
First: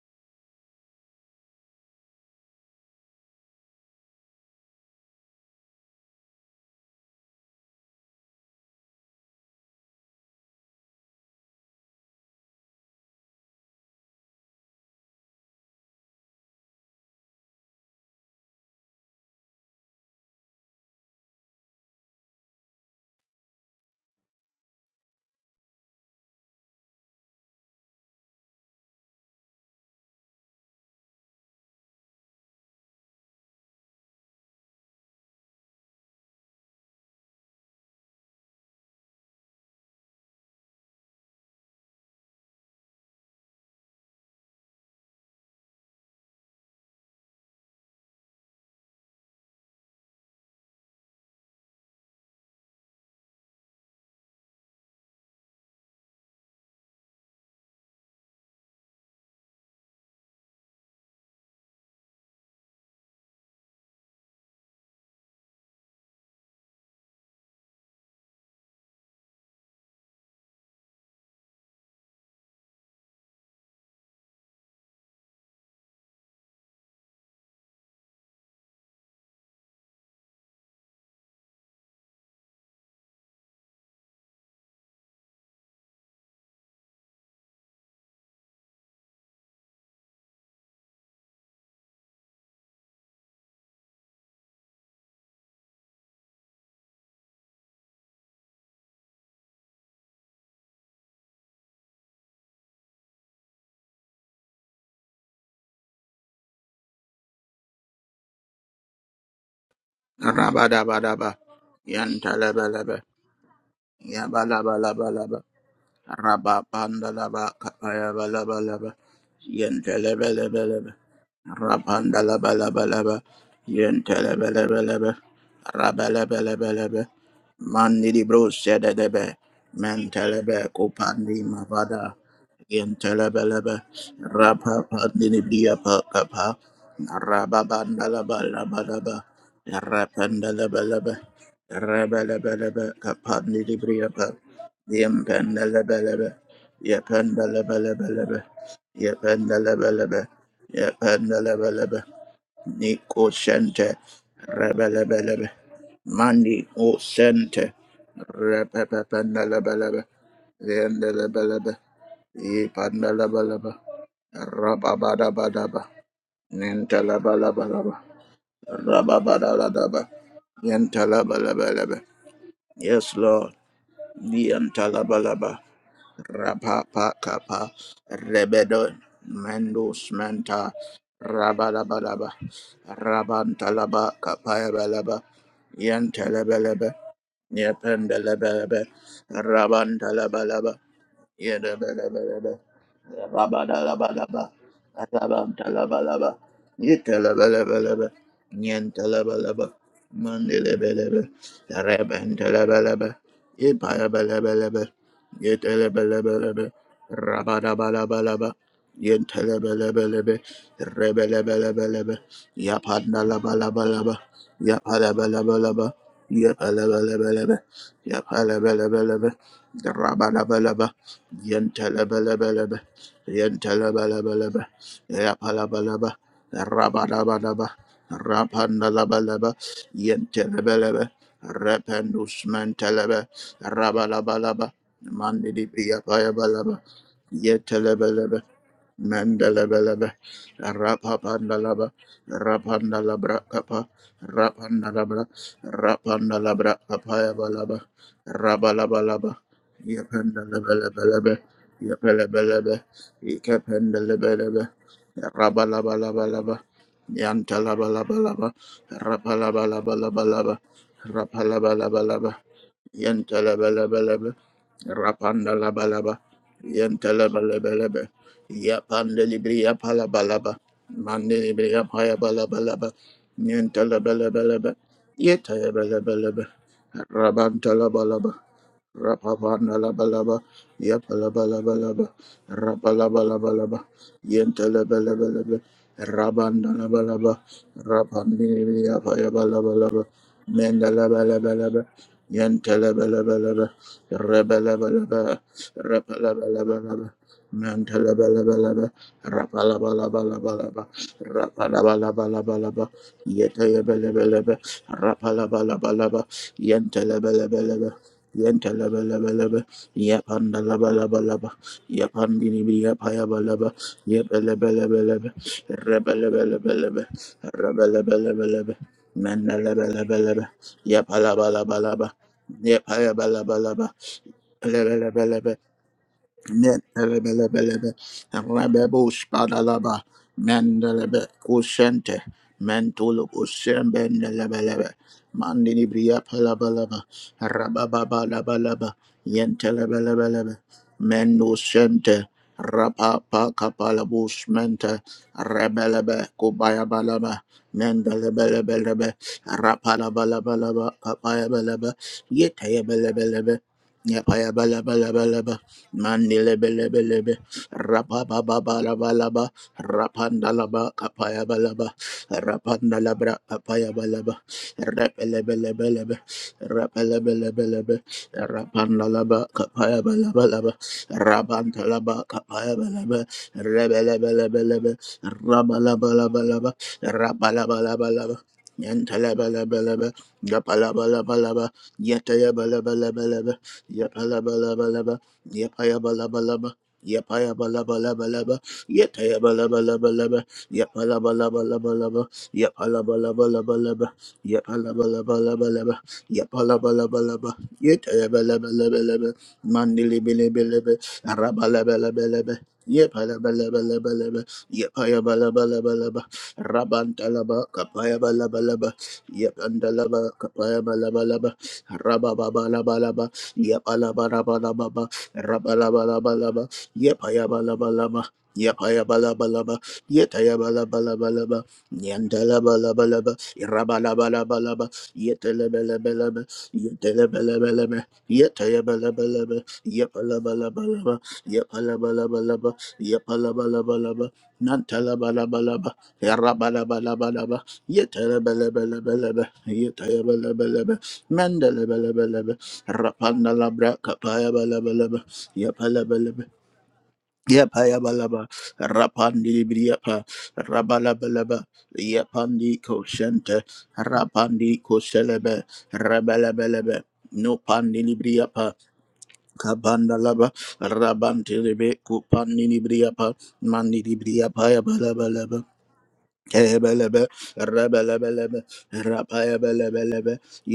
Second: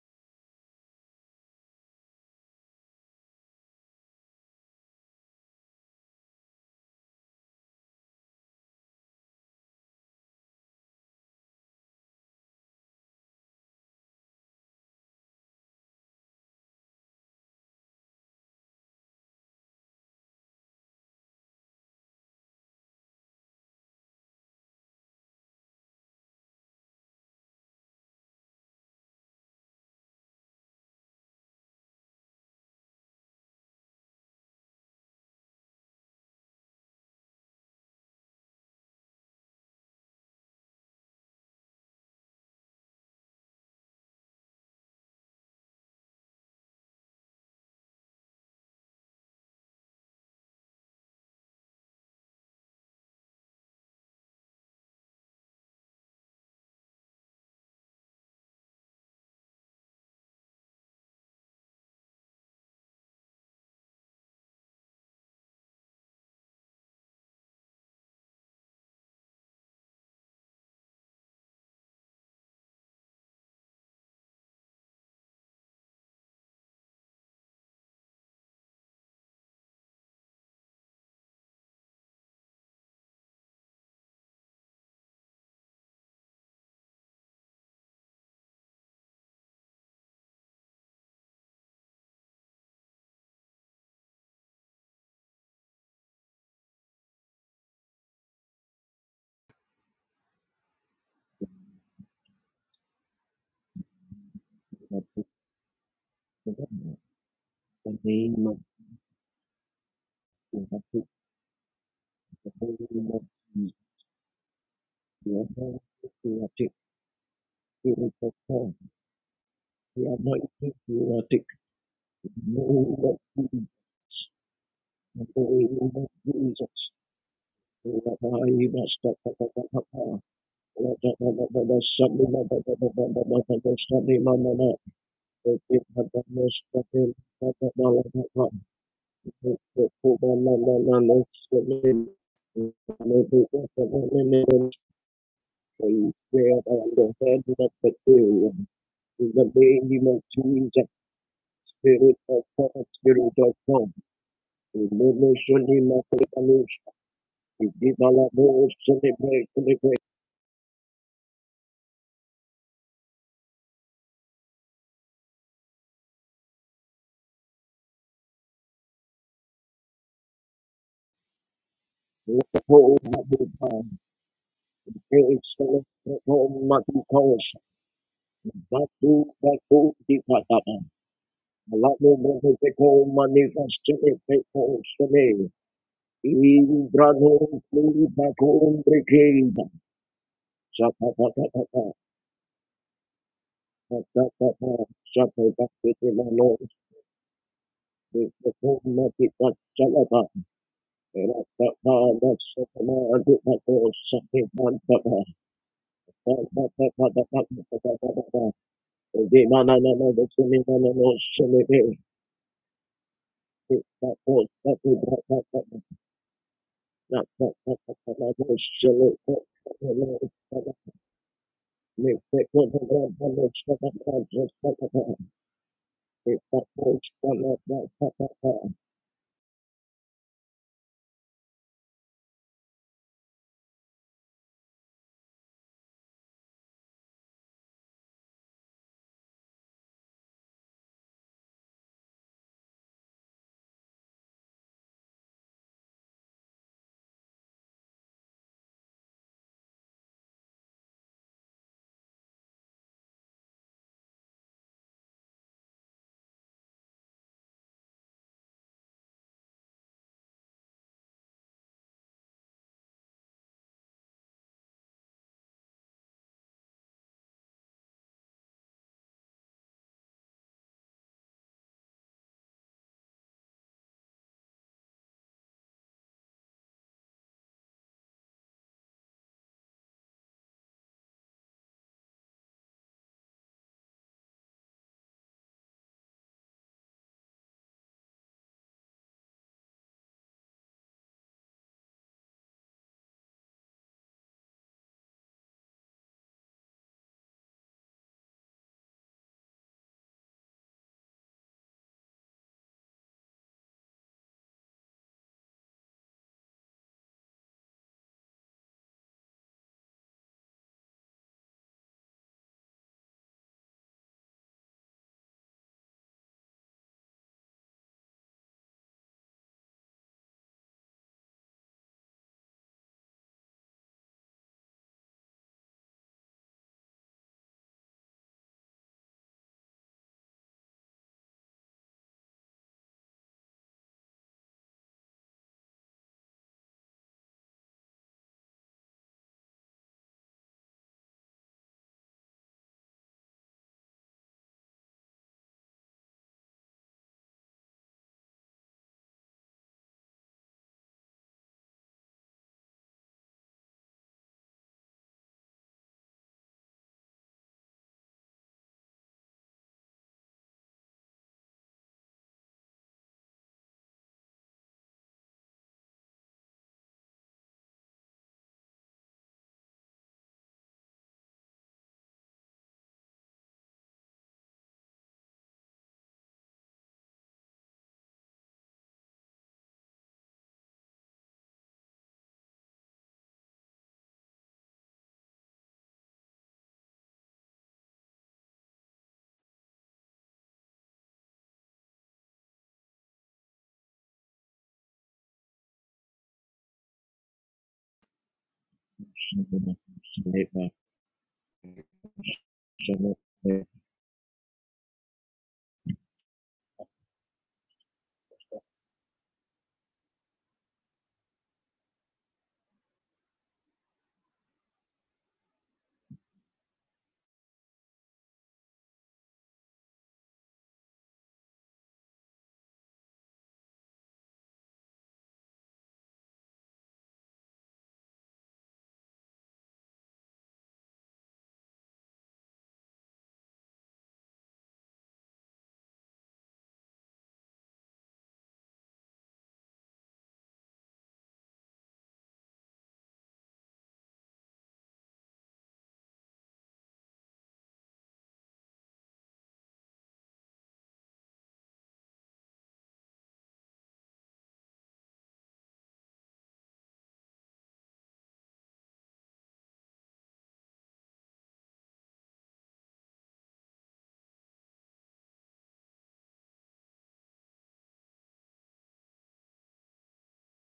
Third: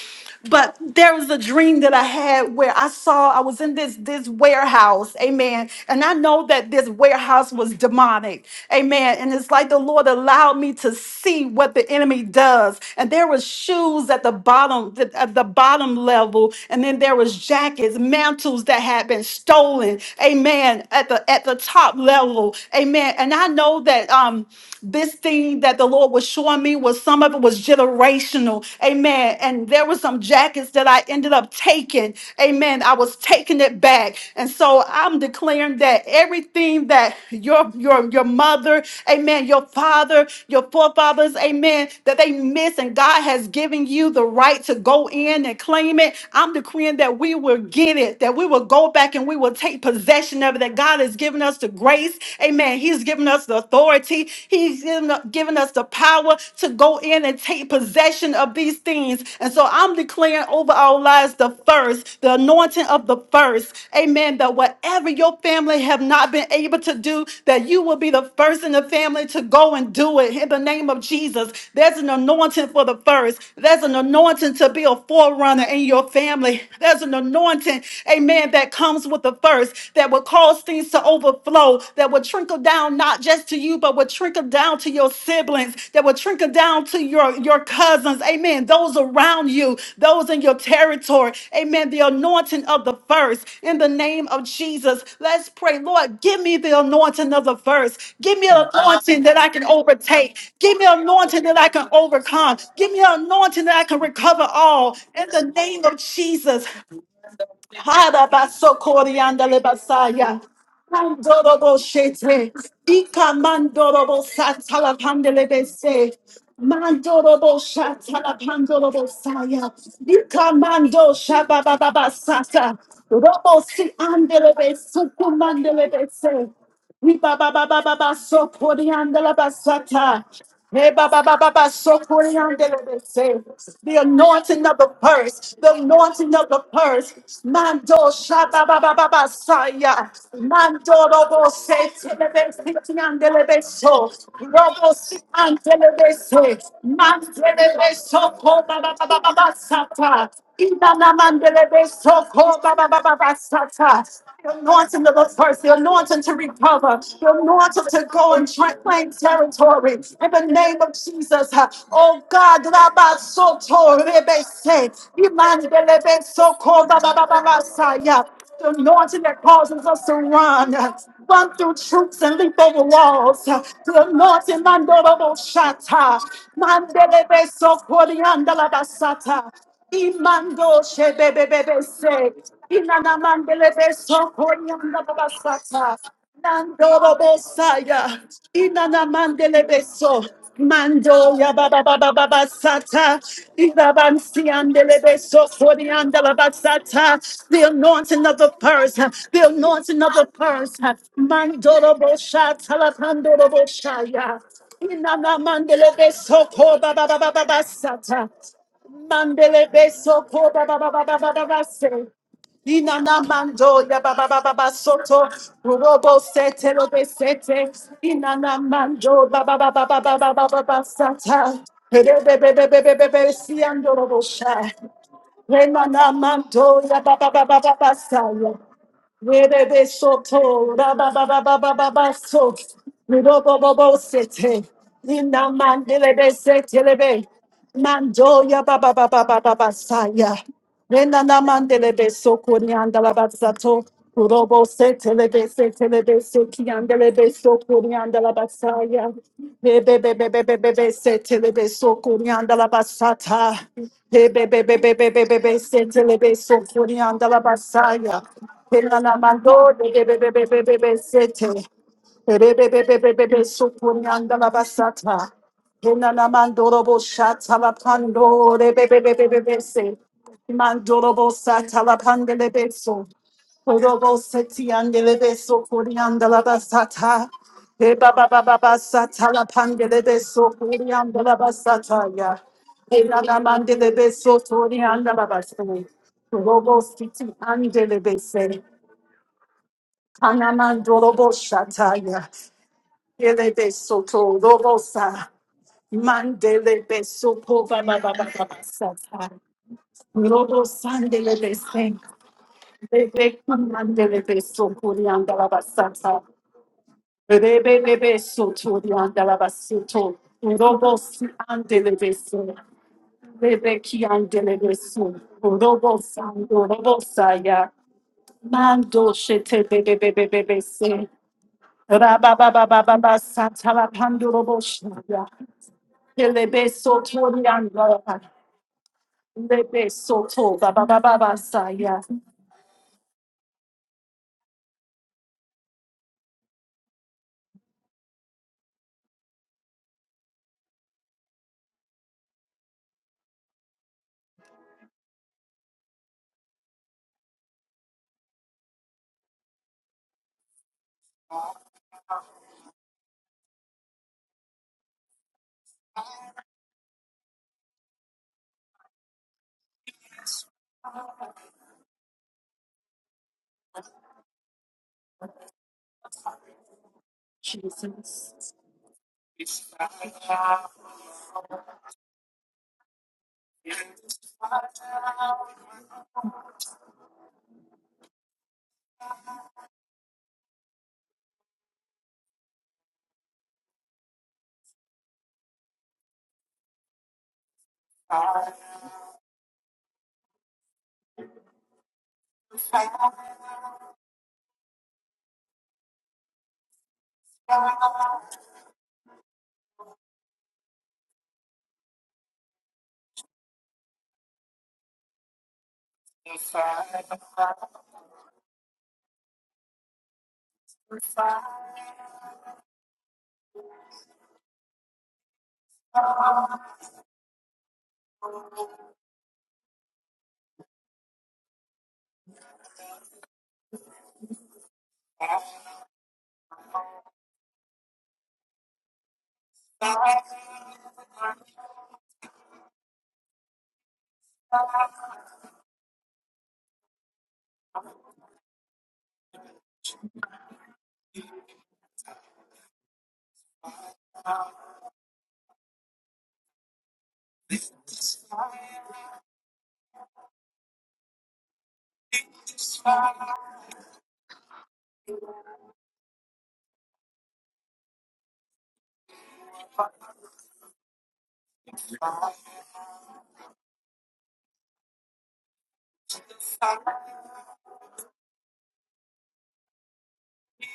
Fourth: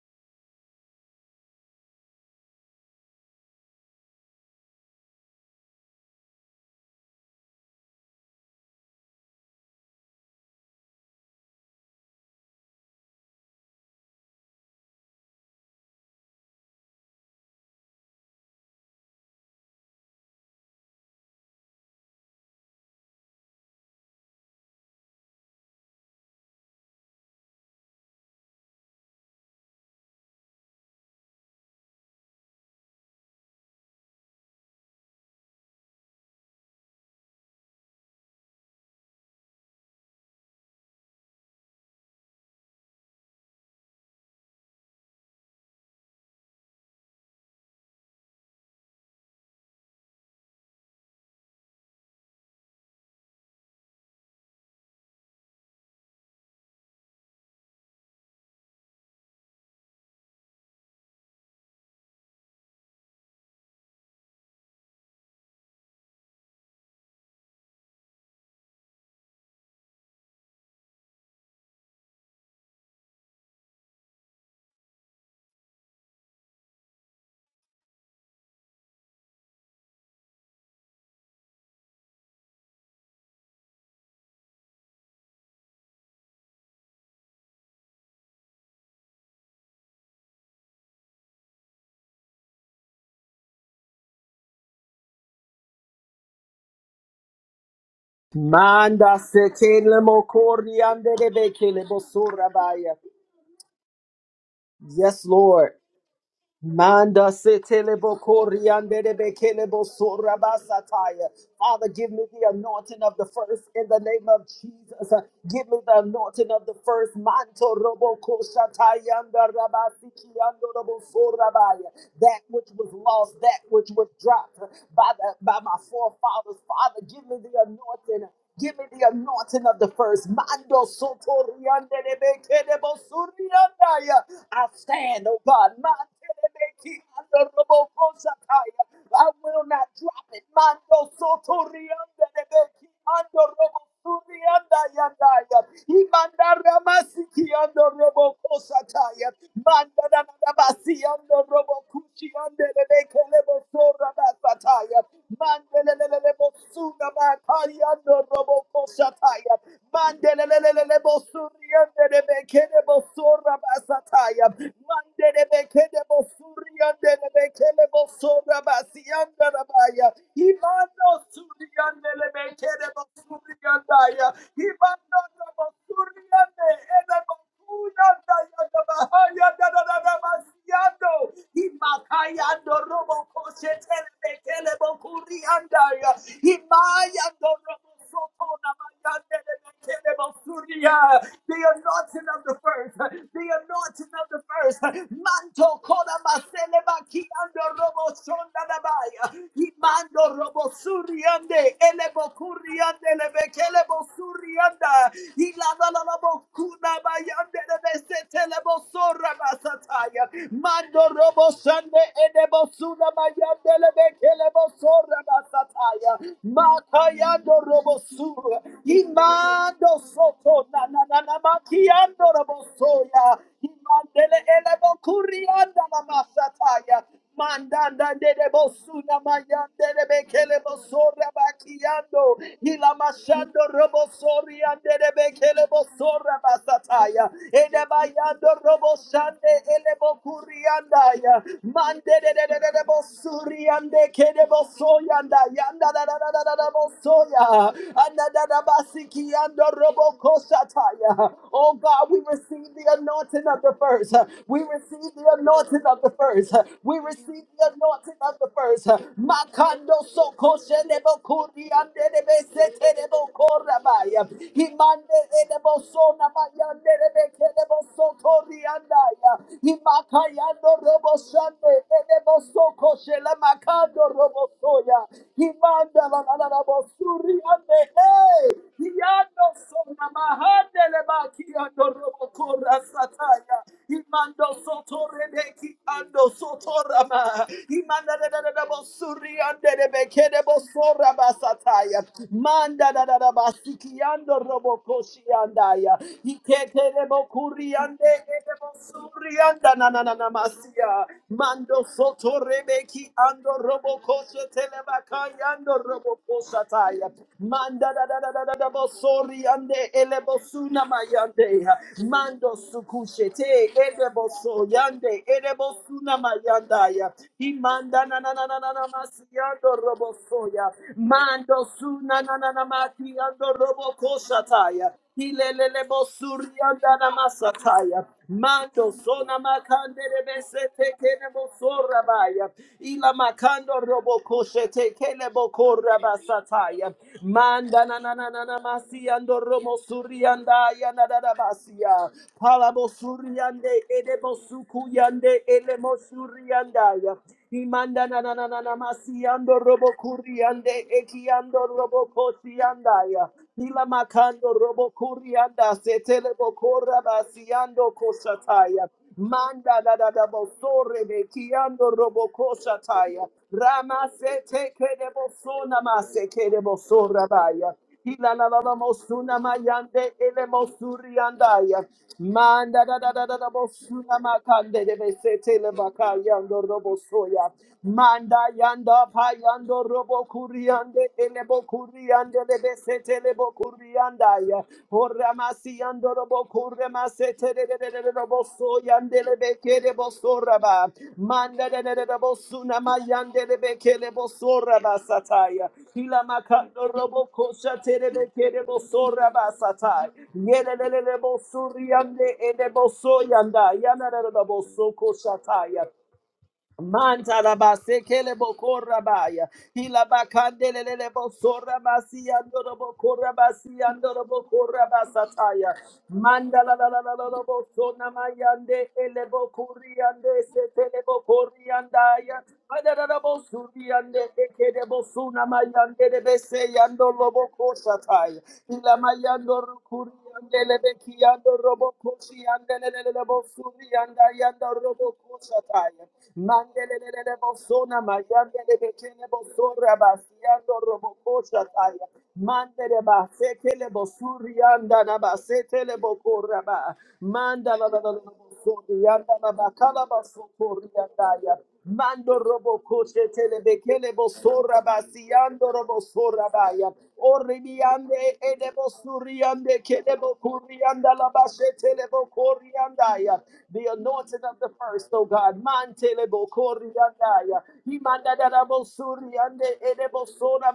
Speaker 1: But there was a dream that I had where I saw I was in this this warehouse, amen. And I know that this warehouse was demonic, amen. And it's like the Lord allowed me to see what the enemy does. And there was shoes at the bottom, at the bottom level, and then there was jackets, mantles that had been stolen. Amen. At the at the top level. Amen. And I know that um this thing that the Lord was showing me was some of it was generational. Amen. And there were some jackets that I ended up taking. Amen. I was taking it back. And so I'm declaring that everything that your your your mother, amen, your father, your forefathers, amen, that they miss and God has given you the right to go in and claim it. I'm decreeing that we will get it, that we will we will go back and we will take possession of it. That God has given us the grace. Amen. He's given us the authority. He's given, given us the power to go in and take possession of these things. And so I'm declaring over our lives the first, the anointing of the first. Amen. That whatever your family have not been able to do, that you will be the first in the family to go and do it in the name of Jesus. There's an anointing for the first. There's an anointing to be a forerunner in your family. There's an anointing anointing, amen, that comes with the thirst, that will cause things to overflow, that will trickle down not just to you, but will trickle down to your siblings, that will trickle down to your, your cousins, amen, those around you, those in your territory, amen, the anointing of the first in the name of Jesus. Let's pray, Lord, give me the anointing of the first. Give me an
Speaker 2: Manda
Speaker 1: anointing that I can
Speaker 2: sekele
Speaker 1: overtake. Give me an
Speaker 2: mokoriande de
Speaker 1: anointing that I can
Speaker 2: bekele
Speaker 1: overcome. Give
Speaker 2: bosorabaya.
Speaker 1: me an anointing that I can recover all
Speaker 4: that
Speaker 2: Yes,
Speaker 4: is
Speaker 1: in the
Speaker 2: Lord.
Speaker 1: name of Jesus.
Speaker 4: the
Speaker 2: Manda se telebo
Speaker 4: name
Speaker 2: koriande de bekelebo
Speaker 1: Harabasokoriandalebasaya.
Speaker 4: the name of the
Speaker 3: rabadabadaba,
Speaker 2: sorabasataya.
Speaker 1: Pandorobo
Speaker 2: Father, give me the
Speaker 1: shete.
Speaker 4: Lord, the
Speaker 3: yantalabalaba,
Speaker 2: anointing
Speaker 4: name
Speaker 2: of
Speaker 4: of
Speaker 2: the
Speaker 1: Ika
Speaker 2: first
Speaker 4: Jesus.
Speaker 2: in the
Speaker 1: mandorobo
Speaker 2: name of
Speaker 1: satala
Speaker 2: Jesus. Uh,
Speaker 4: We
Speaker 3: yabalabalabalaba.
Speaker 4: are
Speaker 2: Give me
Speaker 4: not
Speaker 1: pandelebese.
Speaker 2: the
Speaker 4: we are
Speaker 2: anointing
Speaker 3: Rabba
Speaker 2: of
Speaker 4: taking
Speaker 2: the
Speaker 3: Panda
Speaker 2: first.
Speaker 3: Laba
Speaker 1: Mandorobo
Speaker 2: Manto
Speaker 4: we
Speaker 3: Kapaya
Speaker 4: are
Speaker 2: robo
Speaker 1: shatala
Speaker 3: Balaba
Speaker 4: perform.
Speaker 3: Laba
Speaker 1: pandorobo
Speaker 2: koshatayanda
Speaker 1: saya.
Speaker 4: We are not
Speaker 1: Ika
Speaker 2: rabasikiando
Speaker 4: taking
Speaker 3: Yentelebelebelebe
Speaker 2: robo
Speaker 1: mando
Speaker 4: we are taking
Speaker 2: sorabaya.
Speaker 1: shabababa
Speaker 3: Rapanda la
Speaker 2: That
Speaker 3: ba,
Speaker 1: sata.
Speaker 2: which
Speaker 3: la ba,
Speaker 2: was
Speaker 3: Rapandalabalabalaba,
Speaker 4: no
Speaker 2: lost,
Speaker 4: of
Speaker 1: Robo
Speaker 2: that
Speaker 4: Jesus.
Speaker 1: si
Speaker 2: which was dropped
Speaker 1: andelebe
Speaker 3: Yentelebelebelebe,
Speaker 2: by
Speaker 4: The
Speaker 2: the, by my
Speaker 4: name of
Speaker 1: sukumandelebese.
Speaker 2: forefathers.
Speaker 4: Jesus.
Speaker 2: Father,
Speaker 3: Rabelebelebelebe,
Speaker 2: give
Speaker 1: Iba
Speaker 2: me
Speaker 1: ba
Speaker 2: the
Speaker 1: ba ba
Speaker 4: We
Speaker 1: ba ba
Speaker 4: are
Speaker 3: Mandidi
Speaker 2: anointing.
Speaker 3: bro
Speaker 4: not
Speaker 1: so
Speaker 4: we
Speaker 2: Give me
Speaker 4: must
Speaker 2: the
Speaker 4: stop.
Speaker 3: sedebe,
Speaker 4: We
Speaker 1: coriandela
Speaker 4: are not we
Speaker 2: anointing
Speaker 4: are
Speaker 2: of
Speaker 4: not
Speaker 2: the
Speaker 4: we are not
Speaker 1: basata.
Speaker 2: first.
Speaker 3: Mentelebe
Speaker 2: Mando
Speaker 1: Eh, ba ba
Speaker 3: kupandi
Speaker 1: ba
Speaker 2: soto
Speaker 1: ba ba
Speaker 2: riande
Speaker 1: so
Speaker 3: mavada,
Speaker 2: de
Speaker 4: something that that
Speaker 2: beke de
Speaker 4: that
Speaker 1: coriandela
Speaker 4: that that
Speaker 1: bese.
Speaker 4: that
Speaker 3: Yentelebelebe,
Speaker 4: that
Speaker 2: bosurianda
Speaker 1: The
Speaker 4: something
Speaker 2: I
Speaker 1: anointing
Speaker 4: that that
Speaker 1: of the
Speaker 2: stand, oh
Speaker 3: Rapapandini
Speaker 1: purse,
Speaker 4: that
Speaker 2: God.
Speaker 1: the
Speaker 3: biapa
Speaker 4: that that that that that
Speaker 2: Mante
Speaker 1: anointing
Speaker 3: kapa,
Speaker 1: of
Speaker 2: de
Speaker 1: the
Speaker 2: beki
Speaker 1: purse.
Speaker 2: ando
Speaker 4: that
Speaker 2: robo
Speaker 4: that
Speaker 1: Mando
Speaker 4: that that
Speaker 1: shaba ba
Speaker 2: kosakaya.
Speaker 1: ba ba
Speaker 3: Rababandalabalabalaba,
Speaker 1: ba
Speaker 2: I
Speaker 4: Let
Speaker 2: will not
Speaker 4: me
Speaker 1: saya.
Speaker 2: drop it.
Speaker 1: Mando
Speaker 2: Mando
Speaker 3: Rapandalabelebe,
Speaker 4: Manifest
Speaker 1: robo
Speaker 2: soto
Speaker 3: Rebelebelebe kapandidi
Speaker 1: se
Speaker 3: briapa, Yempendalebelebe, ba. rapanda la ba la ba, raba
Speaker 2: riande
Speaker 3: la
Speaker 2: de
Speaker 3: ba la ba
Speaker 2: beki
Speaker 1: telebesiandela
Speaker 2: ando
Speaker 3: kapandi di bria
Speaker 1: beso.
Speaker 2: robo
Speaker 3: pa,
Speaker 2: yanda
Speaker 1: Robo si
Speaker 3: yempende
Speaker 2: yanda
Speaker 3: la
Speaker 1: andela
Speaker 3: ba la ba,
Speaker 1: bese.
Speaker 2: imandara
Speaker 3: yepende
Speaker 2: masiki
Speaker 3: la ba
Speaker 1: Mandela
Speaker 2: yando
Speaker 3: la ba la
Speaker 2: robo
Speaker 1: beso
Speaker 3: ba.
Speaker 1: ko ba ba ba ba
Speaker 2: kosataya
Speaker 1: ba ba
Speaker 3: Yapandalabalaba,
Speaker 2: mandara
Speaker 1: sata.
Speaker 2: nabasi
Speaker 1: The
Speaker 2: yando robo
Speaker 3: yapandalabalaba,
Speaker 2: kuchi yande lebeke
Speaker 3: Nico
Speaker 2: lebo
Speaker 3: Center,
Speaker 2: sora basataya
Speaker 1: anointing of the
Speaker 3: Rabalabalaba,
Speaker 1: first, the
Speaker 2: mandelelele
Speaker 1: anointing to
Speaker 2: lebo
Speaker 3: Mandi O
Speaker 1: recover, the
Speaker 3: Center,
Speaker 4: it,
Speaker 2: bakari
Speaker 1: anointing to
Speaker 2: yando
Speaker 1: go and
Speaker 2: robo
Speaker 1: tra- claim
Speaker 2: kosataya
Speaker 1: territory
Speaker 3: Rapapandalabalaba,
Speaker 1: in the name
Speaker 2: mandelelele
Speaker 1: of
Speaker 2: lebo
Speaker 1: Jesus.
Speaker 2: suri
Speaker 3: Vandalabalaba,
Speaker 2: yande
Speaker 1: Oh
Speaker 2: lebeke
Speaker 1: God,
Speaker 2: lebo sora
Speaker 3: Yapandalabalaba,
Speaker 1: Rabasoto
Speaker 2: basataya
Speaker 1: Rebese,
Speaker 3: Rababadabadaba,
Speaker 2: mandelebeke
Speaker 1: Imandelebe
Speaker 2: suri
Speaker 1: Soko
Speaker 2: yande lebeke
Speaker 3: Nintalabalabalaba,
Speaker 2: lebo
Speaker 1: Babababasaya.
Speaker 2: sora
Speaker 1: the
Speaker 2: basi
Speaker 1: anointing that
Speaker 2: yanda
Speaker 1: causes
Speaker 3: Rababadabadaba,
Speaker 1: us
Speaker 2: rabaya
Speaker 1: to run,
Speaker 2: Imano
Speaker 1: run through
Speaker 3: Yantalabalabalaba.
Speaker 1: troops and leap over
Speaker 3: Yes,
Speaker 1: walls.
Speaker 3: Lord.
Speaker 1: The anointing, Mandorobo
Speaker 3: Yantalabalaba.
Speaker 1: Shata,
Speaker 3: Rapapa
Speaker 1: Mandelebe
Speaker 3: kapa.
Speaker 1: Soko
Speaker 3: Rebedo.
Speaker 1: Riandalabasata.
Speaker 3: Mendus menta.
Speaker 1: Imando shebebebebe se.
Speaker 3: Rabalabalaba.
Speaker 1: Inana mandelebe
Speaker 3: Rabantalaba
Speaker 4: it, it,
Speaker 1: sokorianda
Speaker 3: kapayabalaba.
Speaker 4: it,
Speaker 1: babasata.
Speaker 4: Shut
Speaker 3: Yantalabalaba.
Speaker 1: Nando robo saya.
Speaker 3: Yapandalabalaba.
Speaker 1: Inana mandelebe so.
Speaker 3: Rabantalabalaba.
Speaker 1: Mando ya
Speaker 2: the
Speaker 3: Yeah, da
Speaker 1: baba
Speaker 3: da da
Speaker 1: baba
Speaker 2: anointing
Speaker 3: da
Speaker 2: of
Speaker 1: baba
Speaker 3: da.
Speaker 2: the first,
Speaker 1: sata.
Speaker 2: the
Speaker 3: Rabba da la
Speaker 2: anointing
Speaker 3: ba da
Speaker 2: of the
Speaker 3: ba.
Speaker 1: Irabansi
Speaker 2: first.
Speaker 1: andelebe
Speaker 3: Rabba da
Speaker 2: Manto
Speaker 3: la ba la
Speaker 1: sokorianda
Speaker 3: ba.
Speaker 2: kona
Speaker 3: Yita
Speaker 1: babasata.
Speaker 2: ki
Speaker 3: la ba
Speaker 1: The
Speaker 2: ando
Speaker 3: la ba la ba.
Speaker 2: robo
Speaker 1: anointing of the
Speaker 2: sonda da
Speaker 1: first.
Speaker 3: Nyanta la
Speaker 2: baya.
Speaker 3: ba
Speaker 1: The
Speaker 3: la ba.
Speaker 1: anointing of the
Speaker 2: Imando
Speaker 3: Mandi
Speaker 2: robo
Speaker 3: la
Speaker 1: first.
Speaker 3: ba la
Speaker 2: suriande,
Speaker 1: Mando robo
Speaker 3: Rabba
Speaker 2: elebo
Speaker 3: da ba
Speaker 1: shata la
Speaker 3: la
Speaker 2: kuriande,
Speaker 3: ba.
Speaker 1: pando
Speaker 2: lebe
Speaker 1: robo
Speaker 2: kelebo
Speaker 3: ba
Speaker 1: shaya.
Speaker 3: ba ba.
Speaker 2: surianda.
Speaker 1: Inana
Speaker 3: Yita
Speaker 2: Ilada
Speaker 3: la
Speaker 2: la
Speaker 3: ba
Speaker 1: mandelebe
Speaker 2: la
Speaker 3: la ba
Speaker 2: bo
Speaker 3: la ba.
Speaker 1: soko
Speaker 2: kuna
Speaker 1: baba baba
Speaker 3: Rabba
Speaker 2: bayande,
Speaker 1: baba
Speaker 3: da ba
Speaker 2: lebe
Speaker 3: la ba
Speaker 1: sata.
Speaker 2: sete
Speaker 3: ba.
Speaker 2: lebo sorra
Speaker 1: Mandele beso
Speaker 2: basataya.
Speaker 3: Yentelebelebelebe,
Speaker 1: ko ba ba ba ba
Speaker 2: Mando
Speaker 1: ba ba ba
Speaker 2: robo
Speaker 1: ba
Speaker 2: sande,
Speaker 1: se.
Speaker 3: rebelebelebelebe,
Speaker 2: edebo suna
Speaker 1: Inana
Speaker 2: bayande,
Speaker 1: mando ya
Speaker 2: lebe
Speaker 3: yapandalabalabalaba,
Speaker 1: ba ba ba ba ba
Speaker 2: kelebo sorra
Speaker 1: soto.
Speaker 3: yapalabalabalaba,
Speaker 2: basataya.
Speaker 1: Urobo sete lo
Speaker 3: yapalabalabalaba,
Speaker 2: Makayando
Speaker 1: besete.
Speaker 2: robo
Speaker 1: Inana
Speaker 2: sura.
Speaker 3: yapalabalabalaba,
Speaker 1: mando ba ba ba ba
Speaker 2: Imando
Speaker 1: ba ba ba ba ba
Speaker 2: soto
Speaker 1: ba
Speaker 2: na
Speaker 3: rabalabalaba,
Speaker 2: na na na
Speaker 1: sata.
Speaker 2: maki
Speaker 4: Thank
Speaker 1: Rebe
Speaker 2: Kuriando
Speaker 1: be be
Speaker 3: yentelebelebelebe,
Speaker 1: be be be be
Speaker 2: Rabosoya,
Speaker 1: siando robo
Speaker 2: Imandele
Speaker 1: sha.
Speaker 3: yentelebelebelebe,
Speaker 2: Elebo Kurianda
Speaker 1: Renana
Speaker 3: yapalabalaba,
Speaker 1: mando ya
Speaker 2: masataya,
Speaker 1: ba ba ba ba
Speaker 3: rabalabalaba,
Speaker 1: ba ba
Speaker 2: Mandanda de
Speaker 1: saya be
Speaker 2: Bosuna
Speaker 1: be be
Speaker 3: rapandalabalaba,
Speaker 1: be be
Speaker 2: Mayande
Speaker 1: be
Speaker 2: de
Speaker 1: so.
Speaker 2: Bekele
Speaker 3: yentelebelebe,
Speaker 2: Bosora Bakiando,
Speaker 3: rependusmentelebe,
Speaker 1: robo
Speaker 2: Ilamashando
Speaker 1: robo sete
Speaker 3: rabalabalaba,
Speaker 2: Robosoriande de
Speaker 1: ina
Speaker 2: Bekele
Speaker 1: mandelebe
Speaker 2: Bosora
Speaker 3: mandidibiyapayabalaba,
Speaker 1: setelebe,
Speaker 2: Basataya,
Speaker 1: mando
Speaker 3: yetelebelebe,
Speaker 2: Edebayando
Speaker 1: ya ba ba ba ba
Speaker 2: Robosande
Speaker 1: ba ba ba
Speaker 3: Mandalabalaba,
Speaker 2: Elebo
Speaker 1: saya. rena na
Speaker 2: Kuriandaya,
Speaker 3: Rapapandalaba,
Speaker 2: Mande
Speaker 1: mandelebe
Speaker 2: de
Speaker 1: so
Speaker 2: de de
Speaker 1: kurianda la
Speaker 3: Rapandalabra
Speaker 1: basato.
Speaker 3: Kappa,
Speaker 2: Bosuriande Kede
Speaker 1: robo
Speaker 3: Rapandalabra,
Speaker 2: Bosoyanda,
Speaker 1: setelebe
Speaker 2: Yanda da da
Speaker 1: setelebe
Speaker 2: da
Speaker 1: so
Speaker 2: da da
Speaker 3: Rapandalabra
Speaker 1: kiandelebe so
Speaker 3: Kapayabalaba,
Speaker 2: Bosoya,
Speaker 1: kurianda la basaya.
Speaker 3: Rabalabalaba,
Speaker 1: Rebebesoto, rababababababaso,
Speaker 3: Yapandalabalabalaba,
Speaker 1: ribobobobosete, be be be be setelebe
Speaker 2: Oh
Speaker 1: so
Speaker 2: God, we
Speaker 1: kurianda la
Speaker 2: receive
Speaker 3: Yapalabalaba,
Speaker 2: the anointing
Speaker 1: basata,
Speaker 2: of the first.
Speaker 1: rebe
Speaker 2: We
Speaker 1: be
Speaker 3: Ikapandalabalaba,
Speaker 1: be kiandelebesoko,
Speaker 2: receive the anointing
Speaker 1: niandalabasaya,
Speaker 2: of the first.
Speaker 3: Rabalabalabalaba,
Speaker 1: rebebebebebebebesetelebesoko, niandalabasata,
Speaker 2: We receive the anointing of
Speaker 1: rebebebebebebebesetelebesoko,
Speaker 3: Yantalabalabalaba,
Speaker 2: the
Speaker 1: basaya.
Speaker 2: first.
Speaker 1: Elamando
Speaker 2: Makando
Speaker 1: de
Speaker 3: Rapalabalabalabalaba,
Speaker 2: soko
Speaker 1: bebebebebebe
Speaker 2: shenebo
Speaker 1: sete.
Speaker 2: kuri
Speaker 3: Rapalabalabalaba,
Speaker 2: anderebe seterebo
Speaker 1: Rebebebebebebe
Speaker 2: korabaya.
Speaker 3: Yantalabalabalaba,
Speaker 1: sukurianda la
Speaker 2: Himande
Speaker 1: basata.
Speaker 3: Rapanda
Speaker 2: edebo
Speaker 3: labalaba,
Speaker 2: sona
Speaker 1: Enanamandorobo
Speaker 2: mayanderebe
Speaker 1: shata la
Speaker 2: kedebo
Speaker 3: Yantalabalabalaba,
Speaker 1: pando
Speaker 2: sotori andaya.
Speaker 1: rebebebebebe
Speaker 3: Yapandalibria
Speaker 1: se.
Speaker 3: palabalaba,
Speaker 2: Himakayando robo
Speaker 1: Mandorobo sata
Speaker 2: shande
Speaker 3: Mandalibria
Speaker 1: la
Speaker 2: edebo
Speaker 1: pandele
Speaker 3: payabalabalaba,
Speaker 2: soko
Speaker 1: beso.
Speaker 2: shele
Speaker 1: Korobo seti
Speaker 3: Yantalabalabalaba,
Speaker 2: soya.
Speaker 1: andelebe sokori
Speaker 2: Imanda la la
Speaker 3: Yetabalabalaba,
Speaker 2: la
Speaker 1: andalaba
Speaker 2: la
Speaker 1: sata.
Speaker 2: bosuri ande
Speaker 1: E baba
Speaker 3: Rabantalabalaba,
Speaker 1: baba
Speaker 2: hey.
Speaker 1: baba sata la
Speaker 2: Yando soma
Speaker 1: pandelebe
Speaker 3: Rapapandalabalaba,
Speaker 2: mahande
Speaker 1: sokori
Speaker 2: le
Speaker 1: andalaba
Speaker 2: baki ando
Speaker 3: Yapalabalabalaba,
Speaker 1: sata
Speaker 2: robo
Speaker 1: ya.
Speaker 2: kora
Speaker 1: E la la
Speaker 2: sataya.
Speaker 3: Rapalabalabalaba,
Speaker 1: mandelebe
Speaker 2: Imando
Speaker 1: sotori
Speaker 2: soto
Speaker 1: andalaba
Speaker 3: Yentelebelebelebe,
Speaker 2: rebeki
Speaker 1: sata.
Speaker 2: ando
Speaker 1: Korobo
Speaker 2: soto
Speaker 1: seti
Speaker 3: Rabandalabalaba,
Speaker 2: rama. Imanda
Speaker 1: andelebe
Speaker 2: da da da
Speaker 1: se.
Speaker 2: da bosuri ande
Speaker 3: Rapandiyapayabalabalaba,
Speaker 2: rebeke de
Speaker 1: Kanaman
Speaker 2: bosora
Speaker 1: dorobo
Speaker 3: Mendelebelebelebe,
Speaker 1: sata
Speaker 2: basataya.
Speaker 1: ya.
Speaker 2: Manda da da da
Speaker 3: Yentelebelebelebe,
Speaker 1: Elebe
Speaker 2: basiki
Speaker 1: soto
Speaker 2: ando
Speaker 1: robo
Speaker 2: robo
Speaker 3: Rebelebelebe,
Speaker 2: koshi
Speaker 1: sa.
Speaker 2: andaya.
Speaker 1: Mandele
Speaker 2: Ikete
Speaker 3: Repelebelebelebe,
Speaker 2: rebo
Speaker 1: beso po
Speaker 2: kuri
Speaker 1: baba
Speaker 2: ande
Speaker 1: baba
Speaker 2: ede
Speaker 1: baba
Speaker 3: Mantalabalaba,
Speaker 1: sata.
Speaker 2: bosuri anda na na na
Speaker 1: Robo
Speaker 2: na
Speaker 3: Rapalabalabalaba,
Speaker 2: Hallelujah.
Speaker 1: sandele
Speaker 2: Mando
Speaker 1: bese.
Speaker 2: soto
Speaker 3: Rapalabalabalaba,
Speaker 2: rebeki
Speaker 1: Bebe
Speaker 2: ando robo
Speaker 1: kumande bebe
Speaker 2: koshe
Speaker 3: Yetayabalabalaba,
Speaker 1: so
Speaker 2: telebaka
Speaker 1: kurianda la
Speaker 2: yando robo
Speaker 3: Rapalabalabalaba,
Speaker 1: basata.
Speaker 2: koshataya.
Speaker 1: Bebe
Speaker 3: Yentalabalabalaba,
Speaker 2: Manda da
Speaker 1: bebe
Speaker 2: da da da
Speaker 1: so
Speaker 2: da da
Speaker 1: torianda la
Speaker 2: bosori
Speaker 3: Yentalabalabalaba,
Speaker 2: ande
Speaker 1: basoto.
Speaker 2: elebosuna
Speaker 1: Robo si
Speaker 3: Yapandalabalabalaba,
Speaker 2: mayande.
Speaker 1: ande lebe so.
Speaker 2: Mando
Speaker 3: Yapandinibi Yapayabalaba,
Speaker 2: sukushete
Speaker 1: Bebe ki ande
Speaker 2: edeboso
Speaker 1: lebe so.
Speaker 2: yande
Speaker 3: Yapalabalabalaba,
Speaker 1: Robo
Speaker 2: elebosuna
Speaker 1: sando robo
Speaker 3: Rabalabalabalaba,
Speaker 2: mayandaya.
Speaker 1: saya.
Speaker 2: Imanda na na na na na
Speaker 3: Rabalabalabalaba,
Speaker 2: na
Speaker 1: Mando shete
Speaker 2: masiyando
Speaker 1: bebe
Speaker 2: robo
Speaker 1: bebe
Speaker 3: Mandalabalabalaba,
Speaker 1: bebe
Speaker 2: soya.
Speaker 1: se.
Speaker 2: Mando
Speaker 3: Yapalabalabalaba,
Speaker 1: Raba
Speaker 2: suna na
Speaker 1: baba
Speaker 2: na na
Speaker 1: baba ba ba
Speaker 2: mati
Speaker 1: ba
Speaker 2: ando
Speaker 1: sata
Speaker 3: Yapayabalabalaba,
Speaker 1: la
Speaker 2: robo
Speaker 1: pando robo
Speaker 2: koshataya.
Speaker 1: shaya.
Speaker 2: Hilelelebo surianda
Speaker 1: so
Speaker 2: na
Speaker 1: torianda
Speaker 3: Netelebelebelebe,
Speaker 1: la
Speaker 2: masataya.
Speaker 1: ba-
Speaker 2: Mando
Speaker 3: Rebebus
Speaker 2: sona
Speaker 1: Lebe
Speaker 2: makande
Speaker 3: Padalaba,
Speaker 1: soto
Speaker 2: rebese
Speaker 1: ba ba baba ba
Speaker 3: Mendelebe
Speaker 2: tekele
Speaker 1: ba
Speaker 2: bo
Speaker 1: saya.
Speaker 3: Cusente,
Speaker 2: sorabaya. Ila
Speaker 3: Mentulo
Speaker 2: makando robo koshe
Speaker 3: Cusembelebelebe,
Speaker 2: tekele bo
Speaker 3: Mandini Bria
Speaker 2: korabasataya.
Speaker 3: Palabalaba,
Speaker 2: Manda na na na na na
Speaker 3: Rabababalabalaba,
Speaker 2: masiando romo
Speaker 3: Yentelebelebelebe,
Speaker 2: surianda ya na na na masia.
Speaker 3: Menusente,
Speaker 2: Palabo
Speaker 3: Rapapa
Speaker 2: suriande edebo
Speaker 3: Capalabus Mente,
Speaker 2: sukuyande elemo
Speaker 3: Rebelebe
Speaker 2: surianda ya.
Speaker 3: Kubayabalaba,
Speaker 2: Imanda na na na na na
Speaker 3: Mendelebelebelebe,
Speaker 2: masiando robo kuriande
Speaker 3: Rapalabalabalaba,
Speaker 2: ekiando
Speaker 3: Capayabelebe,
Speaker 2: robo kosianda ya.
Speaker 3: Yetayabelebelebe,
Speaker 2: Hila makando robo
Speaker 3: Yapayabalabalaba,
Speaker 2: kurianda setele bokora
Speaker 3: Mandelebelebelebe,
Speaker 2: basiando koshataya.
Speaker 3: Rapababalaba,
Speaker 2: Manda da da da
Speaker 3: Rapandalaba,
Speaker 2: bosore
Speaker 3: Kapayabalaba,
Speaker 2: bekiando robo koshataya.
Speaker 3: Rapandalabra,
Speaker 2: Rama
Speaker 3: Kapayabalaba,
Speaker 2: sete kede bosona
Speaker 3: Repelebelebelebe,
Speaker 2: mase kede bosora baya.
Speaker 3: Repelebelebelebe,
Speaker 2: Hila la
Speaker 1: Jesus.
Speaker 2: la la mosuna
Speaker 3: Rapandalaba,
Speaker 2: mayande ele
Speaker 3: Kapayabalabalaba,
Speaker 2: mosuriandaya.
Speaker 3: Rabantalaba,
Speaker 2: Manda da da
Speaker 3: Kapayabalaba,
Speaker 2: da da da bosuna makande
Speaker 3: Rebelebelebelebe,
Speaker 2: de setele bakayando
Speaker 3: Rabalabalabalaba,
Speaker 2: robo soya. Manda
Speaker 3: Rabalabalabalaba.
Speaker 2: yanda payando Mando
Speaker 3: Yantalabalabalaba,
Speaker 2: robo curiande elebo
Speaker 3: Yapalabalabalaba,
Speaker 2: curiande lebe sete lebo
Speaker 3: Yatayabalabalaba,
Speaker 2: curiandaya.
Speaker 3: Yapalabalabalaba,
Speaker 2: Oramasi
Speaker 3: Yapaya
Speaker 2: ando
Speaker 3: balaba
Speaker 2: robo
Speaker 3: laba.
Speaker 2: curemase
Speaker 3: Yapaya
Speaker 2: tere
Speaker 3: balaba laba
Speaker 2: robo
Speaker 3: laba.
Speaker 2: soyande
Speaker 3: Yataya
Speaker 2: lebe
Speaker 3: balaba
Speaker 2: kerebo
Speaker 3: laba laba.
Speaker 2: soraba.
Speaker 3: Yapala balaba
Speaker 2: Manda de
Speaker 3: laba
Speaker 2: de de
Speaker 3: laba.
Speaker 2: robo sunama
Speaker 3: Yapala
Speaker 2: yande
Speaker 3: balaba laba
Speaker 2: lebe
Speaker 3: laba.
Speaker 2: kerebo
Speaker 3: Yapala
Speaker 2: soraba
Speaker 3: balaba laba
Speaker 2: sataya.
Speaker 3: laba.
Speaker 2: Hila
Speaker 3: Yapala
Speaker 2: makando
Speaker 3: balaba
Speaker 2: robo
Speaker 3: laba.
Speaker 2: kosha tere lebe
Speaker 3: Yataya balaba
Speaker 2: kerebo
Speaker 3: laba laba.
Speaker 2: soraba sataya.
Speaker 3: Mandili bili
Speaker 2: Yere
Speaker 3: bili
Speaker 2: de beke de robo suriande
Speaker 3: Yapayabalabalaba.
Speaker 2: elebo
Speaker 4: you.
Speaker 2: soyanda yana de
Speaker 3: Yapayabalabalaba.
Speaker 2: robo soko sataya.
Speaker 3: Yetayabalabalabalaba. Yapalabalabalabalaba. Yapalabalabalabalaba. Yapalabalabalabalaba. Yapalabalabalaba. Yetayabalabalabalaba. Mandilibilibilibi. Arabalabalabalaba. Yapalabalabalaba. Yapayabalabalaba. Rabantalaba. Kapayabalabalaba.
Speaker 2: Mantarabasekelemokorabaya.
Speaker 3: Yapandalaba. Kapayabalabalaba. Rabababalabalaba. Yapalabalabalaba.
Speaker 2: Hilabakandelelelebosora-basiandorobokorabasiandorobokorabasataya.
Speaker 3: Rabalabalaba. Yepayabalabalaba.
Speaker 2: Mandalalalalalalobosona-mayande
Speaker 3: Yepayabalabalaba nanta iraba la bala bala ba.
Speaker 2: elebokuriande-setelebokoriandaya.
Speaker 3: Yeta la bala bala ba. Yeta la bala bala ba. Yeta
Speaker 2: Badadadabosuriande-ekedebosunamayande-debeseyandolobokosataya.
Speaker 3: ya bala bala ba.
Speaker 2: Hilamayandorukuri-
Speaker 3: Yepa la bala
Speaker 2: Yandelebe
Speaker 3: bala ba.
Speaker 2: kiyando
Speaker 3: Yepa
Speaker 2: robo
Speaker 3: la bala
Speaker 2: kosi
Speaker 3: bala ba.
Speaker 2: yandelelele
Speaker 3: Yepa
Speaker 2: bo
Speaker 3: la bala
Speaker 2: suri
Speaker 3: bala
Speaker 2: yanda
Speaker 3: ba.
Speaker 2: yanda
Speaker 3: Nanta
Speaker 2: robo
Speaker 3: la bala
Speaker 2: kosa
Speaker 3: bala ba.
Speaker 2: taya.
Speaker 3: iraba
Speaker 2: Mandelelele bo
Speaker 3: Yetayabalabalabalaba,
Speaker 2: sona ma yandelebe kene bo
Speaker 3: Yantalabalabalaba, Irabalabalabalaba,
Speaker 2: sora ba siyando
Speaker 3: Yetelebelebelebe,
Speaker 2: robo
Speaker 3: Yetelebelebelebe, Yetayabalabalaba, Yapalabalabalaba, Yapalabalabalaba, Yapalabalabalaba, Nantalabalabalaba, Irabalabalabalaba, Yetelebelebelebe, Yetayabalabalaba,
Speaker 2: kosa taya.
Speaker 3: Mendelebelebelebe,
Speaker 2: Mandele ba sekele
Speaker 3: Rapandalabra,
Speaker 2: bo suri yanda na
Speaker 3: Kapayabalabalaba,
Speaker 2: ba setele bo
Speaker 3: Yapalabalaba,
Speaker 2: kora ba. Mandala
Speaker 3: Yapa
Speaker 2: la la la la
Speaker 3: yabalaba
Speaker 2: Sorianda la
Speaker 3: rapandi
Speaker 2: bakala
Speaker 3: briapa
Speaker 2: basu korianda
Speaker 3: rabalabalaba
Speaker 2: Mando robo
Speaker 3: yapandi
Speaker 2: koche
Speaker 3: koshente
Speaker 2: telebekele
Speaker 3: rapandi
Speaker 2: bosora
Speaker 3: koshelebe
Speaker 2: basiando robo sora
Speaker 3: rabalabalaba no pandi
Speaker 2: Orribiande
Speaker 3: libriapa
Speaker 2: edebo suriande
Speaker 3: kabanda
Speaker 2: kedebo
Speaker 3: laba
Speaker 2: kurianda la
Speaker 3: rabanti
Speaker 2: bashe
Speaker 3: libe
Speaker 2: telebo
Speaker 3: kupandi
Speaker 2: korianda
Speaker 3: libriapa
Speaker 2: The
Speaker 3: mandi
Speaker 2: anointing of the
Speaker 3: libriapa
Speaker 2: first, oh
Speaker 3: yabalabalaba
Speaker 2: God. Man telebo
Speaker 3: Ebelebe,
Speaker 2: korianda ya. Imanda da
Speaker 3: rebelebelebe,
Speaker 2: rabo suriande edebo
Speaker 3: rapaebelebelebe,
Speaker 2: sora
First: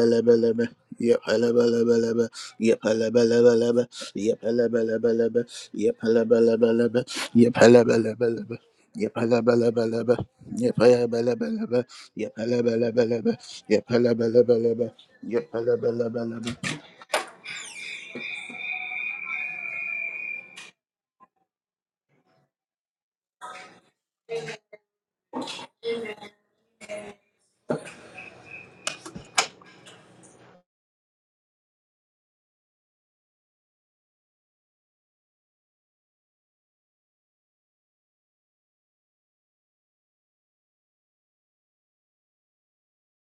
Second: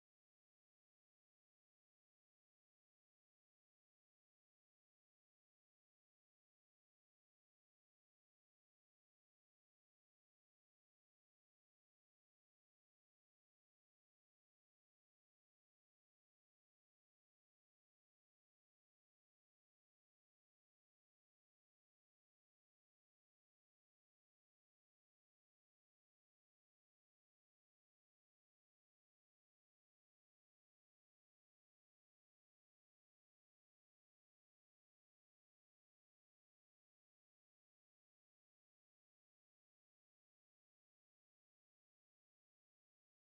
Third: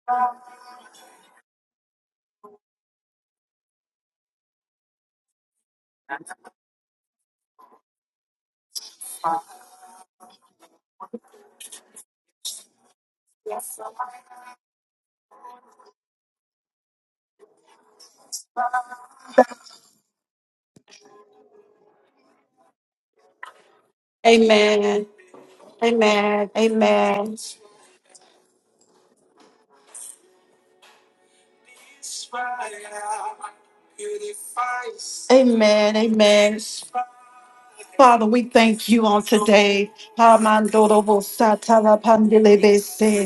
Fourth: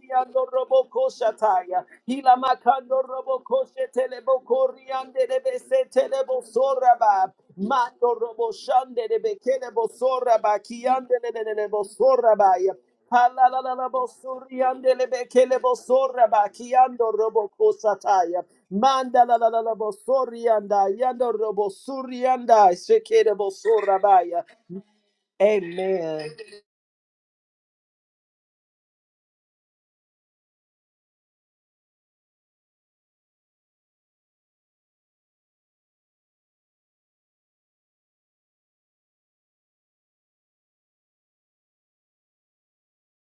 Speaker 2: Riando Roboko Shataya,
Speaker 3: yepelebelebelebe,
Speaker 2: Hila Makando Roboko
Speaker 3: yepelebelebelebe,
Speaker 2: Sheteleboko Riande de
Speaker 3: yepelebelebelebe,
Speaker 2: Bese
Speaker 3: yepelebelebelebe,
Speaker 2: Soraba, Mando Robo
Speaker 3: yepelebelebelebe,
Speaker 2: Shande de Bekelebo
Speaker 3: yepelebelebelebe,
Speaker 2: Soraba, Kiande de
Speaker 3: yepelebelebelebe,
Speaker 2: Soraba,
Speaker 3: yepelebelebelebe,
Speaker 2: Halalalabo
Speaker 3: yepelebelebelebe,
Speaker 2: Suriande de Bekelebo Soraba,
Speaker 3: yepelebelebelebe.
Speaker 2: Kiando Roboko Sataya, Manda la la la la bo sorianda, yando robo surianda, shekerebo sorabaya.
Speaker 1: Amen.
Speaker 2: Amen.
Speaker 1: Amen. Amen. Amen. Amen. Father, we thank you on today. Hamandorobo satala pandelebese.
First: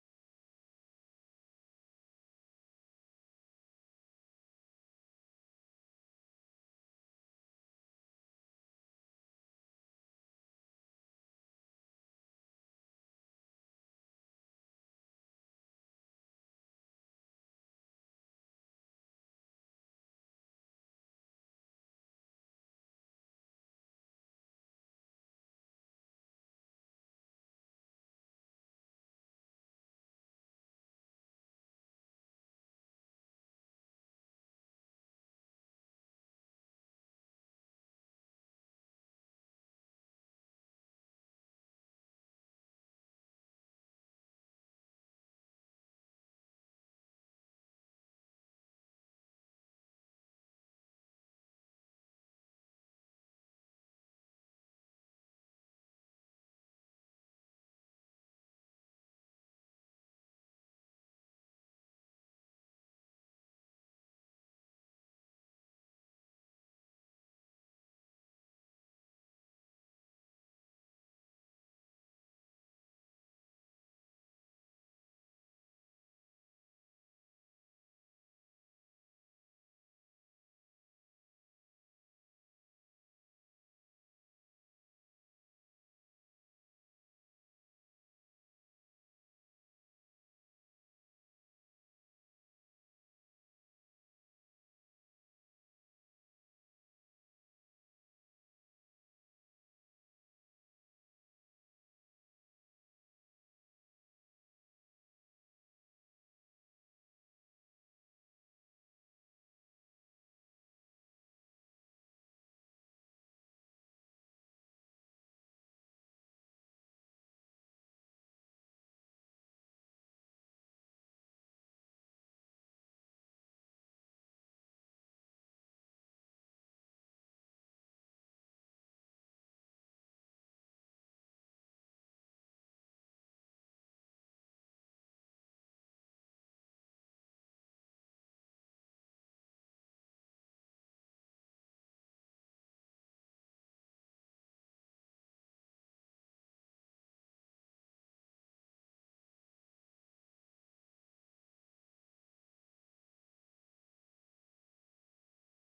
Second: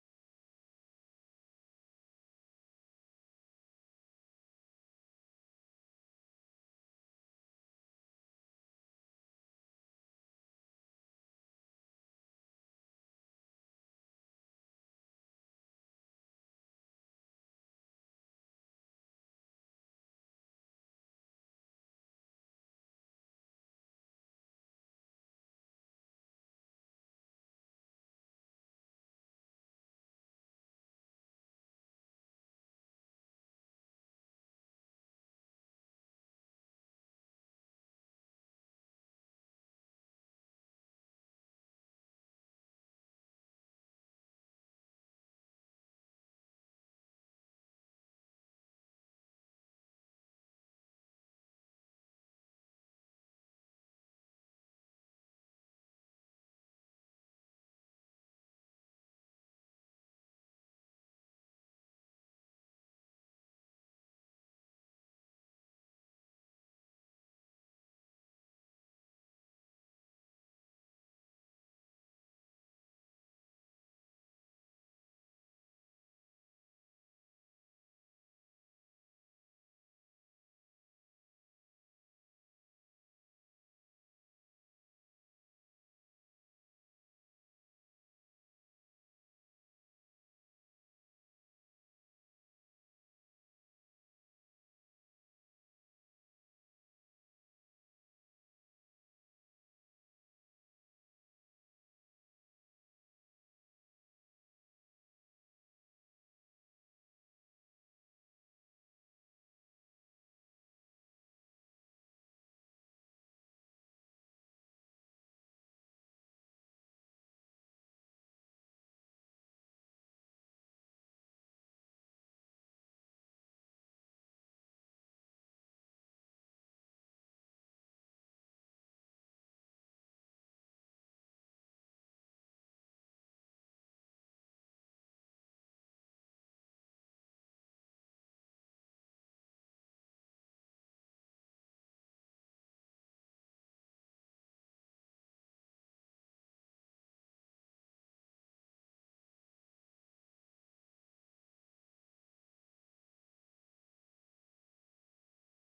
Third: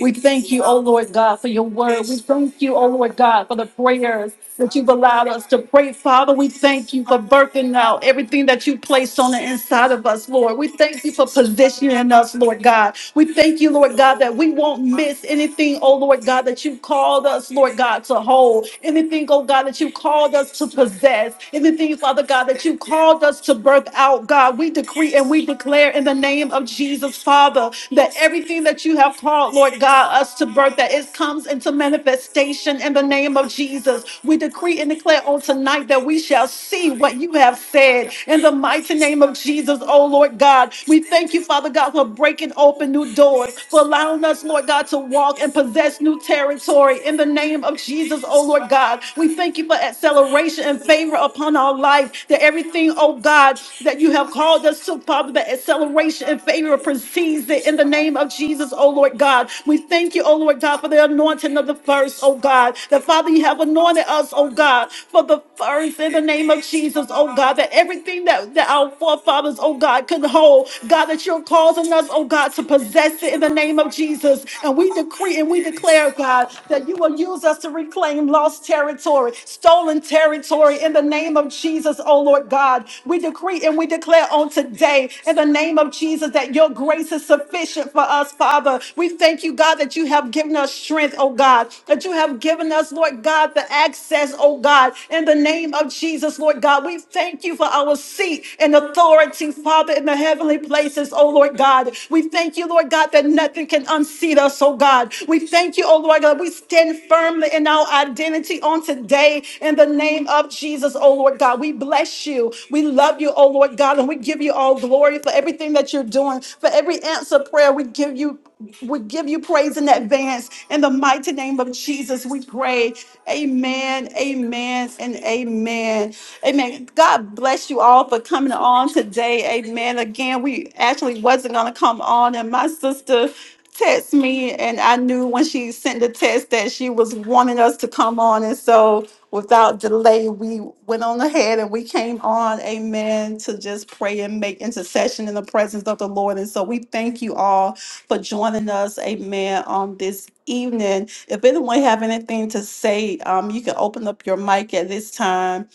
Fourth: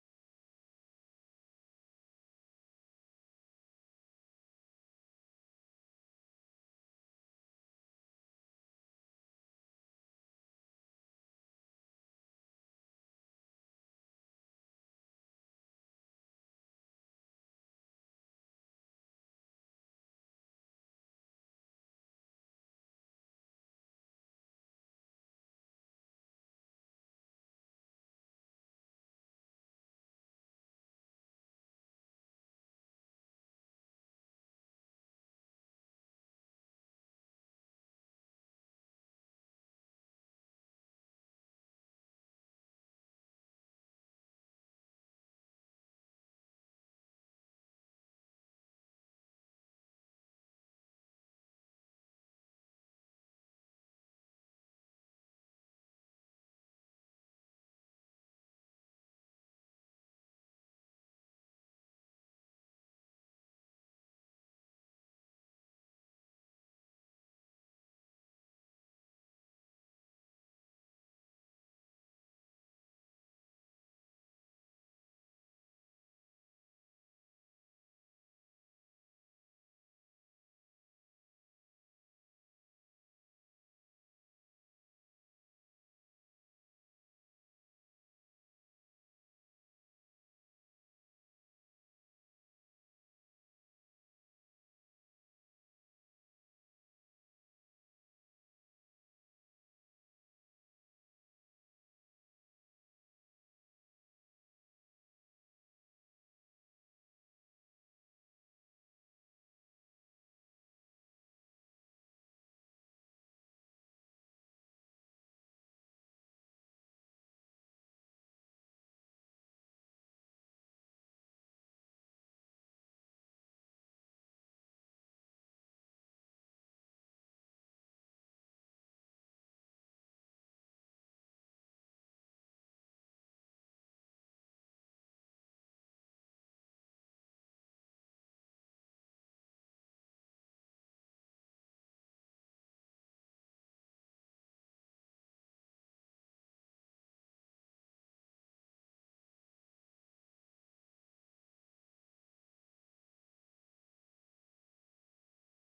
Speaker 1: We thank you, oh Lord God, for your word. We thank you, oh Lord God, for the prayers that you've allowed us to pray. Father, we thank you for birthing out everything that you placed on the inside of us, Lord. We thank you for positioning us, Lord God. We thank you, Lord God, that we won't miss anything, oh Lord God, that you called us, Lord God, to hold. Anything, oh God, that you called us to possess. Anything, Father God, that you called us to birth out, God. God. We decree and we declare in the name of Jesus, Father, that everything that you have called, Lord God, us to birth, that it comes into manifestation in the name of Jesus. We decree and declare on tonight that we shall see what you have said in the mighty name of Jesus, oh Lord God. We thank you, Father God, for breaking open new doors, for allowing us, Lord God, to walk and possess new territory in the name of Jesus, oh Lord God. We thank you for acceleration and favor upon our life. That everything, oh God, that you have called us to, Father, that acceleration and favor precedes it in the name of Jesus, oh Lord God. We thank you, oh Lord God, for the anointing of the first, oh God. That Father, you have anointed us, oh God, for the first in the name of Jesus, oh God. That everything that, that our forefathers, oh God, could hold, God, that you're causing us, oh God, to possess it in the name of name of Jesus. And we decree and we declare, God, that you will use us to reclaim lost territory, stolen territory in the name of Jesus, oh Lord God. We decree and we declare on today in the name of Jesus that your grace is sufficient for us, Father. We thank you, God, that you have given us strength, oh God, that you have given us, Lord God, the access, oh God, in the name of Jesus, Lord God. We thank you for our seat feet and authority, Father, in the heavenly places, oh Lord God. We thank you, Lord God, that nothing can unseat us, oh God. We thank you, oh Lord God. We stand firmly in our identity on today in the name of Jesus, oh Lord God. We bless you. We love you, oh Lord God, and we give you all glory for everything that you're doing, for every answer prayer. We give you we give you praise in advance. In the mighty name of Jesus, we pray. Amen, amen, and amen. Amen. God bless you all for coming on today. Amen. Again, we actually wasn't gonna come on, and my sister texted me, and I knew when she sent the text that she was wanting us to come on, and so without delay, we went on ahead and we came on. Amen. To just pray and make intercession in the presence of the Lord, and so we thank you all for joining us. Amen. On this evening, if anyone have anything to say, um, you can open up your mic at this time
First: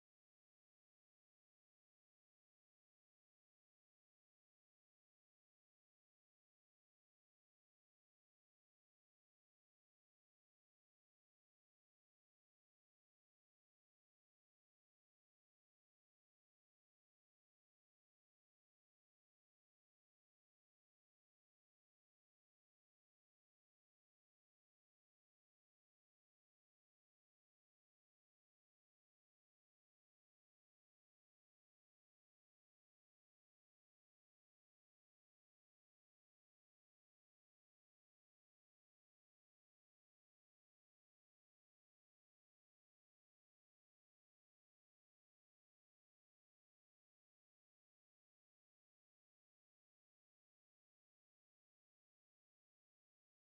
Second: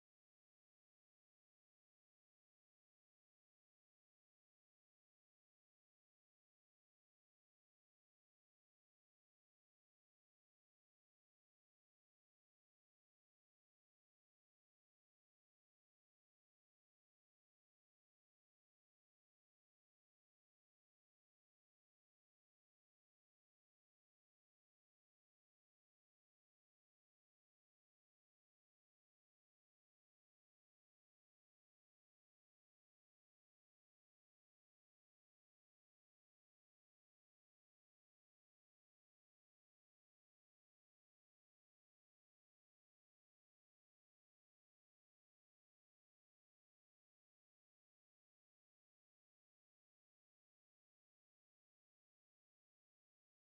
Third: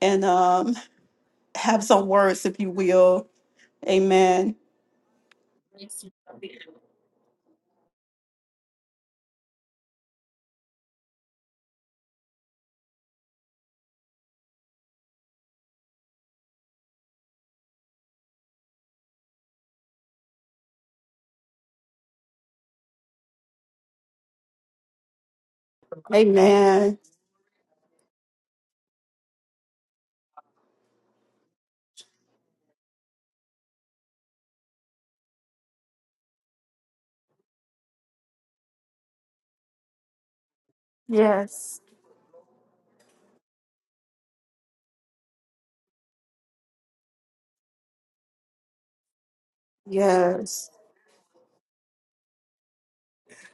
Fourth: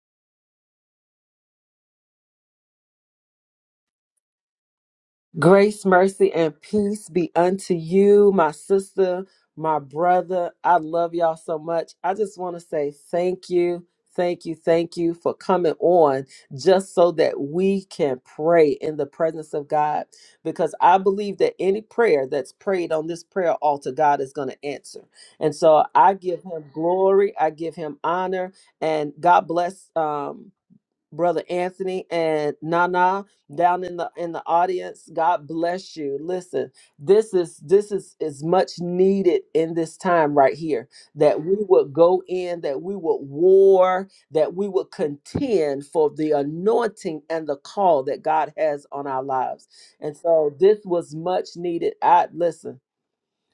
Speaker 1: and um, have some words, if you will. Amen.
Speaker 2: Grace, mercy, and peace be unto you, my sister, my brother. I love y'all so much. I just want to say thank you, thank you, thank you for coming on just so that we can pray in the presence of God. Because I believe that any prayer that's prayed on this prayer altar, God is going to answer. And so I give him
Speaker 1: Amen.
Speaker 2: glory, I give him honor, and God bless. Um, brother Anthony and Nana down in the in the audience. God bless you. Listen, this is this is is much needed in this time right here that we
Speaker 1: Yes.
Speaker 2: would go in, that we would war, that we would contend for the anointing and the call that God has on our lives. And so
Speaker 1: Yes.
Speaker 2: this was much needed. I listen.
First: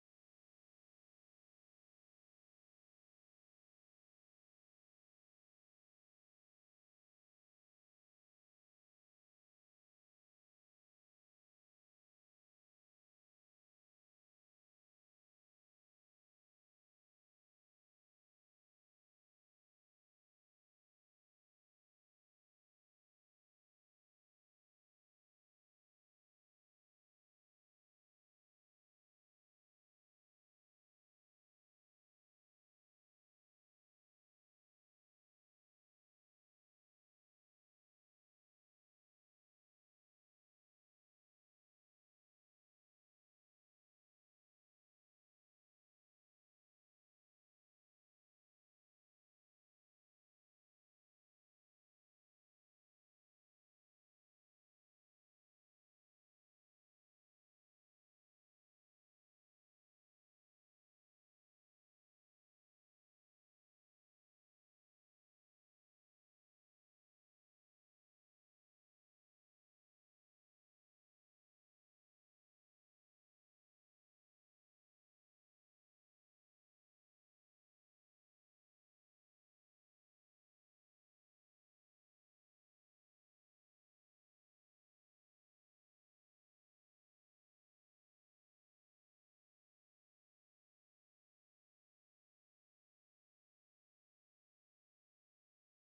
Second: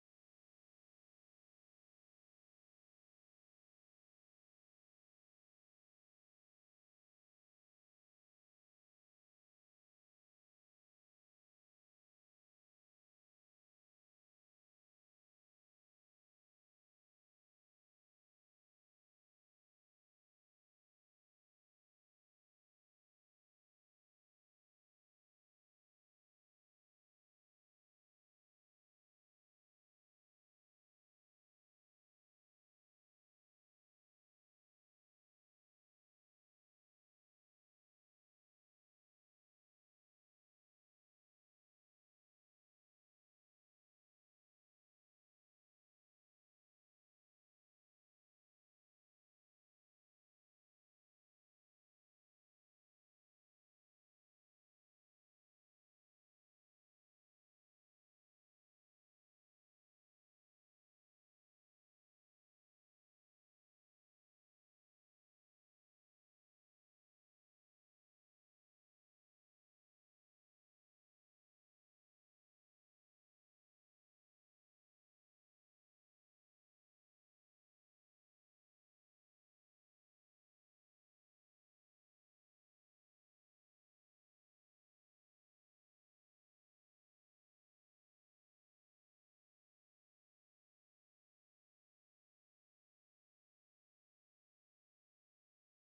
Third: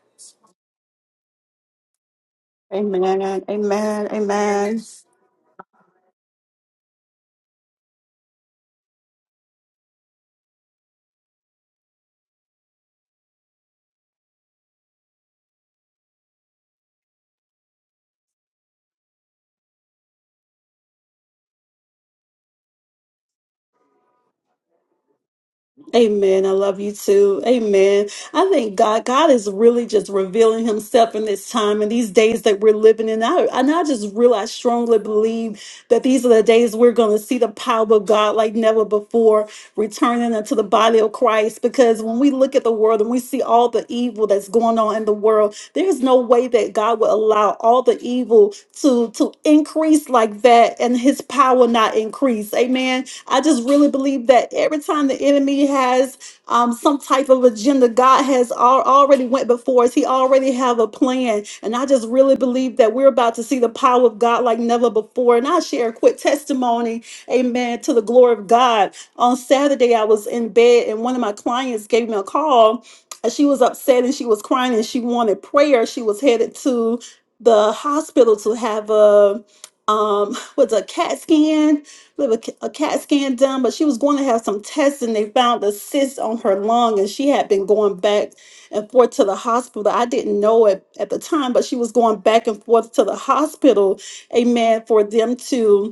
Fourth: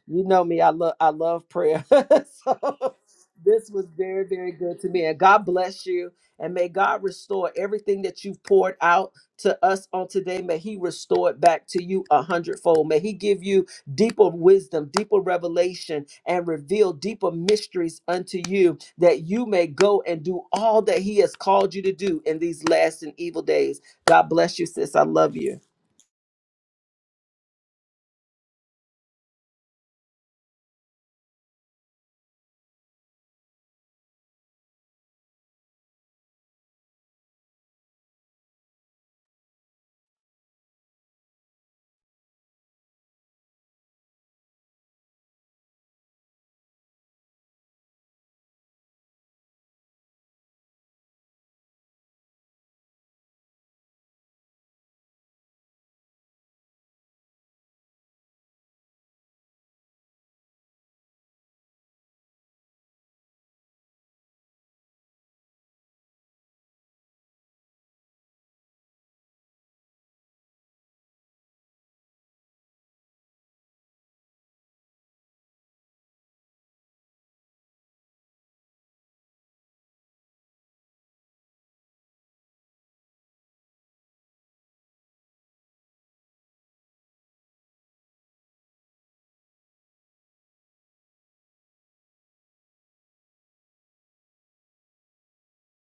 Speaker 2: You know me, I love I love prayer. so
Speaker 1: Amen.
Speaker 2: this was
Speaker 1: Amen.
Speaker 2: very, very good
Speaker 1: Amen.
Speaker 2: to me. And God bless you. And may God restore everything that you've poured out to us on today. May He restore it back to you a hundredfold. May He give you deeper wisdom, deeper revelation, and reveal deeper mysteries unto you that you may go and do all that He has called you to do in these last and evil days. God bless you, sis. I love you.
Speaker 1: Amen. I love you too. Amen. I thank God. God is really just revealing Himself in this time and these days that we're living in. I, and I just really, I strongly believe that these are the days we're going to see the power of God like never before, returning unto the body of Christ. Because when we look at the world and we see all the evil that's going on in the world, there's no way that God would allow all the evil to to increase like that and His power not increase. Amen. I just really believe that every time the enemy has um, some type of agenda, God has al- already went before us. He already have a plan, and I just really believe that we're about to see the power of God like never before. And I share a quick testimony, Amen, to the glory of God. On Saturday, I was in bed, and one of my clients gave me a call. and She was upset and she was crying and she wanted prayer. She was headed to the hospital to have a um was a cat scan we have a, c- a CAT scan done, but she was going to have some tests, and they found a cyst on her lung, and she had been going back and forth to the hospital. I didn't know it at the time, but she was going back and forth to the hospital, amen, for them to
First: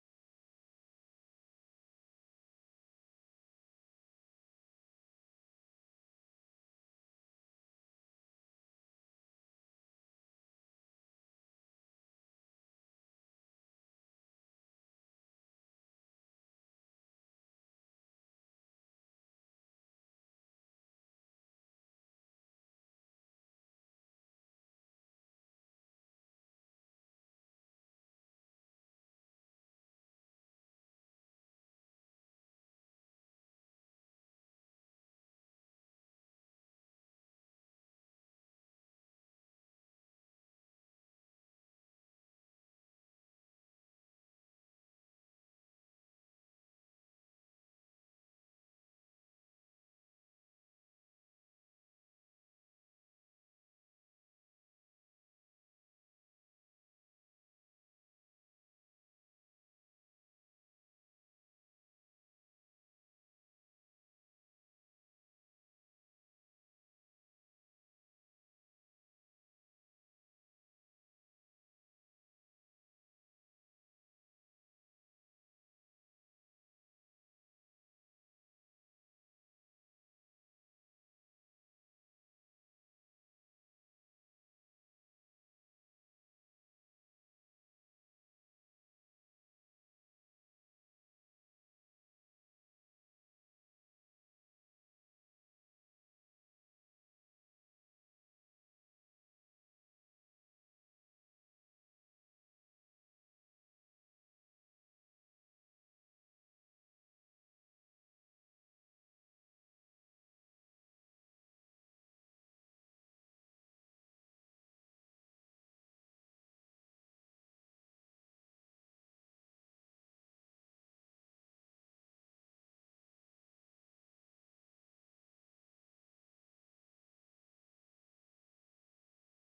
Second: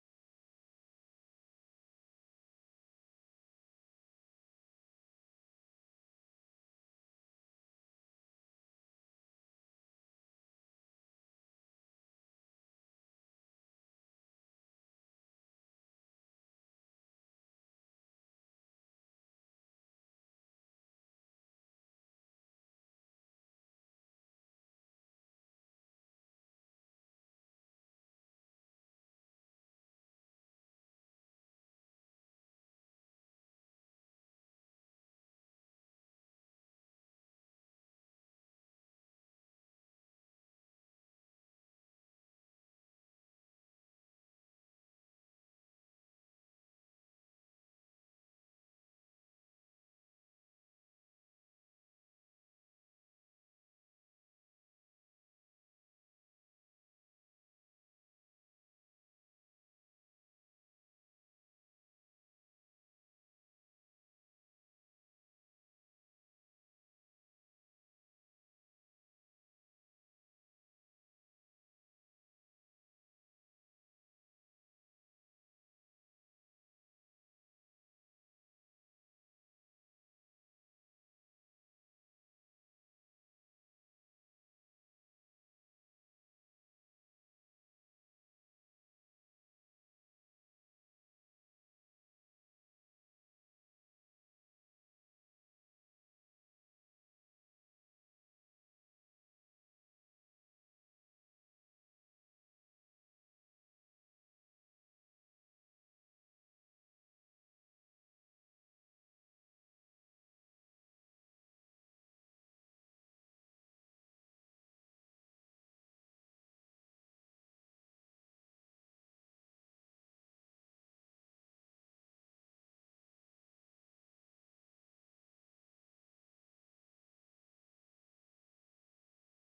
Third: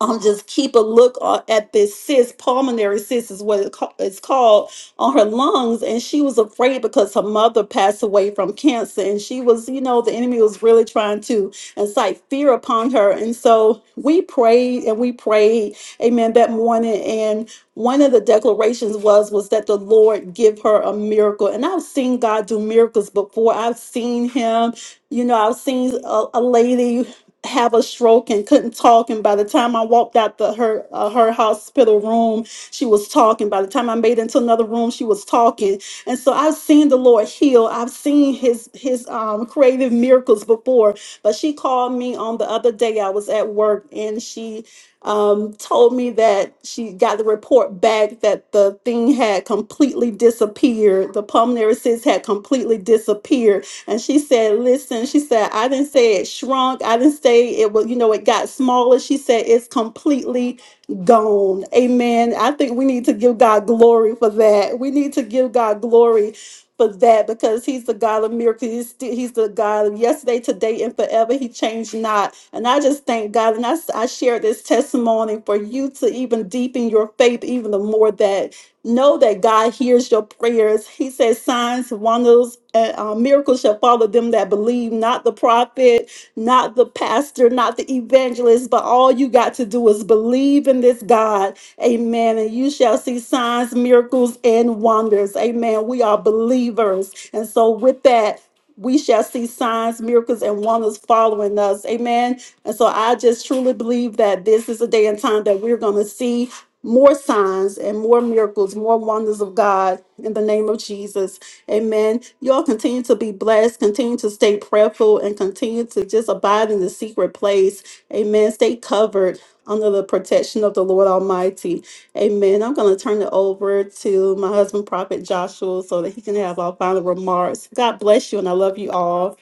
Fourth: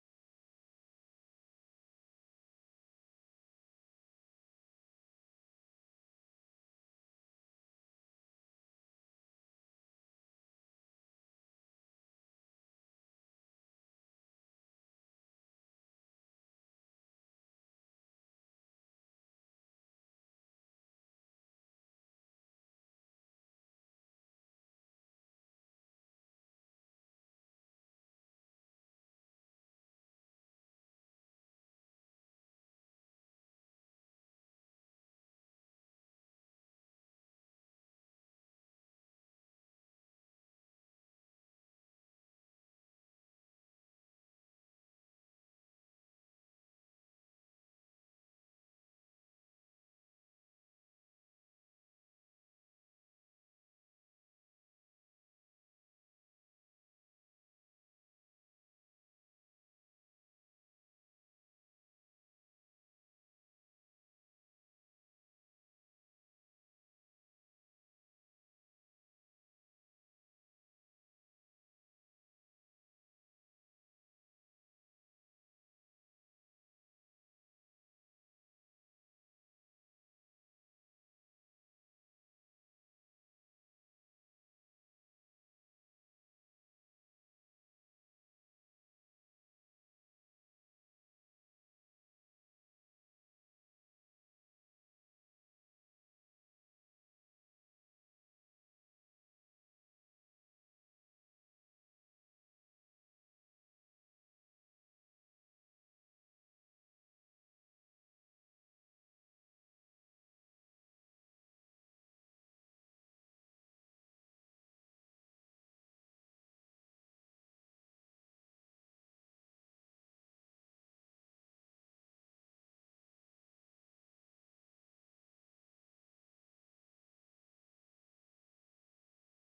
Speaker 1: um, just keep a look a- at this cyst, pulmonary cyst is what it ca- it's called, on her lungs. And she was afraid because her mother passed away from cancer. And she was, you know, the enemy was really trying to incite fear upon her. And so we prayed and we prayed, amen, that morning. And one of the declarations was, was that the Lord give her a miracle. And I've seen God do miracles before. I've seen him, you know, I've seen a, a lady have a stroke and couldn't talk and by the time i walked out the her uh, her hospital room she was talking by the time i made it into another room she was talking and so i've seen the lord heal i've seen his his um creative miracles before but she called me on the other day i was at work and she um told me that she got the report back that the thing had completely disappeared the pulmonary cyst had completely disappeared and she said, Listen, she said, I didn't say it shrunk. I didn't say it was, you know, it got smaller. She said, It's completely gone. Amen. I think we need to give God glory for that. We need to give God glory for that because he's the God of miracles. He's, sti- he's the God of yesterday, today, and forever. He changed not. And I just thank God. And I, s- I share this testimony for you to even deepen your faith even the more that Know that God hears your prayers. He says, signs, wonders, and uh, miracles shall follow them that believe, not the prophet, not the pastor, not the evangelist, but all you got to do is believe in this God. Amen. And you shall see signs, miracles, and wonders. Amen. We are believers. And so, with that, we shall see signs, miracles, and wonders following us. Amen. And so I just truly believe that this is a day and time that we're going to see more signs and more miracles, more wonders of God in the name of Jesus. Amen. Y'all continue to be blessed, continue to stay prayerful, and continue to just abide in the secret place. Amen. Stay covered under the protection of the Lord Almighty. Amen. I'm going to turn it over to my husband, Prophet Joshua, so that he can have our final remarks. God bless you, and I love you all.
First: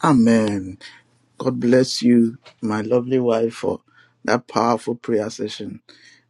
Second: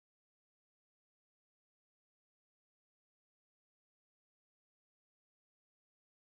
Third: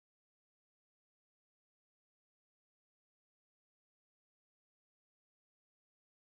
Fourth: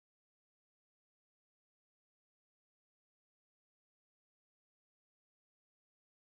Speaker 3: Amen. God bless you, my lovely wife, for that powerful prayer session.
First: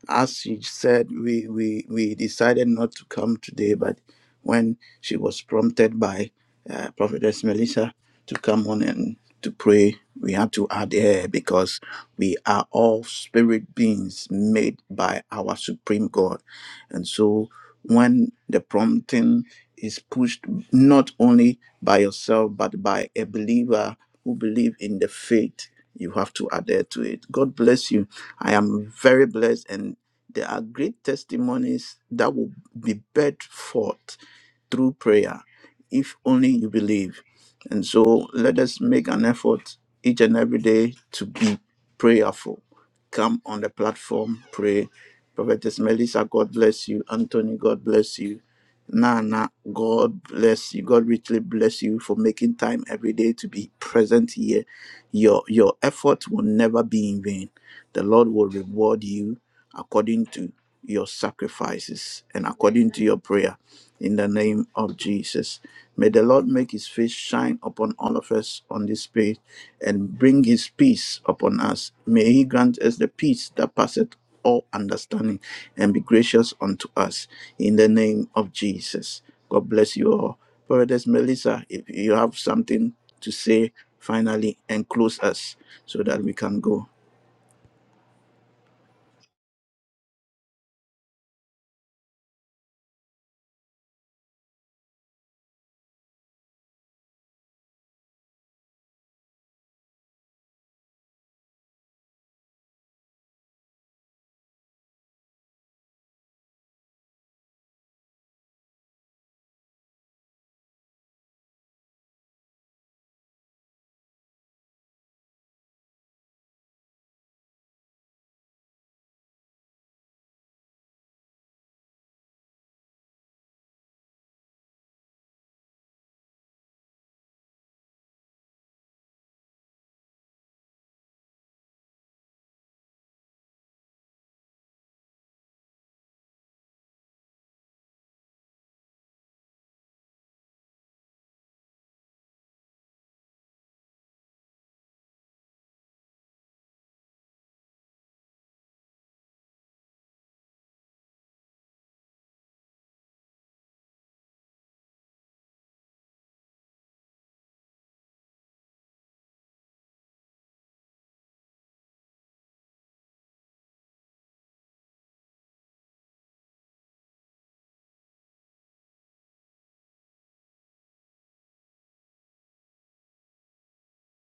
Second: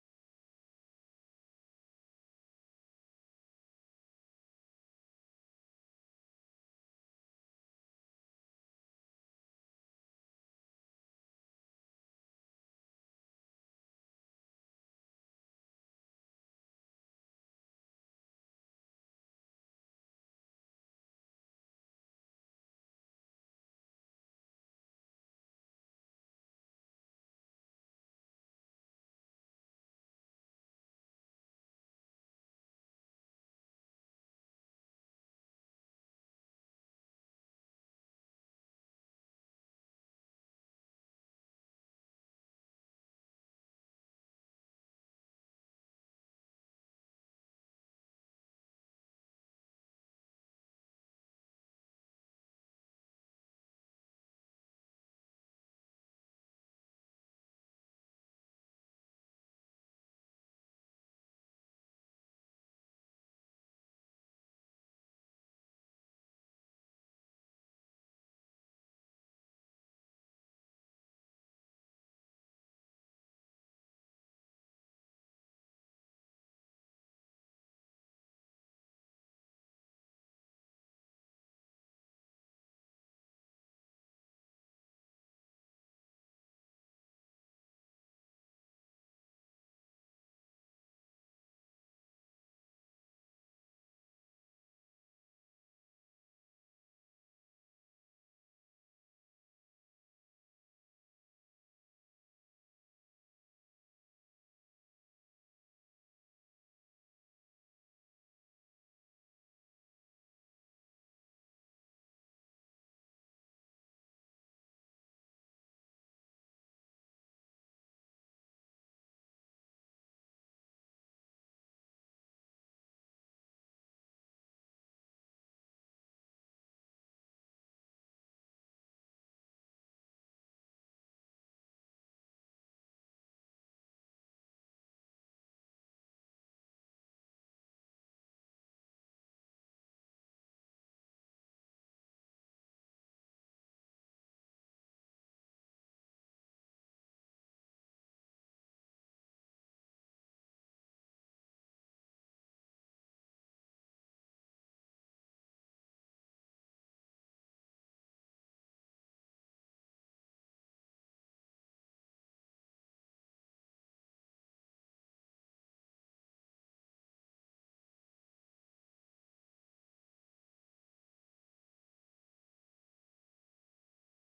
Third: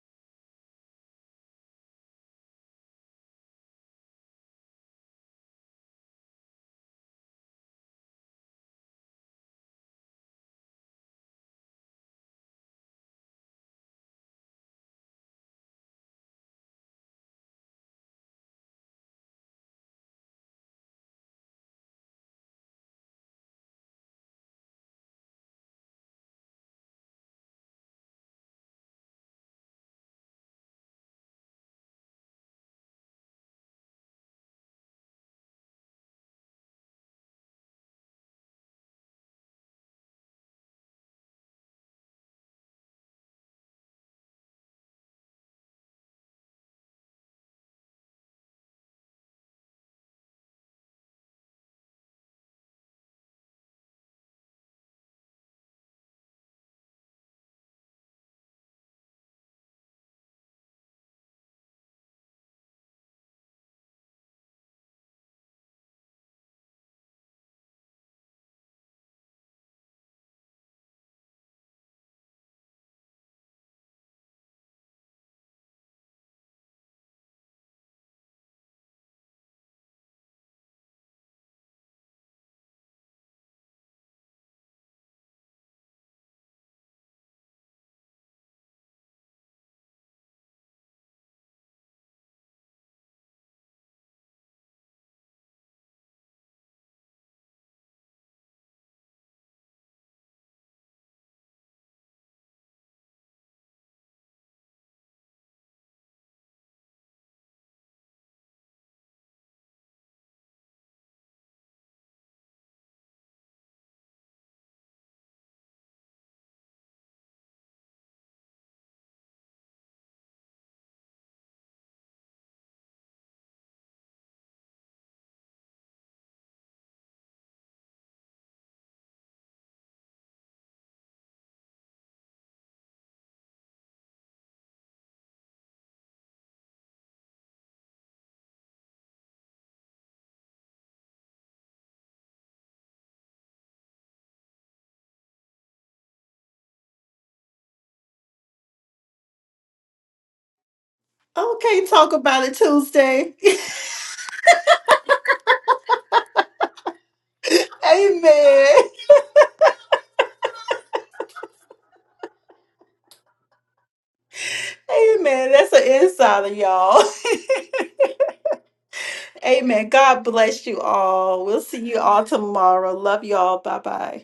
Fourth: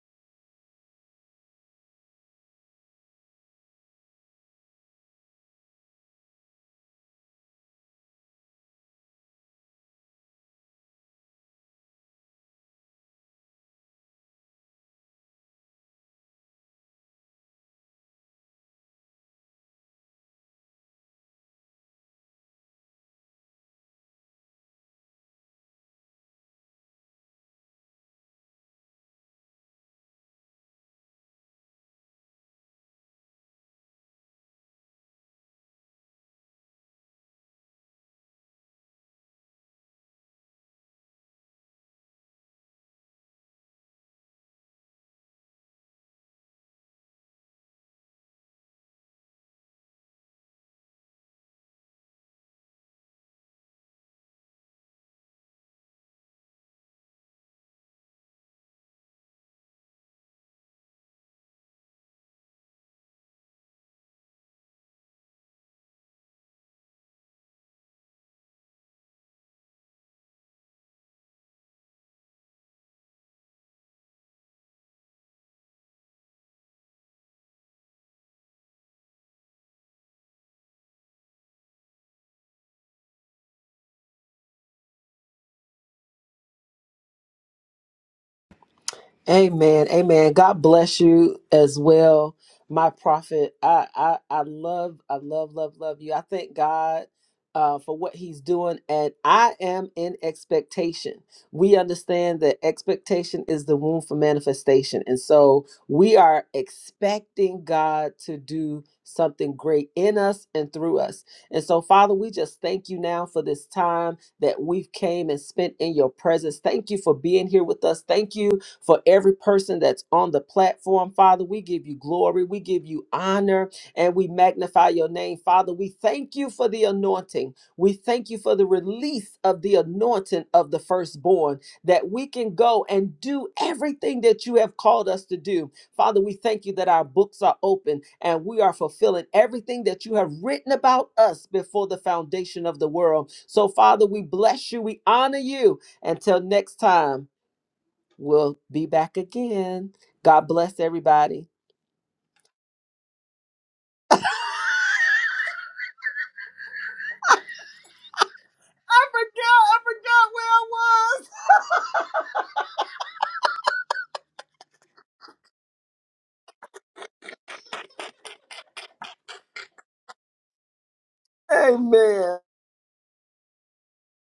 Speaker 3: As she said, we, we, we decided not to come today, but when she was prompted by uh, Prophetess Melissa to come on and to pray, we had to add air because we are all spirit beings made by our Supreme God. And so when the prompting is pushed not only by yourself but by a believer who believe in the faith you have to adhere to it god bless you i am very blessed and there are great testimonies that will be bred forth through prayer if only you believe. And so let us make an effort each and every day to be prayerful. Come on the platform, pray. Prophetess Melissa, God bless you. Anthony, God bless you. Nana, God bless you. God richly bless you for making time every day to be present here. Your your effort will never be in vain. The Lord will reward you according to your sacrifices and according to your prayer in the name of Jesus. May the Lord make his face shine upon all of us on this page and bring his peace upon us. May he grant us the peace that passeth all understanding and be gracious unto us in the name of Jesus. God bless you all. Prophetess Melissa, if you have something to say finally and close us so that we can go.
Speaker 2: Amen. Amen. God bless you as well, my prophet. I I, I love, I love, love, love you. I thank God uh, for what He's doing, and I am in expectation. We understand that expectation is the womb for manifestation, and so we are expecting God to do something great in us and through us. And so, Father, we just thank you now for this time that we've came and spent in your presence. Thank you for being here with us. Thank you for every person that's on the platform. Father, we give you glory, we give you honor, and we magnify your name. Father, we thank you for the anointing. We thank you for the release of the anointing of the firstborn that we can go and do everything that you have called us to do. Father, we thank you that our books are open and we are fulfilling everything that you have written about us before the foundation of the world. So, Father, we bless you, we honor you. Until next time. We'll be back again. God bless everybody.
Speaker 1: Okay, talk about it Tuesday. Amen.
Speaker 2: I forgot. I
Speaker 1: Amen. That's an insider, y'all. Amen. God bless you all. We'll
Speaker 2: forgot where I was.
Speaker 1: see you all
Speaker 2: Amen.
Speaker 1: tomorrow. Love you all. Bye bye.